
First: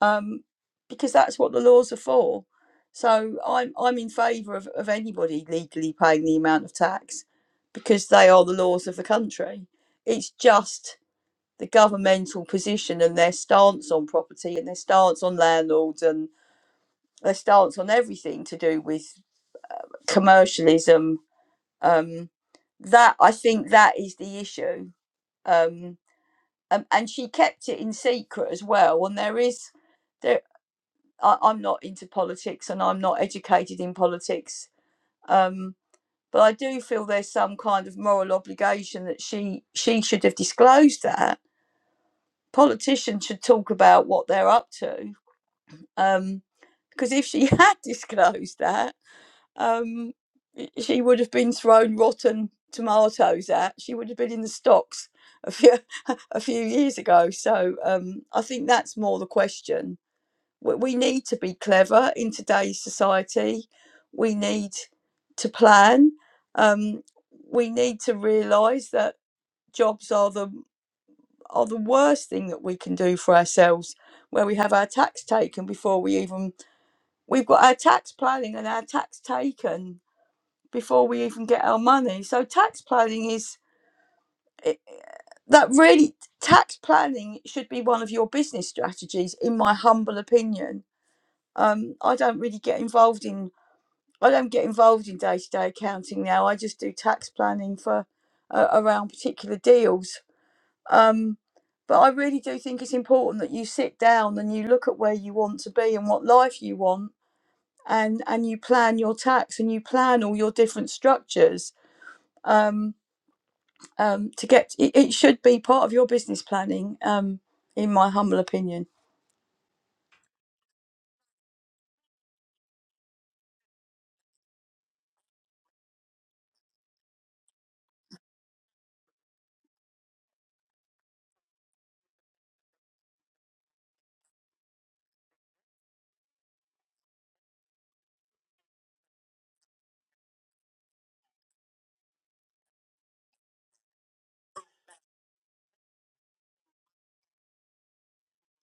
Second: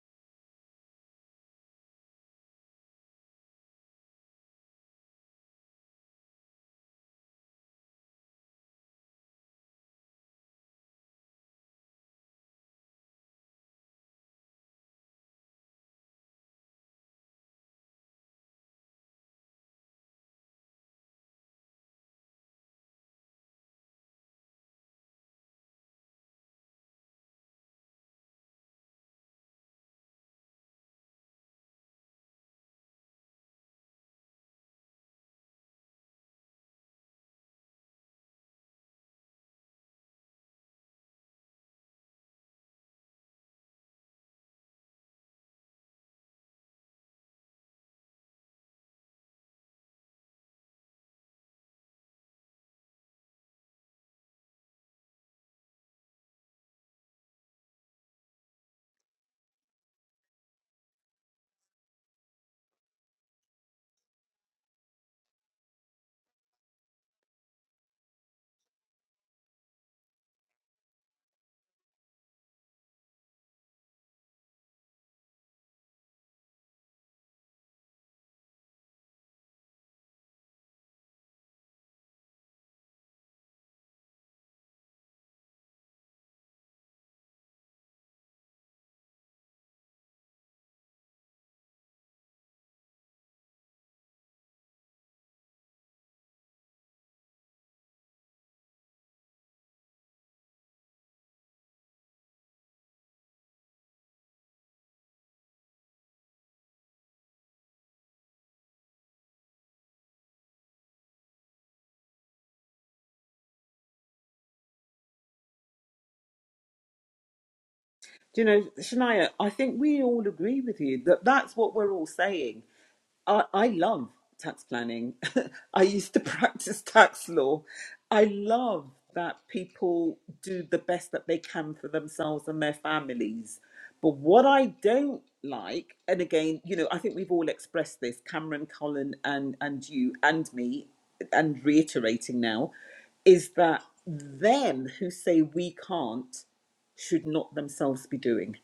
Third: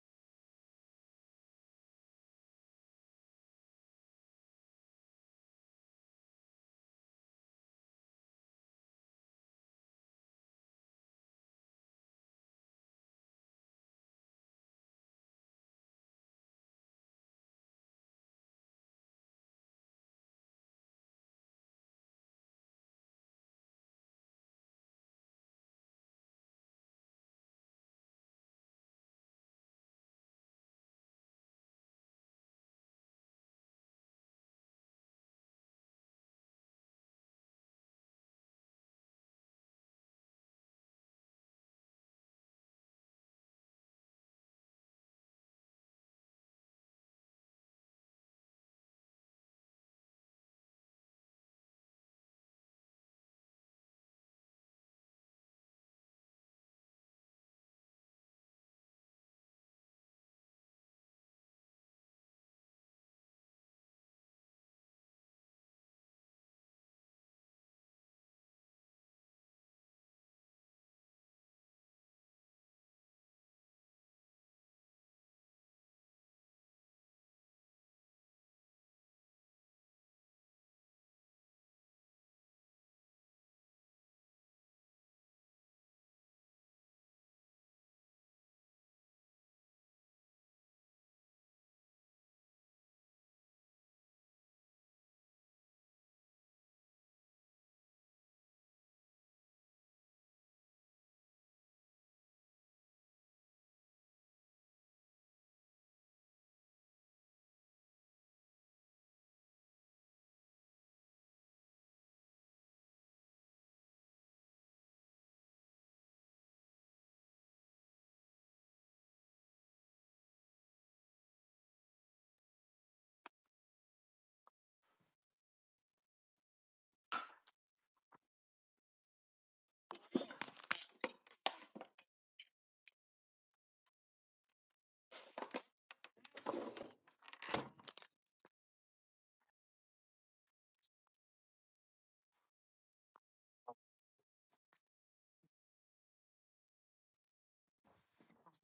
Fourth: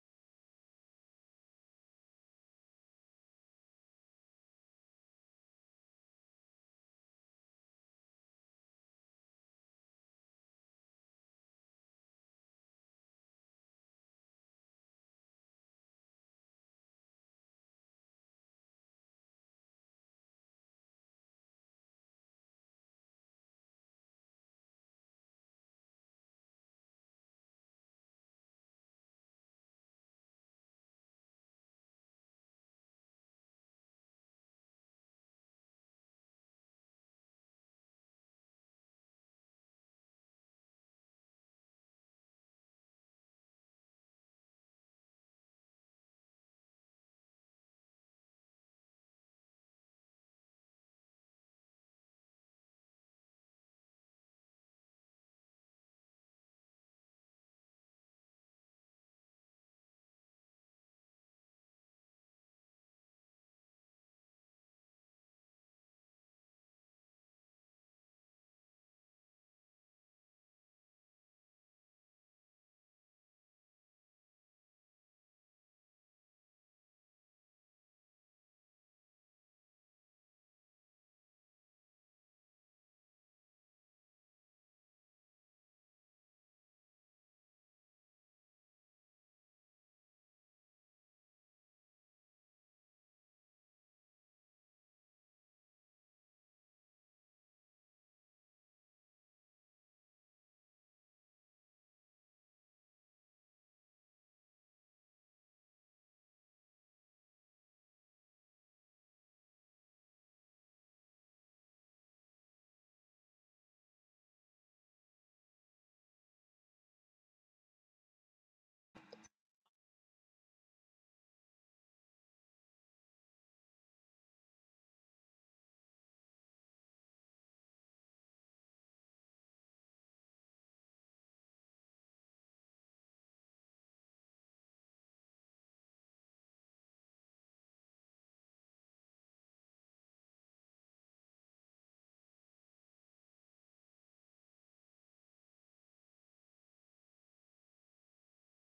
Speaker 4: um, because that's what the laws are for. So I'm I'm in favour of, of anybody legally paying the amount of tax, because they are the laws of the country. It's just the governmental position and their stance on property and their stance on landlords and their stance on everything to do with commercialism um that i think that is the issue um and, and she kept it in secret as well and there is there I, i'm not into politics and i'm not educated in politics um but i do feel there's some kind of moral obligation that she she should have disclosed that politicians should talk about what they're up to um because if she (laughs) had disclosed that um, she would have been thrown rotten tomatoes at. She would have been in the stocks a few (laughs) a few years ago. So um, I think that's more the question. We, we need to be clever in today's society. We need to plan. Um, we need to realise that jobs are the are the worst thing that we can do for ourselves where we have our tax taken before we even we've got our tax planning and our tax taken before we even get our money. So tax planning is it- that really tax planning should be one of your business strategies, in my humble opinion. Um, I don't really get involved in I don't get involved in day to day accounting now. I just do tax planning for uh, around particular deals. Um, but I really do think it's important that you sit down and you look at where you want to be and what life you want, and and you plan your tax and you plan all your different structures. Um. um, to get it, it should be part of your business planning um, in my humble
Speaker 1: Do you know,
Speaker 4: opinion
Speaker 1: Shania, I think we all agree with you that that's what we're all saying. I, I love tax planning. (laughs) I used to practice tax law. I love that people do the best that they can for themselves and their families. But what I don't like, and again, you know, I think we've all expressed this, Cameron, Colin, and and you and me, and reiterating now, is that them who say we can't should not themselves be doing.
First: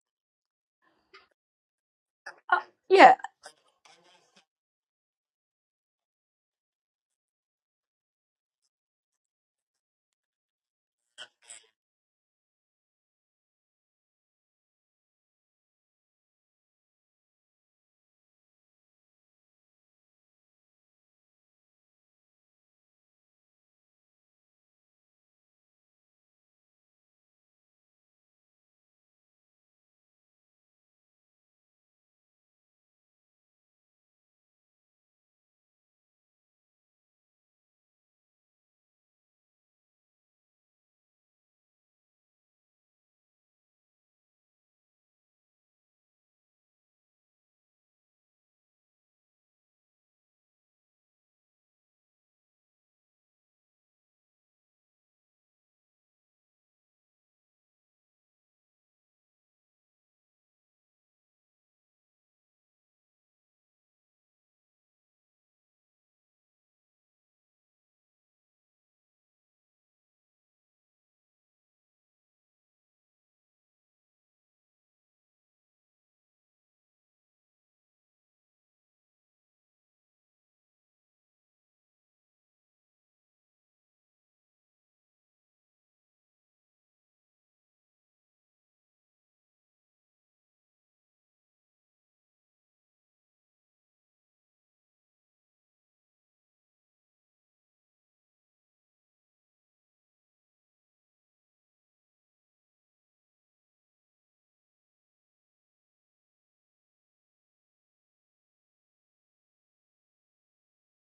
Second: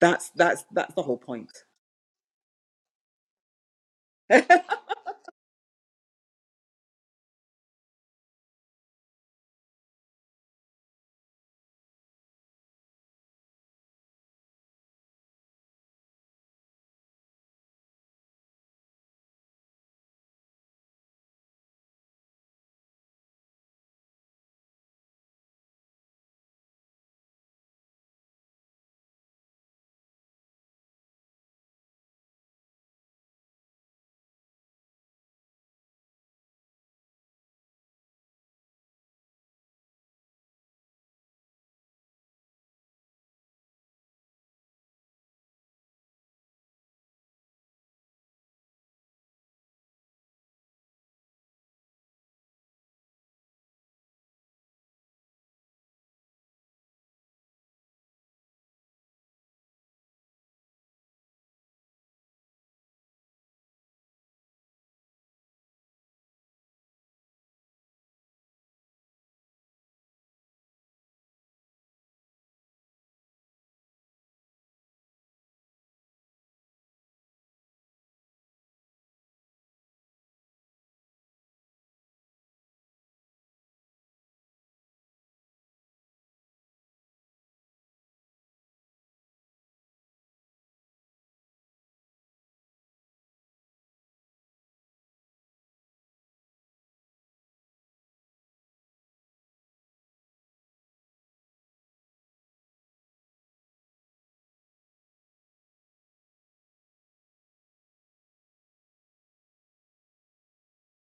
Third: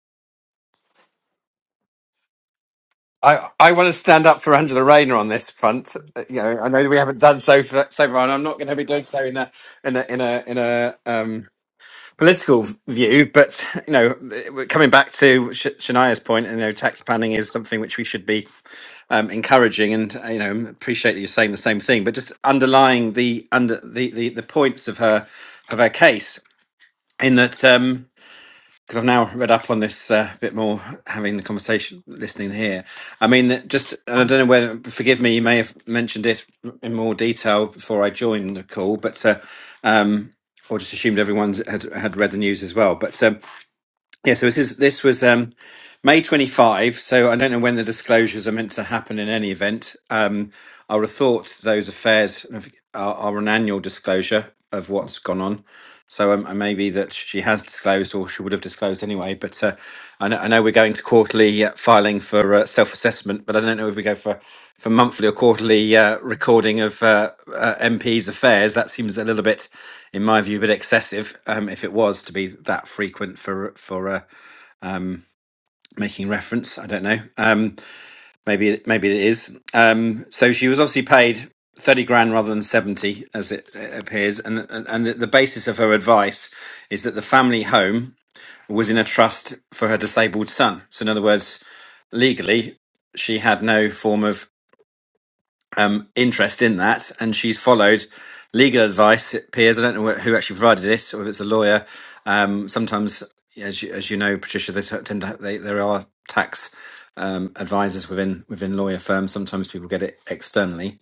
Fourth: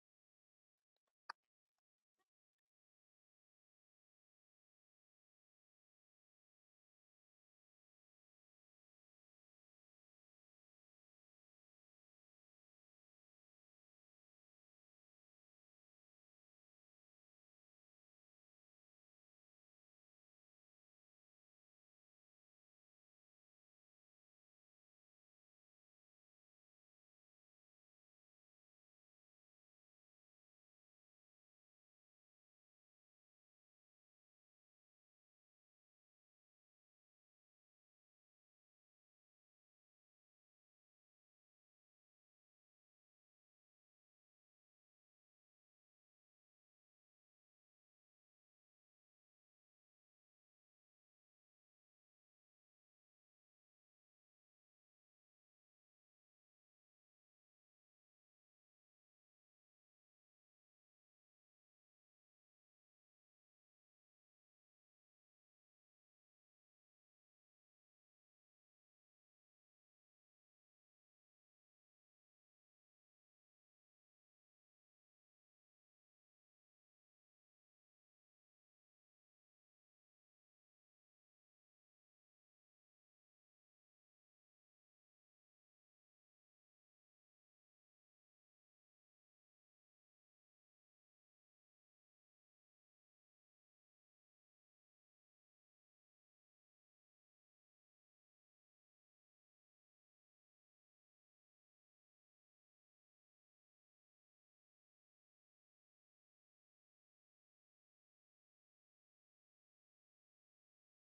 Speaker 1: That's that's that's the whole point.
Speaker 4: yeah
Speaker 3: I, I want to stand up for Angela Rayner on this front. Uh, You know, I know we haven't done so for, so far, and I'm not going to be doing so in a in a in a in a um, political view, but you know, we're coming back to Sh- Shania's point, you know, tax planning is something which we should be um, encouraging, and uh, you know, appreciate that you're saying the same thing. But just underlying the under the the, the points of her of her case in that. Um, because I've now read up on this uh, a uh, bit more, having the conversation, listening here. I mean, just and I don't know whether forgive me, you may have mentioned it in more detail before I joined the call, but uh, um, or just assumed everyone had had read the news as well. But um, yeah, so this is this was. Um, May 25, so I don't know when the disclosures are meant to happen in any event. Um, I would have thought those affairs have- are, are an annual disclosure of what's gone on. So um, maybe that she has disclosed or she would have disclosed anyway. But uh, I, know, I know we're going to quarterly uh, filing for uh, self assessment, but I don't know if we go for, for monthly or quarterly uh, recording of uh, uh, MPs' affairs. That seems a little bit, in my view, a bit excessive um, if it was to be that frequent for, for uh, making reference. I don't know. Um, maybe it, maybe it is. Um, so she was obviously paid thirty grand rather than seventy, as it uh, appears. And and, and the basis of her advice is that the family home was in a trust for her disabled son. So in other words, legally, she had no form of um, interest in that, and she's followed legal advice. It appears I don't know who actually provided this, or if it's a lawyer. Um, sometimes, as you, as you know, Patricia, they tend to ha- they, there are tax um, advisors within within lawyer firms. Sometimes people get it externally,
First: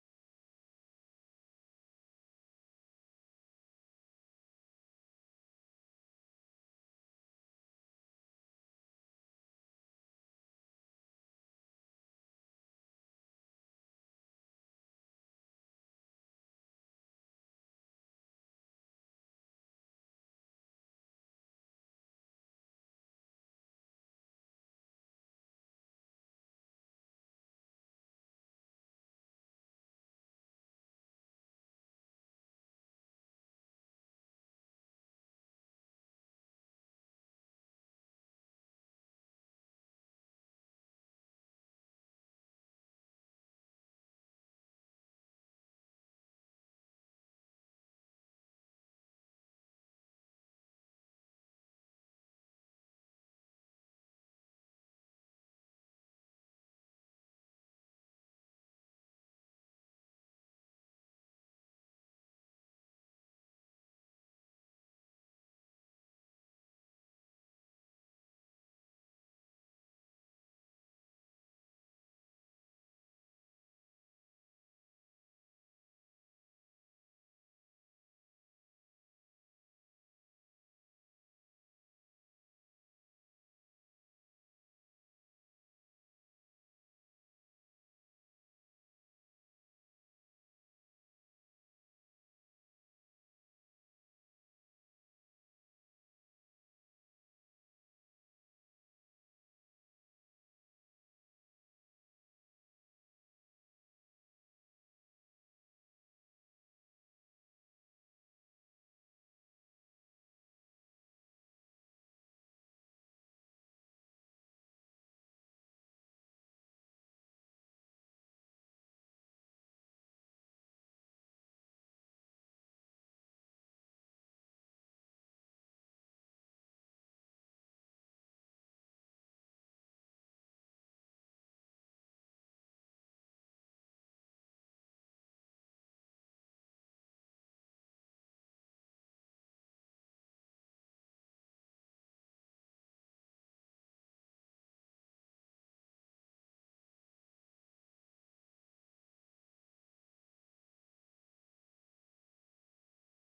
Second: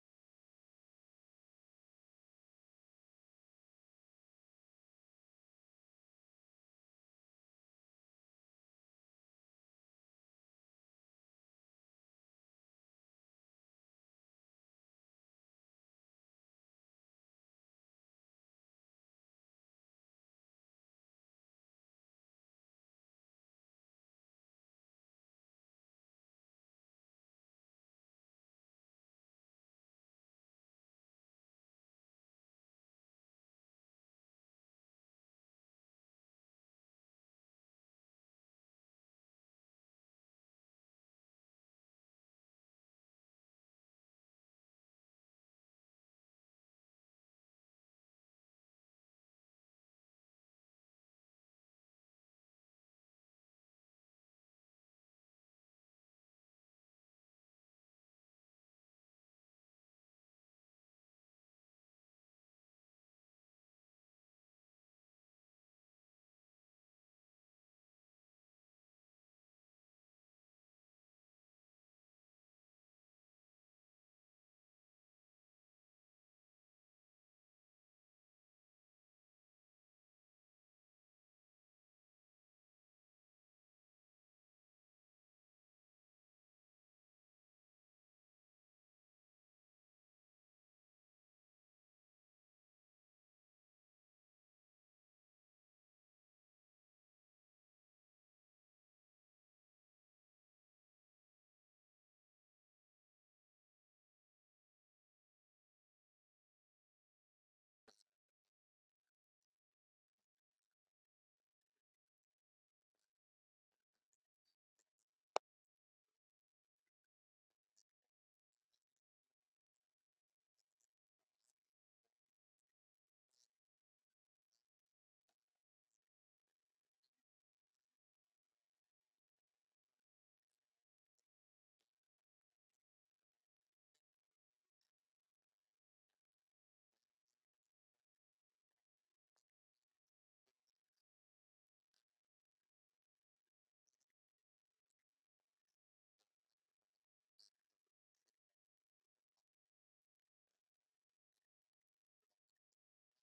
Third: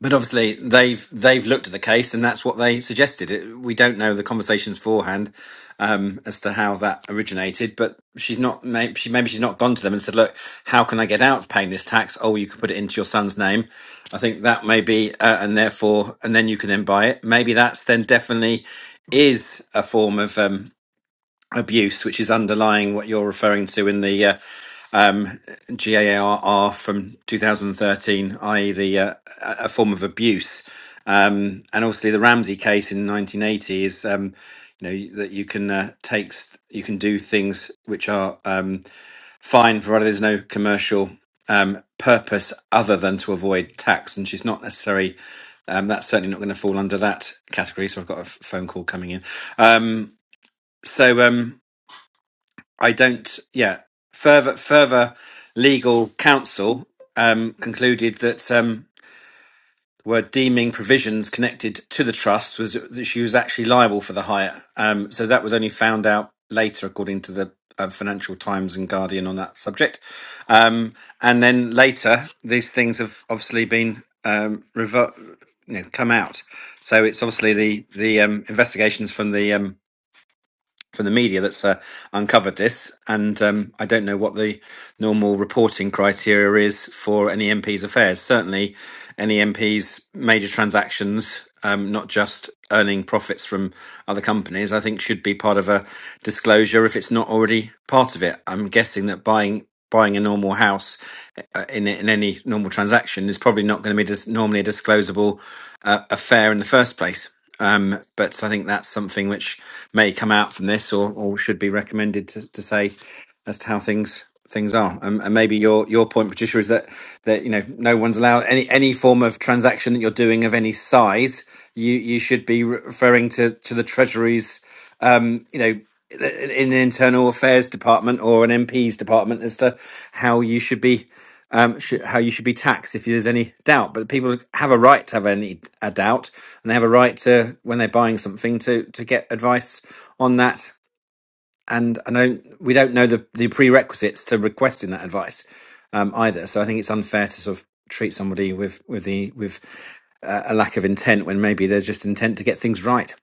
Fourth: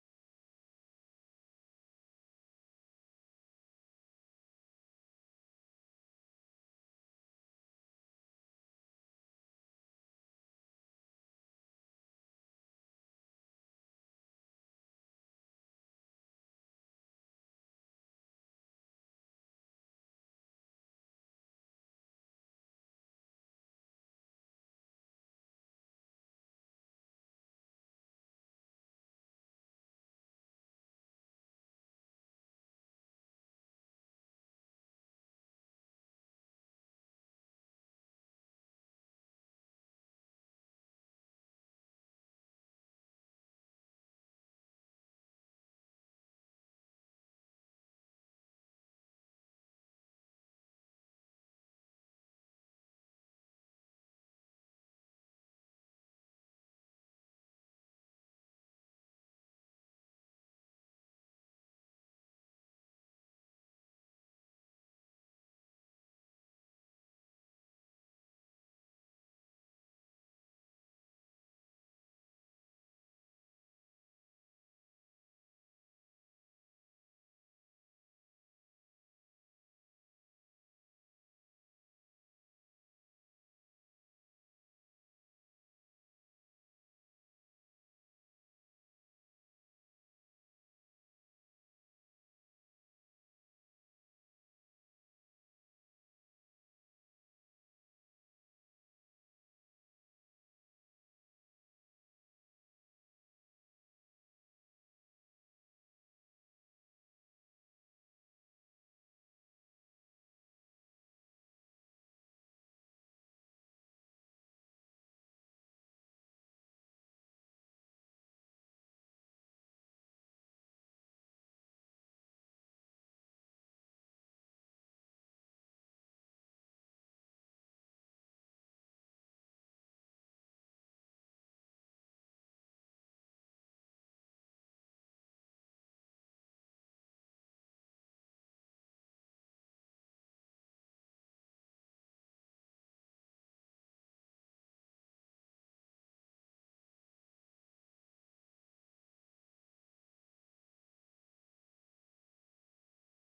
Speaker 3: but obviously, they've they've looked at the case, and that's what they suggested. It, we don't know the conversations beforehand um, as to how that originated, but she's not. Maybe, she maybe she's not gone to them and said, "Look, how can I get out paying this tax? Oh, you could put it into your son's name." I think that may be, uh, and therefore, and then you can then buy it. Maybe that's then definitely is a form of um, abuse, which is underlying what you're referring to in the uh, um, GARR from 2013, i.e., the uh, a a form of abuse. Um, and obviously, the Ramsey case in 1980 is, um, you know, that you can uh, take, st- you can do things which are um, fine, provided there's no commercial um, purpose other than to avoid tax. And she's not necessarily, um, that's certainly not going to fall under that category. So I've got a f- phone call coming in. Um, so, um, I don't. Yeah, further further legal counsel um, concluded that um, were deeming provisions connected to the trust was that she was actually liable for the hire. Um, so that was only found out later, according to the uh, Financial Times and Guardian on that subject. Um, and then later, these things have obviously been um, rever- you know, come out. So it's obviously the the um, investigations from the um, from the media that's uh, uncovered this, and um, I don't know what the normal reporting criteria is for any MP's affairs. Certainly, any MP's major transactions, um, not just earning profits from other companies, I think should be part of a disclosure if it's not already part of it. I'm guessing that buying buying a normal house uh, in in any normal transaction is probably not going to be dis- normally a disclosable uh, affair in the first place. Um, but I think that's something which may come out from this, or, or should be recommended to, to say as to how things things are. Um, and maybe your your point, Patricia, is that that you know no one's allowed any any form of transaction that you're doing of any size. You you should be referring to to the Treasury's um, you know, in in the internal affairs department or an MP's department as to how you should be um, sh- how you should be taxed if there's any doubt. But people have a right to have any a doubt, and they have a right to when they're buying something to to get advice on that. And I know we don't know the the prerequisites to requesting that advice um, either. So I think it's unfair to sort of treat somebody with with the with uh, a lack of intent when maybe there's just intent to get things right.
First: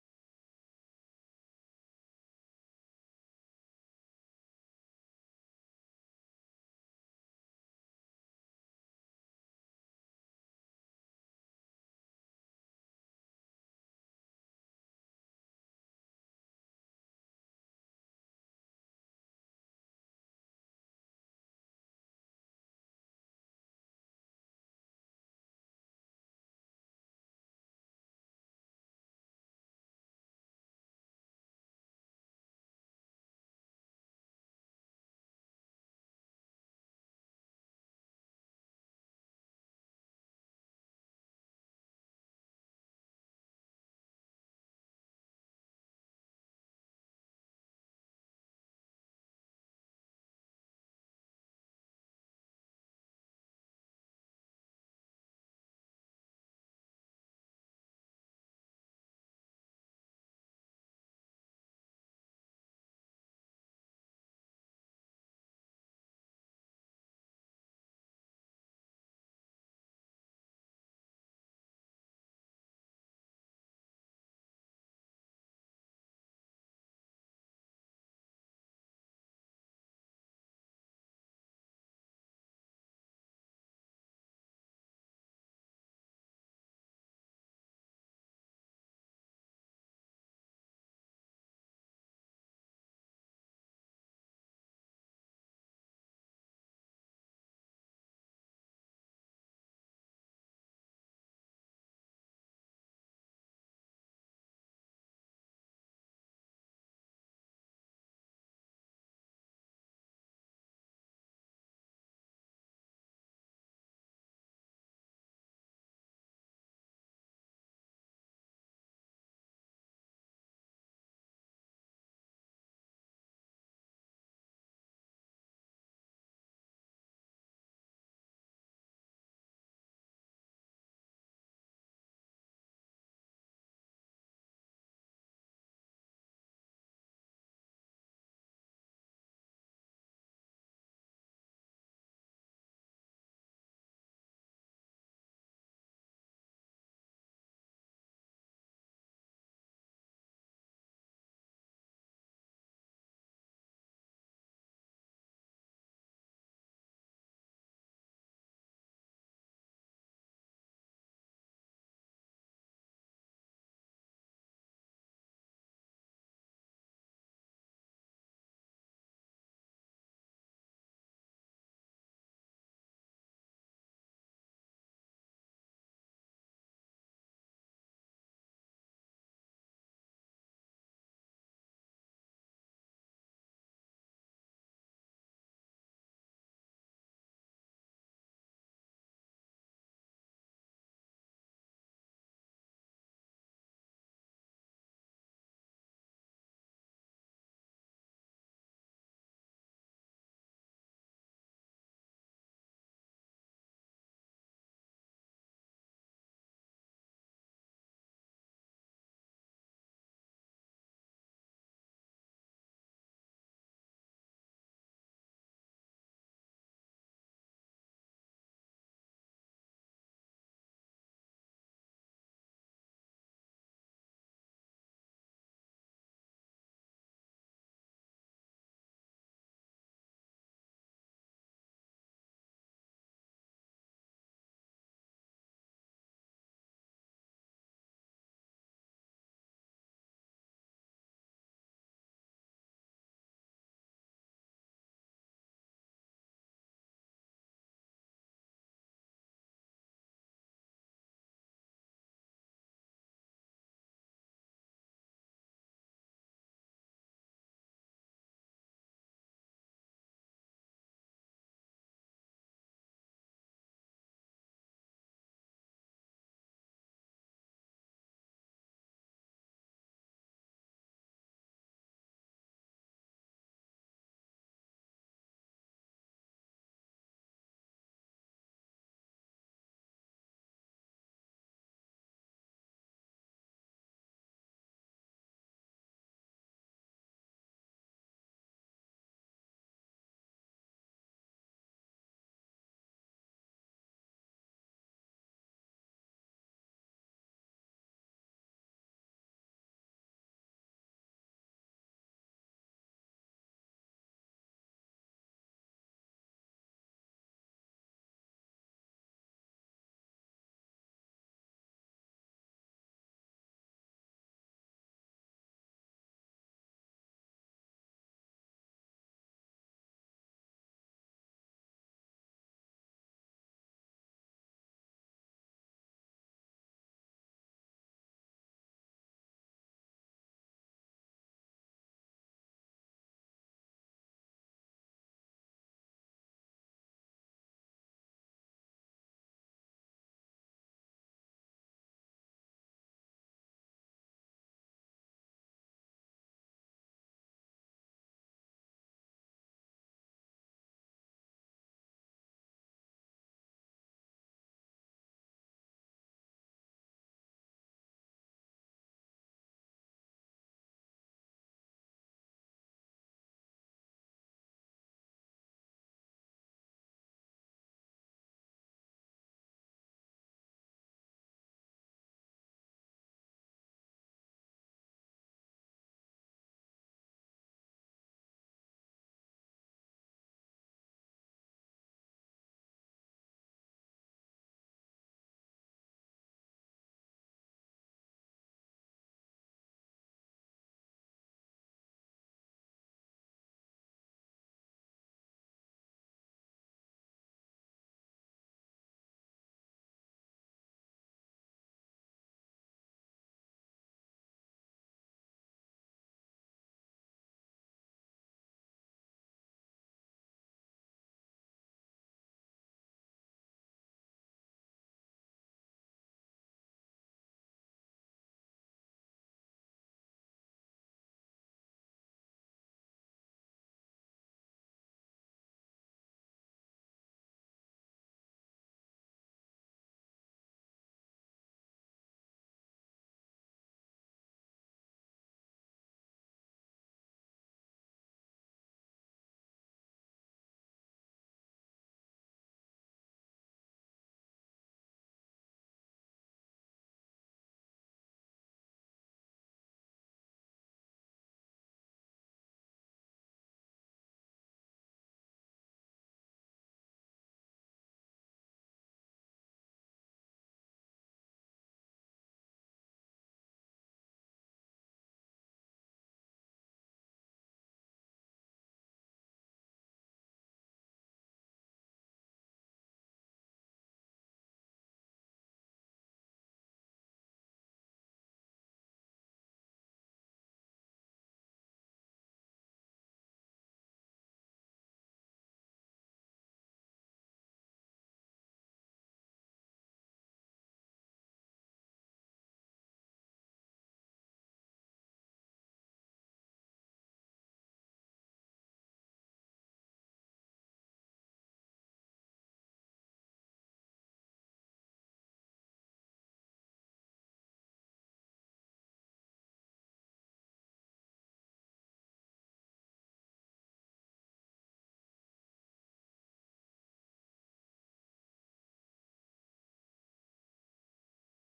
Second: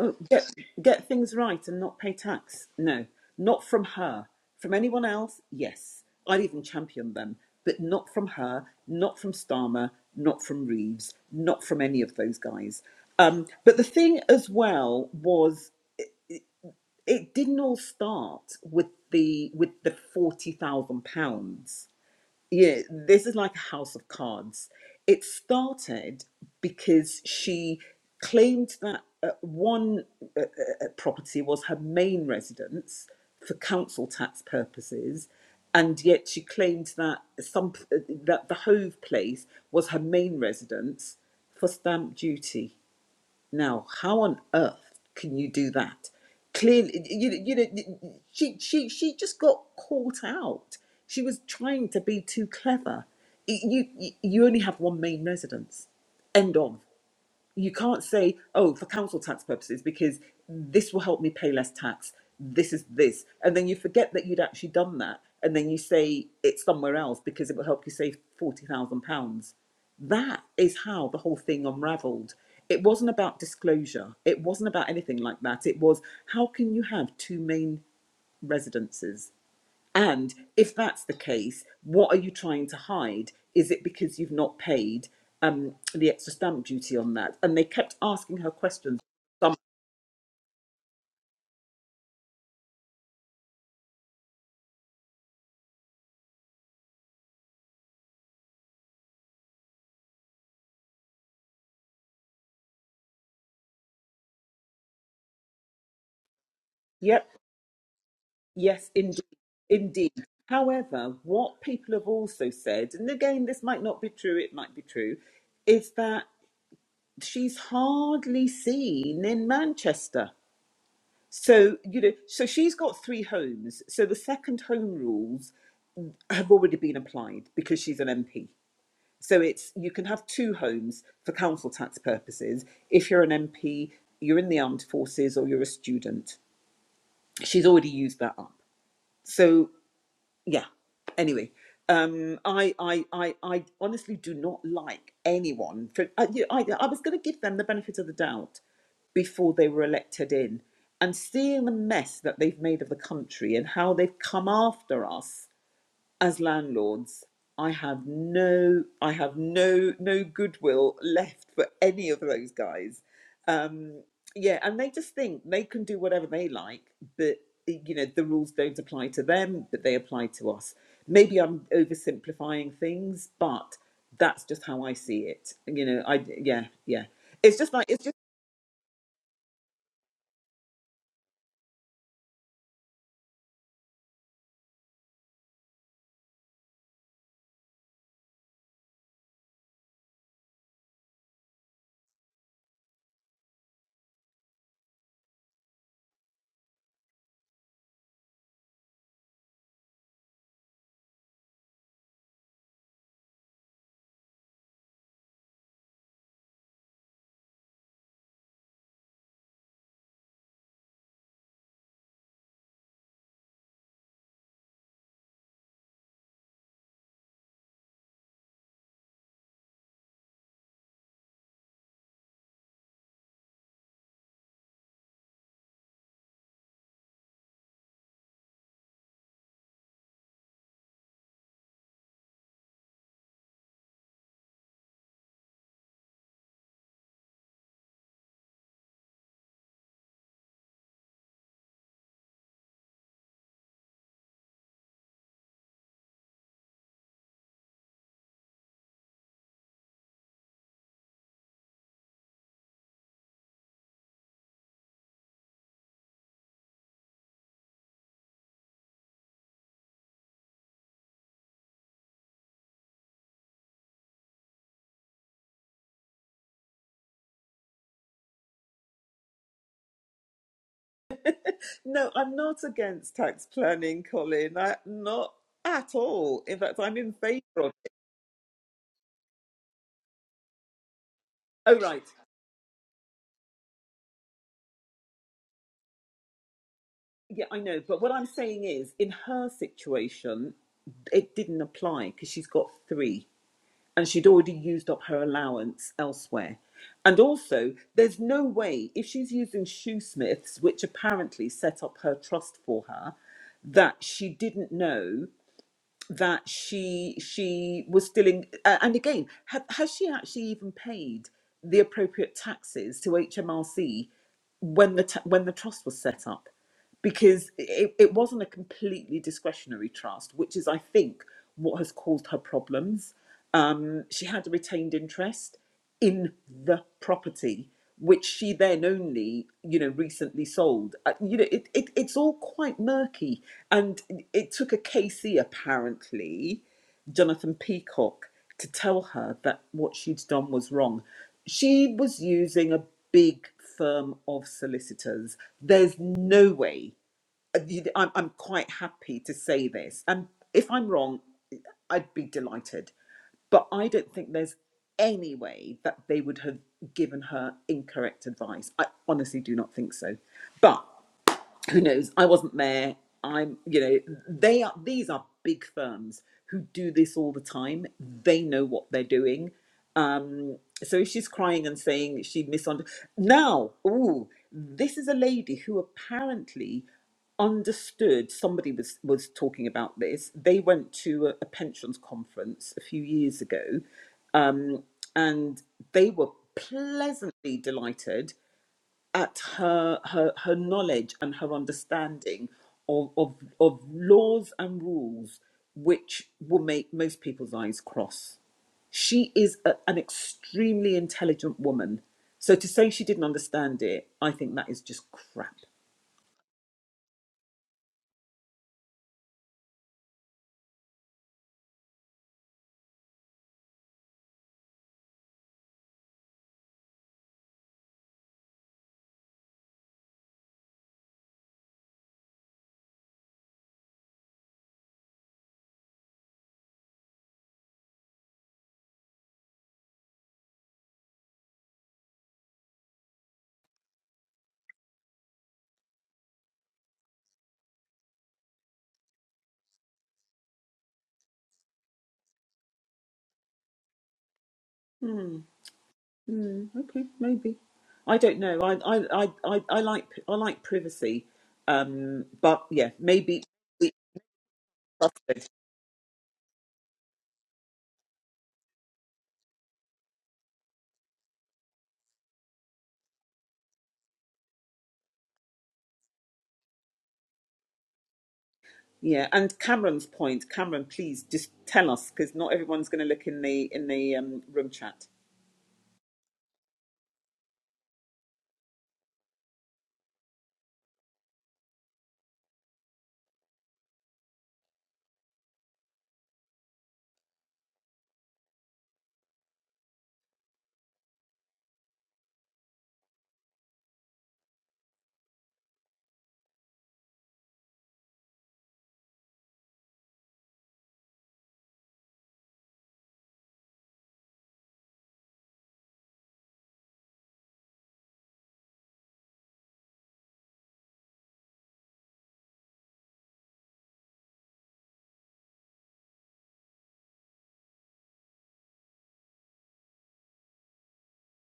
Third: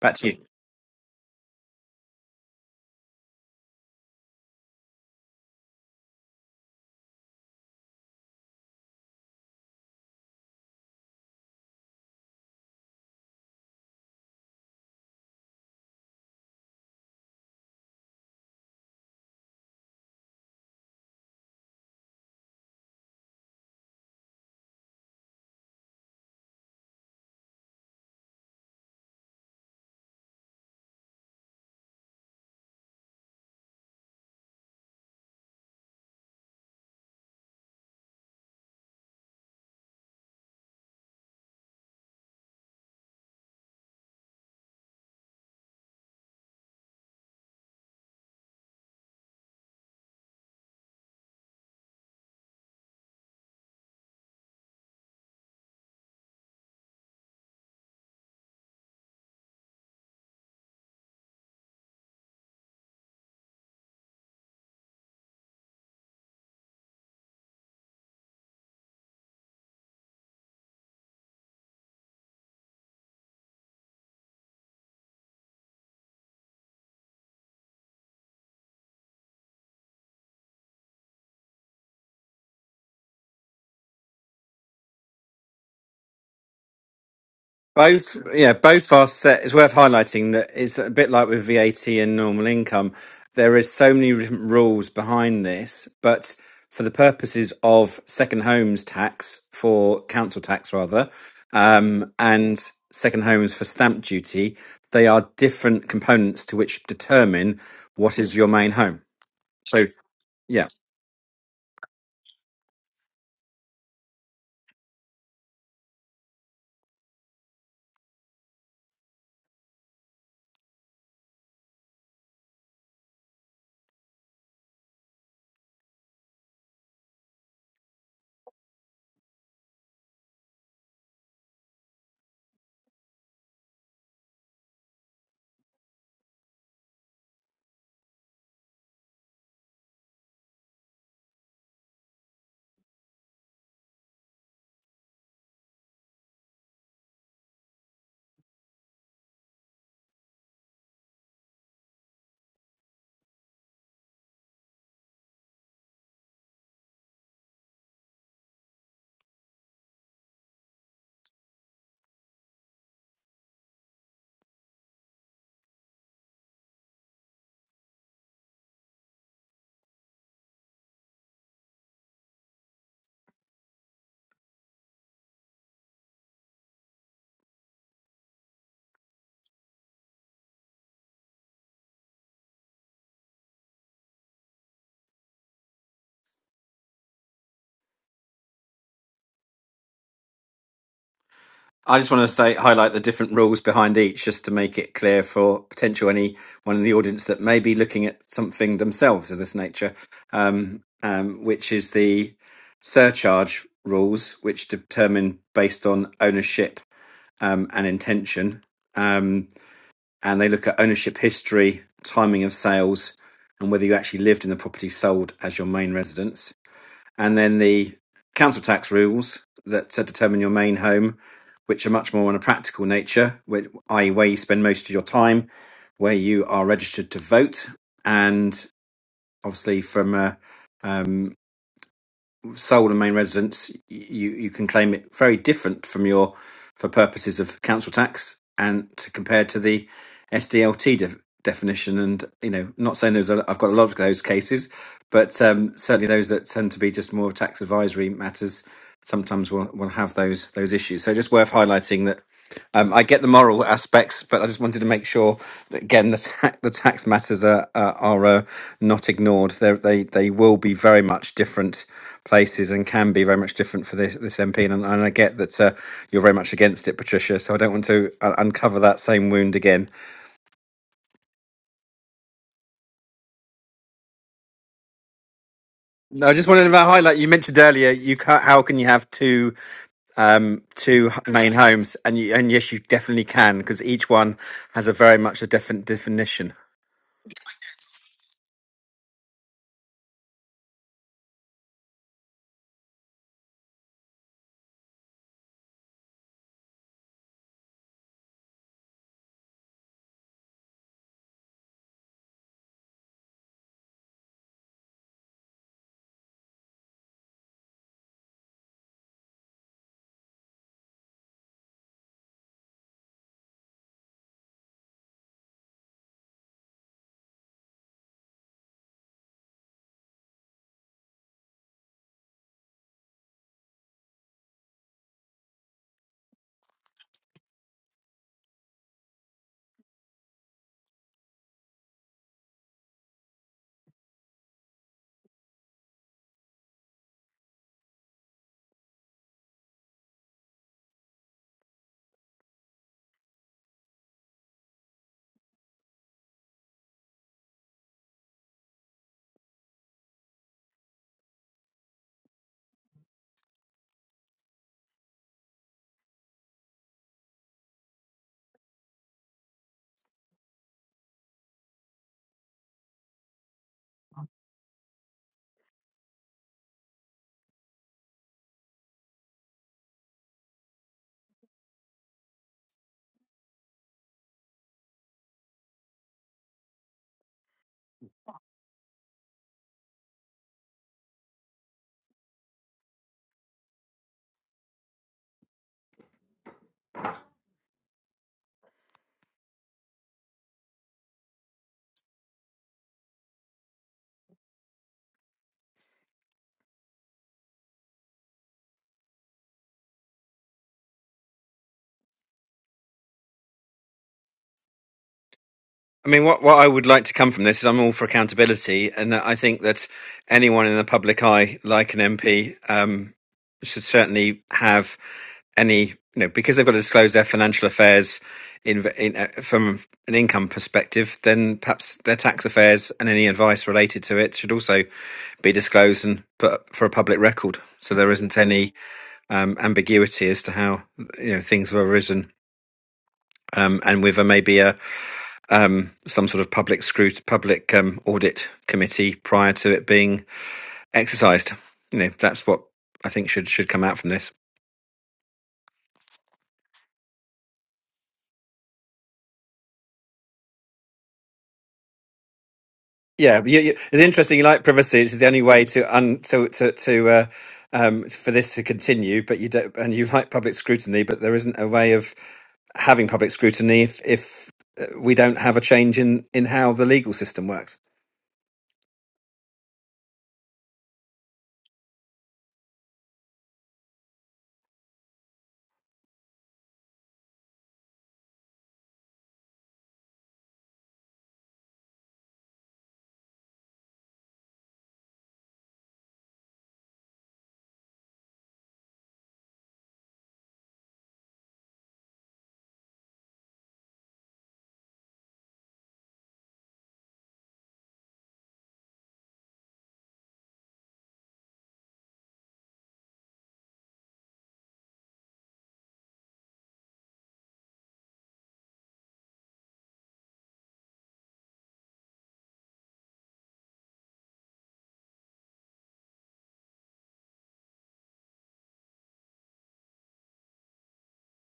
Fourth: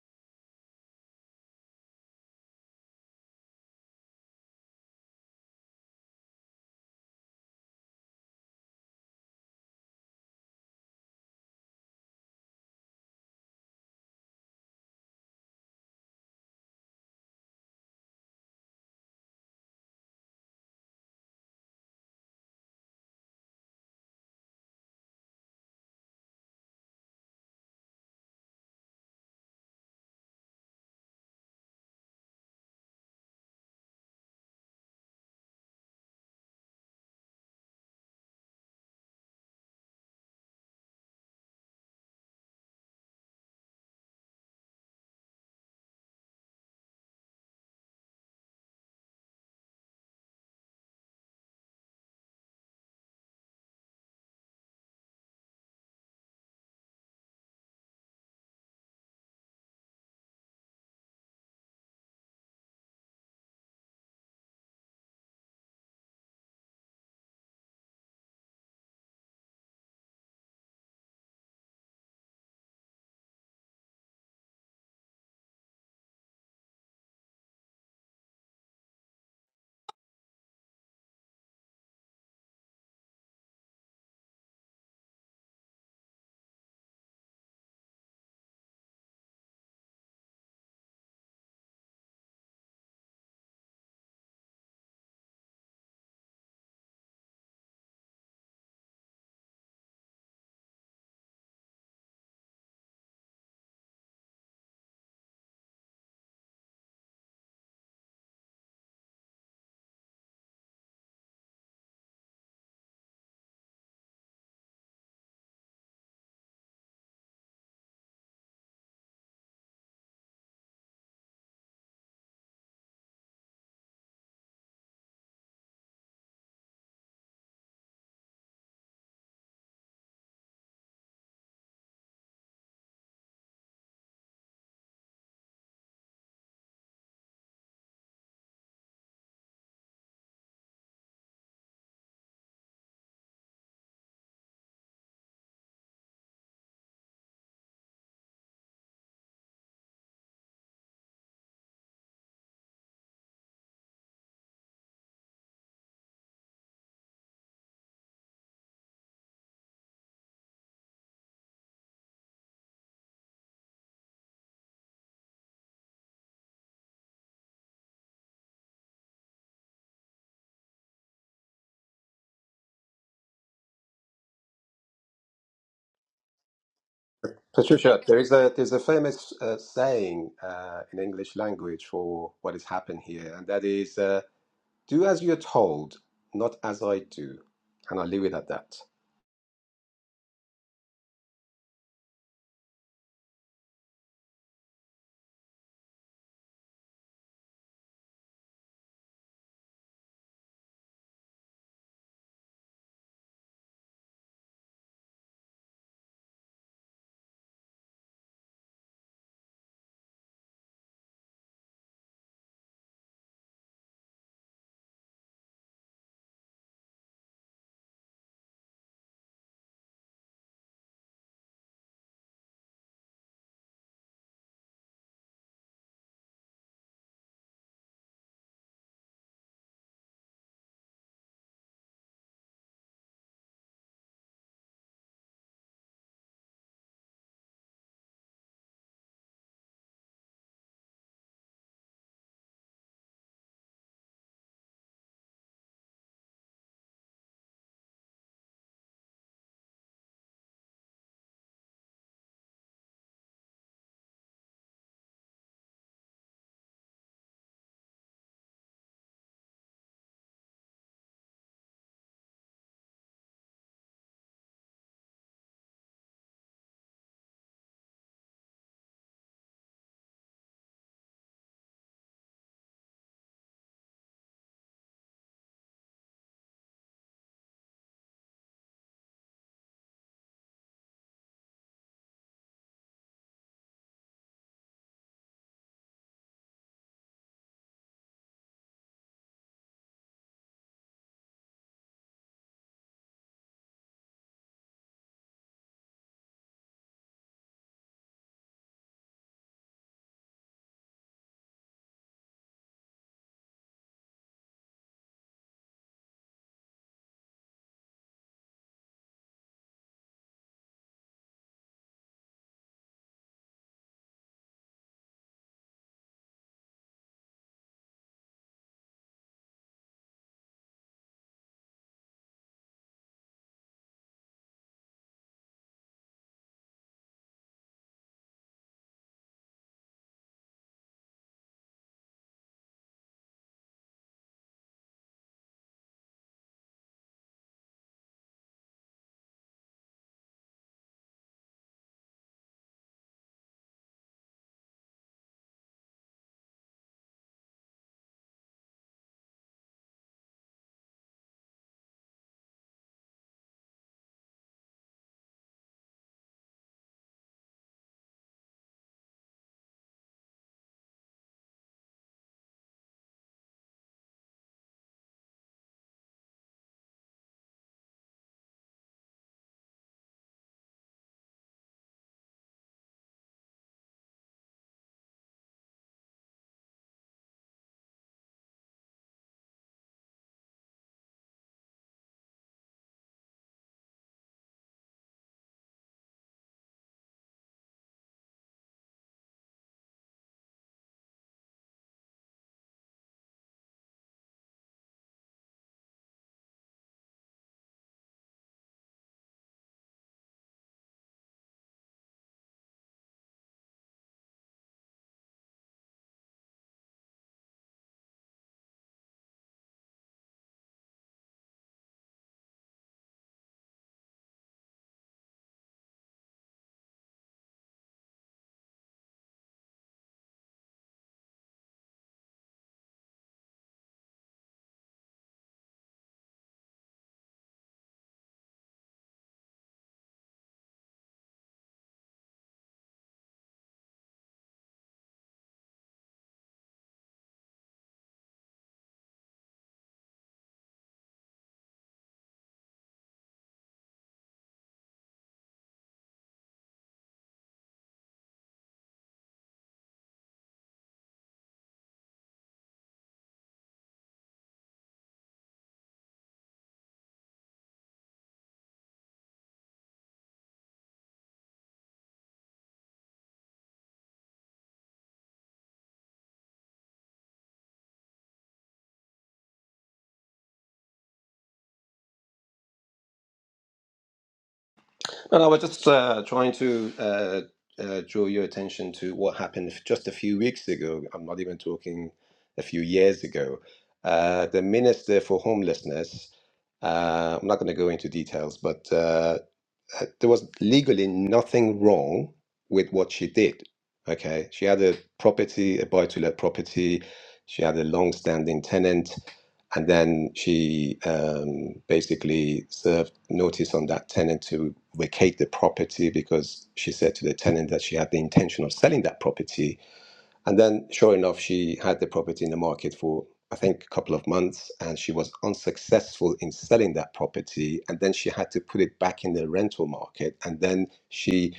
Speaker 3: Back to you.
Speaker 1: get get things right and not pay tax. No, not from her. From anyone else, yes, I'd even champion them, but not from her, not from Starmer, not from Reeves, not from any of those guys. Um, but the thing as well was it didn't all start with the with the forty thousand pounds yeah, this is like a house of cards. It started because she claimed that uh, one uh, uh, property was her main residence for council tax purposes, and yet she claimed that some uh, that the Hove place was her main residence for stamp duty. Now, how on earth can you do that? Clearly, you, you know, she, she, she just got caught out. She was trying to be too clever. You, you, you only have one main residence. End of you can't say, oh, for council tax purposes, because this will help me pay less tax. This is this. And then you forget that you'd actually done that. And then you say it's somewhere else because it will help you save £40,000. That is how the whole thing unraveled. It wasn't about disclosure, it wasn't about anything like that. It was how can you have two main residences? And if that's the case, what are you trying to hide? Is it because you've not paid um, the extra stamp duty on that? And they kept
Speaker 3: Both,
Speaker 1: asking her
Speaker 3: yeah, both
Speaker 1: questions.
Speaker 3: are set. It's
Speaker 1: Some,
Speaker 3: worth highlighting that it's a bit like with VAT and normal income. There is so many different rules behind this, but for the purposes of second homes tax for council tax rather, um, and second homes for stamp duty, they are different components to which
Speaker 1: yep,
Speaker 3: determine what is your main
Speaker 1: yes,
Speaker 3: home.
Speaker 1: indeed,
Speaker 3: So,
Speaker 1: indeed.
Speaker 3: yeah.
Speaker 1: However, what people have also said, and again, this might not be true, it might be true, is that she's hardly seen in Manchester. So, you know, so she's got three homes. So the second home rules have already been applied because she's an MP. So it's you can have two homes for council tax purposes if you're an MP, you're in the armed forces, or you're a student. She's already used that up. So yeah. Anyway, um, I, I I I honestly do not like anyone for I, you know, I, I was going to give them the benefit of the doubt before they were elected in. And seeing the mess that they've made of the country and how they've come after us as landlords, I have no, I have no, no goodwill left for any of those guys. Yeah, and they just think they can do whatever they like, but you know the rules don't apply to them, but they apply to us. Maybe I'm oversimplifying things, but that's just how I see it. You know, I yeah, yeah. It's just like
Speaker 2: Patricia,
Speaker 1: it's just
Speaker 2: there is a there's a famous uh, saying uh, in English language for what has happened here, and that is, uh, "Do as you're told, not as I do," and I'll leave it at that.
Speaker 3: I just want to say highlight the different rules behind each, just to make it clear for potential anyone in the audience that may be looking at something themselves of this nature, um, um, which is the surcharge rules, which determine based on ownership um, and intention, um, and they look at ownership history, timing of sales, and whether you actually lived in the property sold as your main residence and then the council tax rules that uh, determine your main home, which are much more on a practical nature, where, i.e., where you spend most of your time, where you are registered to vote, and obviously from a um, sole and main residence, you you can claim it very different from your for purposes of council tax and to compare to the SDLT def, definition. And you know, not saying there's a, I've got a lot of those cases, but um, certainly those that tend to be just more tax advisory matters sometimes will will have those those issues. So just worth highlighting that um, I get the moral aspects, but I just wanted to make sure that again the ta- the tax matters are are, are uh, not ignored. They're, they they will be very much different places and can be very much different for this this MP. And, and I get that uh, you're very much against it, Patricia. So I don't want to uh, uncover that same wound again.
Speaker 1: no. I'm not against tax planning, Colin. I, not at
Speaker 3: No, I
Speaker 1: all.
Speaker 3: just
Speaker 1: In
Speaker 3: wanted to
Speaker 1: fact, I'm in
Speaker 3: highlight. You
Speaker 1: favour
Speaker 3: mentioned
Speaker 1: of it.
Speaker 3: earlier you can't, how can you have two um, two h- main
Speaker 1: Oh
Speaker 3: homes,
Speaker 1: right.
Speaker 3: and you, and yes, you definitely can because each one has a very much a different definition.
Speaker 1: Yeah, I know. But what I'm saying is, in her situation, it didn't apply because she's got three and she'd already used up her allowance elsewhere. And also, there's no way, if she's using Shoesmiths, which apparently set up her trust for her, that she didn't know that she she was still in uh, and again ha, has she actually even paid the appropriate taxes to HMRC when the ta- when the trust was set up because it, it wasn't a completely discretionary trust which is I think what has caused her problems um she had a retained interest in the property which she then only you know recently sold Uh, you know it, it it's all quite murky and it it took a kc apparently jonathan peacock to tell her that what she'd done was wrong she was using a big firm of solicitors there's no way uh, you- I'm, I'm quite happy to say this. And if I'm wrong, I'd be delighted. But I don't think there's any way that they would have given her incorrect advice. I honestly do not think so. But who knows i wasn't there i'm you know they are these are big firms who do this all the time they know what they're doing um so if she's crying and saying she misunderstood now ooh this is a lady who apparently understood somebody was was talking about this they went to a, a pensions conference a few years ago um and they were pleasantly delighted at her her, her knowledge and her understanding of, of of laws and rules which will make most people's eyes cross. She is a, an extremely intelligent woman. So to say she didn't understand it, I think that is just crap.
Speaker 3: I mean, what, what I would like to come from this is I'm all for accountability, and I think that anyone in the public eye, like an MP, um, should certainly have any, you know, because they've got to disclose their financial affairs in, in uh, from an income perspective, then perhaps their tax affairs and any advice related to it should also be disclosed and put up for a public record, so there isn't any um, ambiguity as to how you know things have arisen. Um, and with a maybe a um, some sort of public scrut- public um, audit committee prior to it being exercised. You know, that's what I think should should come out from this.
Speaker 1: Hmm. Hmm. Okay. Maybe. I don't know. I I I I, I like I like privacy. Um. But yeah,
Speaker 3: Yeah,
Speaker 1: maybe.
Speaker 3: but you, you, it's interesting. You like privacy; it's the only way to un, to to, to uh, um, for this to continue. But you don't, and you like public scrutiny, but there isn't a way of having public scrutiny if if uh, we don't have a change in in how the legal system works.
Speaker 1: Yeah, and Cameron's point, Cameron, please just tell us because not everyone's going to look in the in the um, room chat.
Speaker 2: And I was just uh, trying to uh, uh, draw your attention to what happened just a few weeks ago. I'm not even talking a few years ago. Uh, the minister for homelessness. Uh, I'm not going to go into details, but uh, there was legally nothing wrong with what she did. Okay, she had a property, a buy-to-let property. She had a long-standing tenant, and then she um, basically served notice on that tenant to vacate the property because she said to the tenant that she had the intention of selling that property and then, sure enough, she had the property in the market for, I think, a couple of months, and she was unsuccessful in selling that property. And then she had to put it back in the rental market. And then she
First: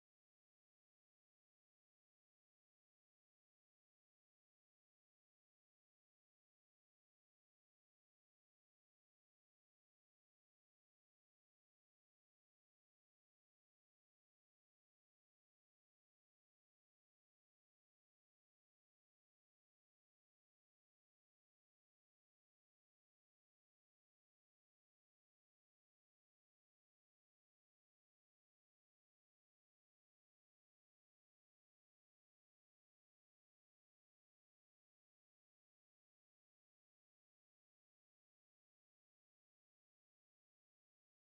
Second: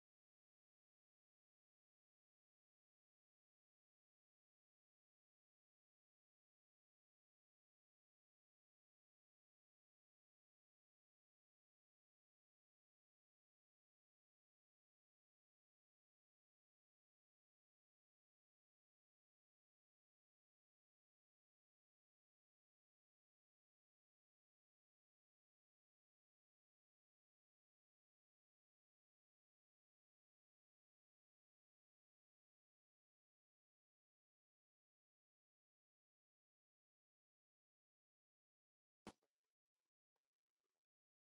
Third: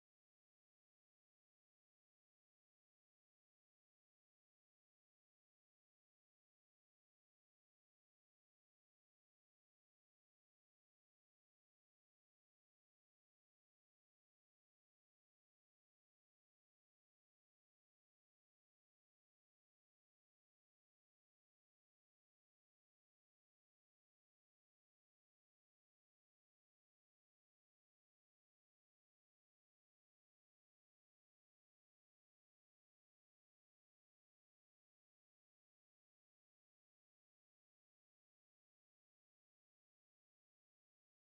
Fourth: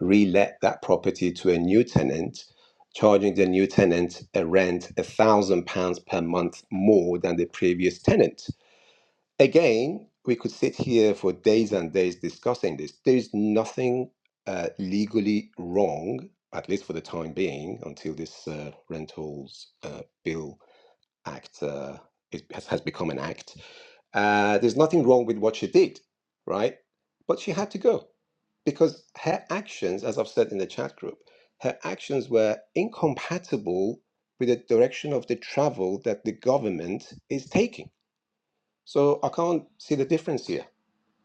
Speaker 2: re let that property to a new tenant, charging the new tenant a rent a thousand pounds per month more than the previous tenant Again, we could sit here for days and days discussing this. There is nothing uh, legally wrong, at least for the time being, until this uh, Rentals uh, Bill Act uh, is, has, has become an act. Uh, there's nothing wrong with what she did, right? But she had to go because her actions, as I've said in the chat group, her actions were incompatible with the direction of the travel that the government is taking so I can't see the difference here.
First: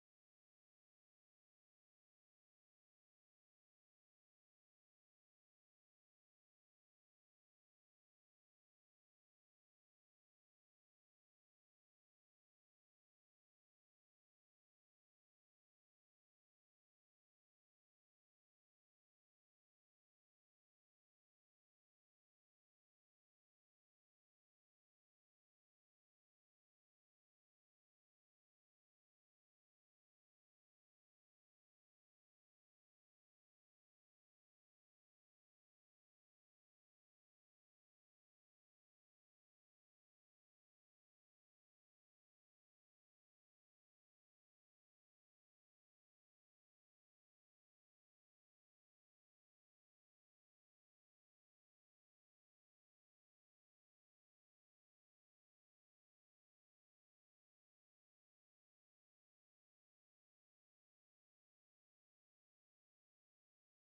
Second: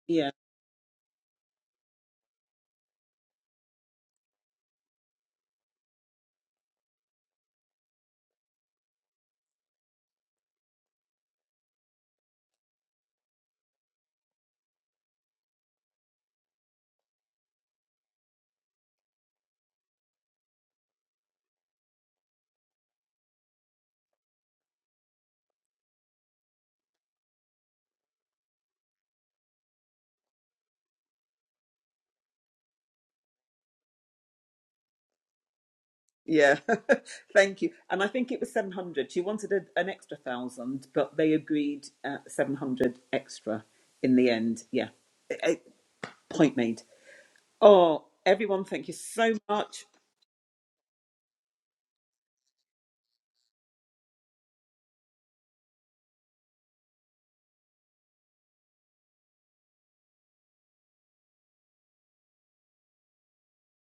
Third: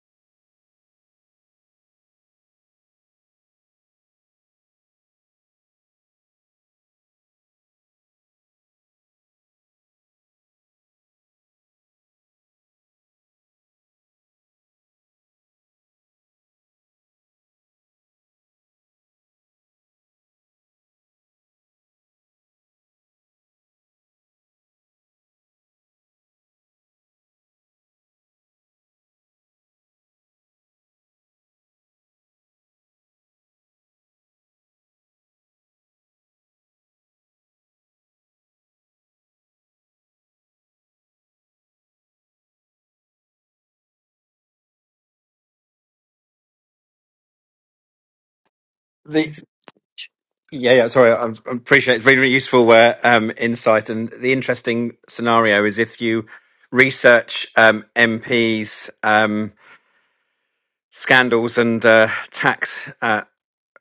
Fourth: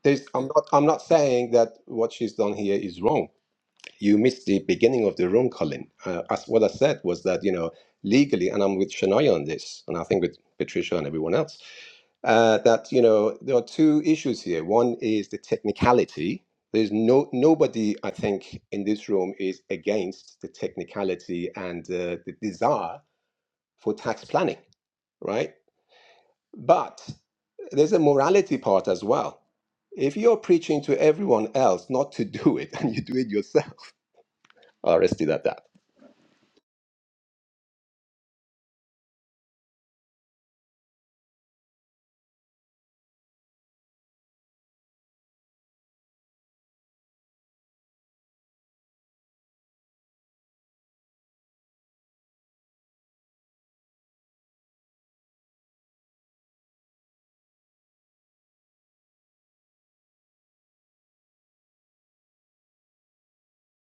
Speaker 2: There's,
Speaker 1: Yeah,
Speaker 2: I'm not. I'm not saying that what she's done here is wrong. You missed the beginning of the room, Colin. Uh, as what I said was that you know legally, and I'm with Shania on this, and I think with Patricia and everyone else, uh, that you know there are two issues here. One is the technicality. There's no nobody, I think, in this room is against the technicality and uh, the desire for tax planning, right? But there's a morality part as well. If you're preaching to everyone else not to do it (laughs) and you do it yourself, (laughs) I'll rest it at that.
Speaker 1: yeah, (laughs) thank you. And I think it was seven hundred. She wanted a, an extra thousand, but they agreed at seven hundred extra in the end. Yeah, Eh, eh, point made. Oh, everyone, thank you
Speaker 3: the
Speaker 1: so much.
Speaker 3: Yeah, yeah. Sorry, I I appreciate it. it's really, really useful uh, um, insight. And the interesting scenario is if you research um, MPs' um, scandals and uh, tax uh,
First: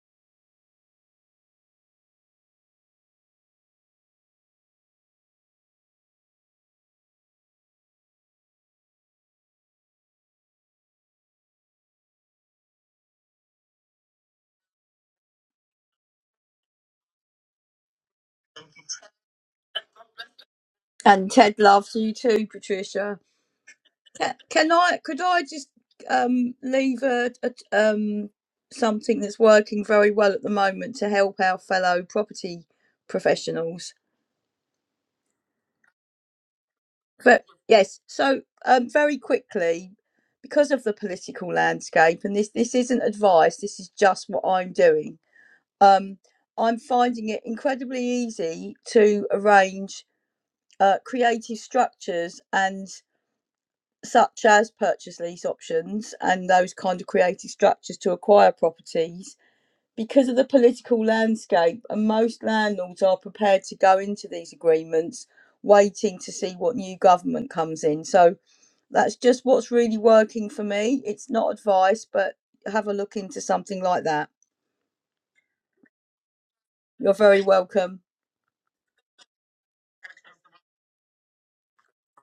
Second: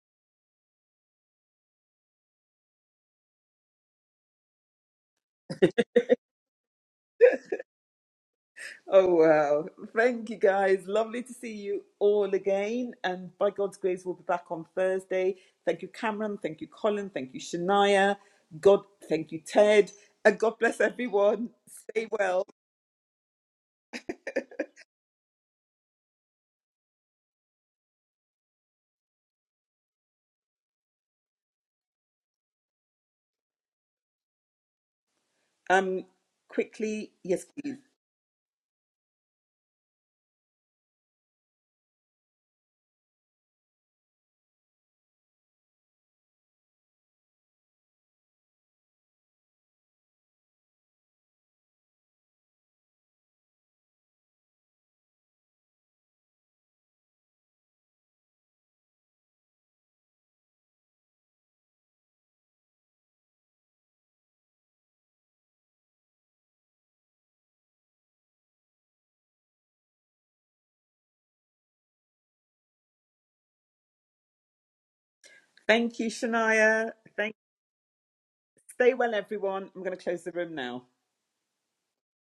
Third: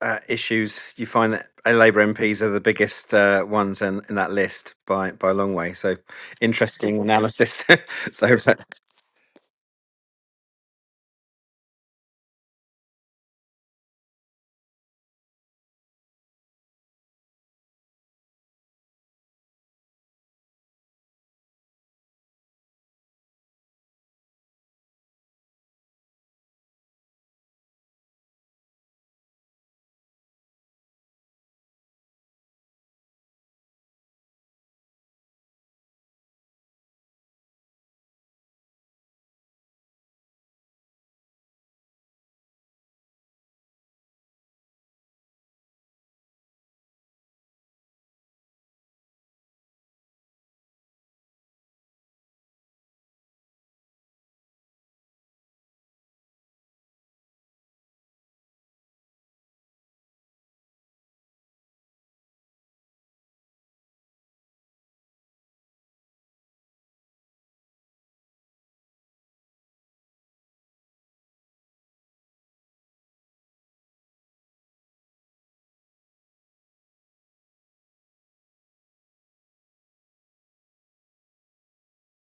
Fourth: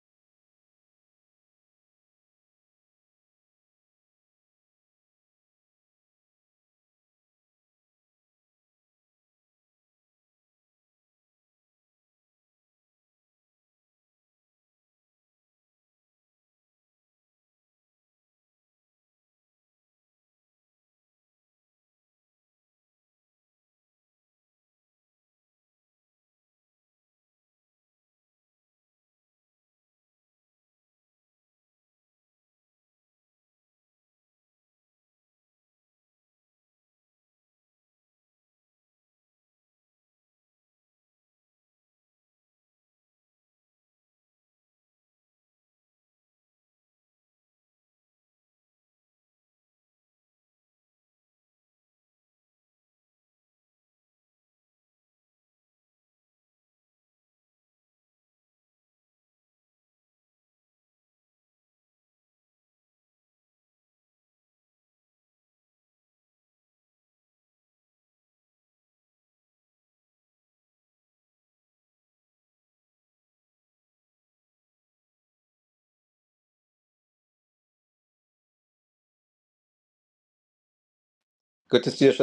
Speaker 3: uh, issues, you find that uh, Labour MPs are the biggest uh, ones in, in that list by by a long way. So interesting analysis. (laughs) so.
Speaker 1: Oh, wow. Thank you, guys. Lovely to see you all again. And by God's grace, we'll be back on Thursday. Thank you, Cameron. Thank you, Colin. Thank you, Shania. God, thank you, Ted. And God bless
Speaker 4: and
Speaker 1: everyone.
Speaker 4: ted loves
Speaker 1: Stay
Speaker 4: you too
Speaker 1: well.
Speaker 4: patricia Ca- Can I? Could I just um, leave a, a um, something that's working very well at the moment to help our fellow property professionals?
Speaker 1: Um, quickly,
Speaker 4: But
Speaker 1: yes, please.
Speaker 4: yes, so um, very quickly, because of the political landscape, and this this isn't advice. This is just what I'm doing. Um, I'm finding it incredibly easy to arrange uh, creative structures and such as purchase lease options and those kind of creative structures to acquire properties because of the political landscape and most landlords are prepared to go into these agreements waiting to see what new government comes in so that's just what's really working for me it's not advice but have a look into something like that
Speaker 1: Thank you, Shania.
Speaker 4: you're
Speaker 1: Thank.
Speaker 4: very welcome
Speaker 1: Stay well, everyone. I'm going to close the room now.
Speaker 2: Good to see you, Shana.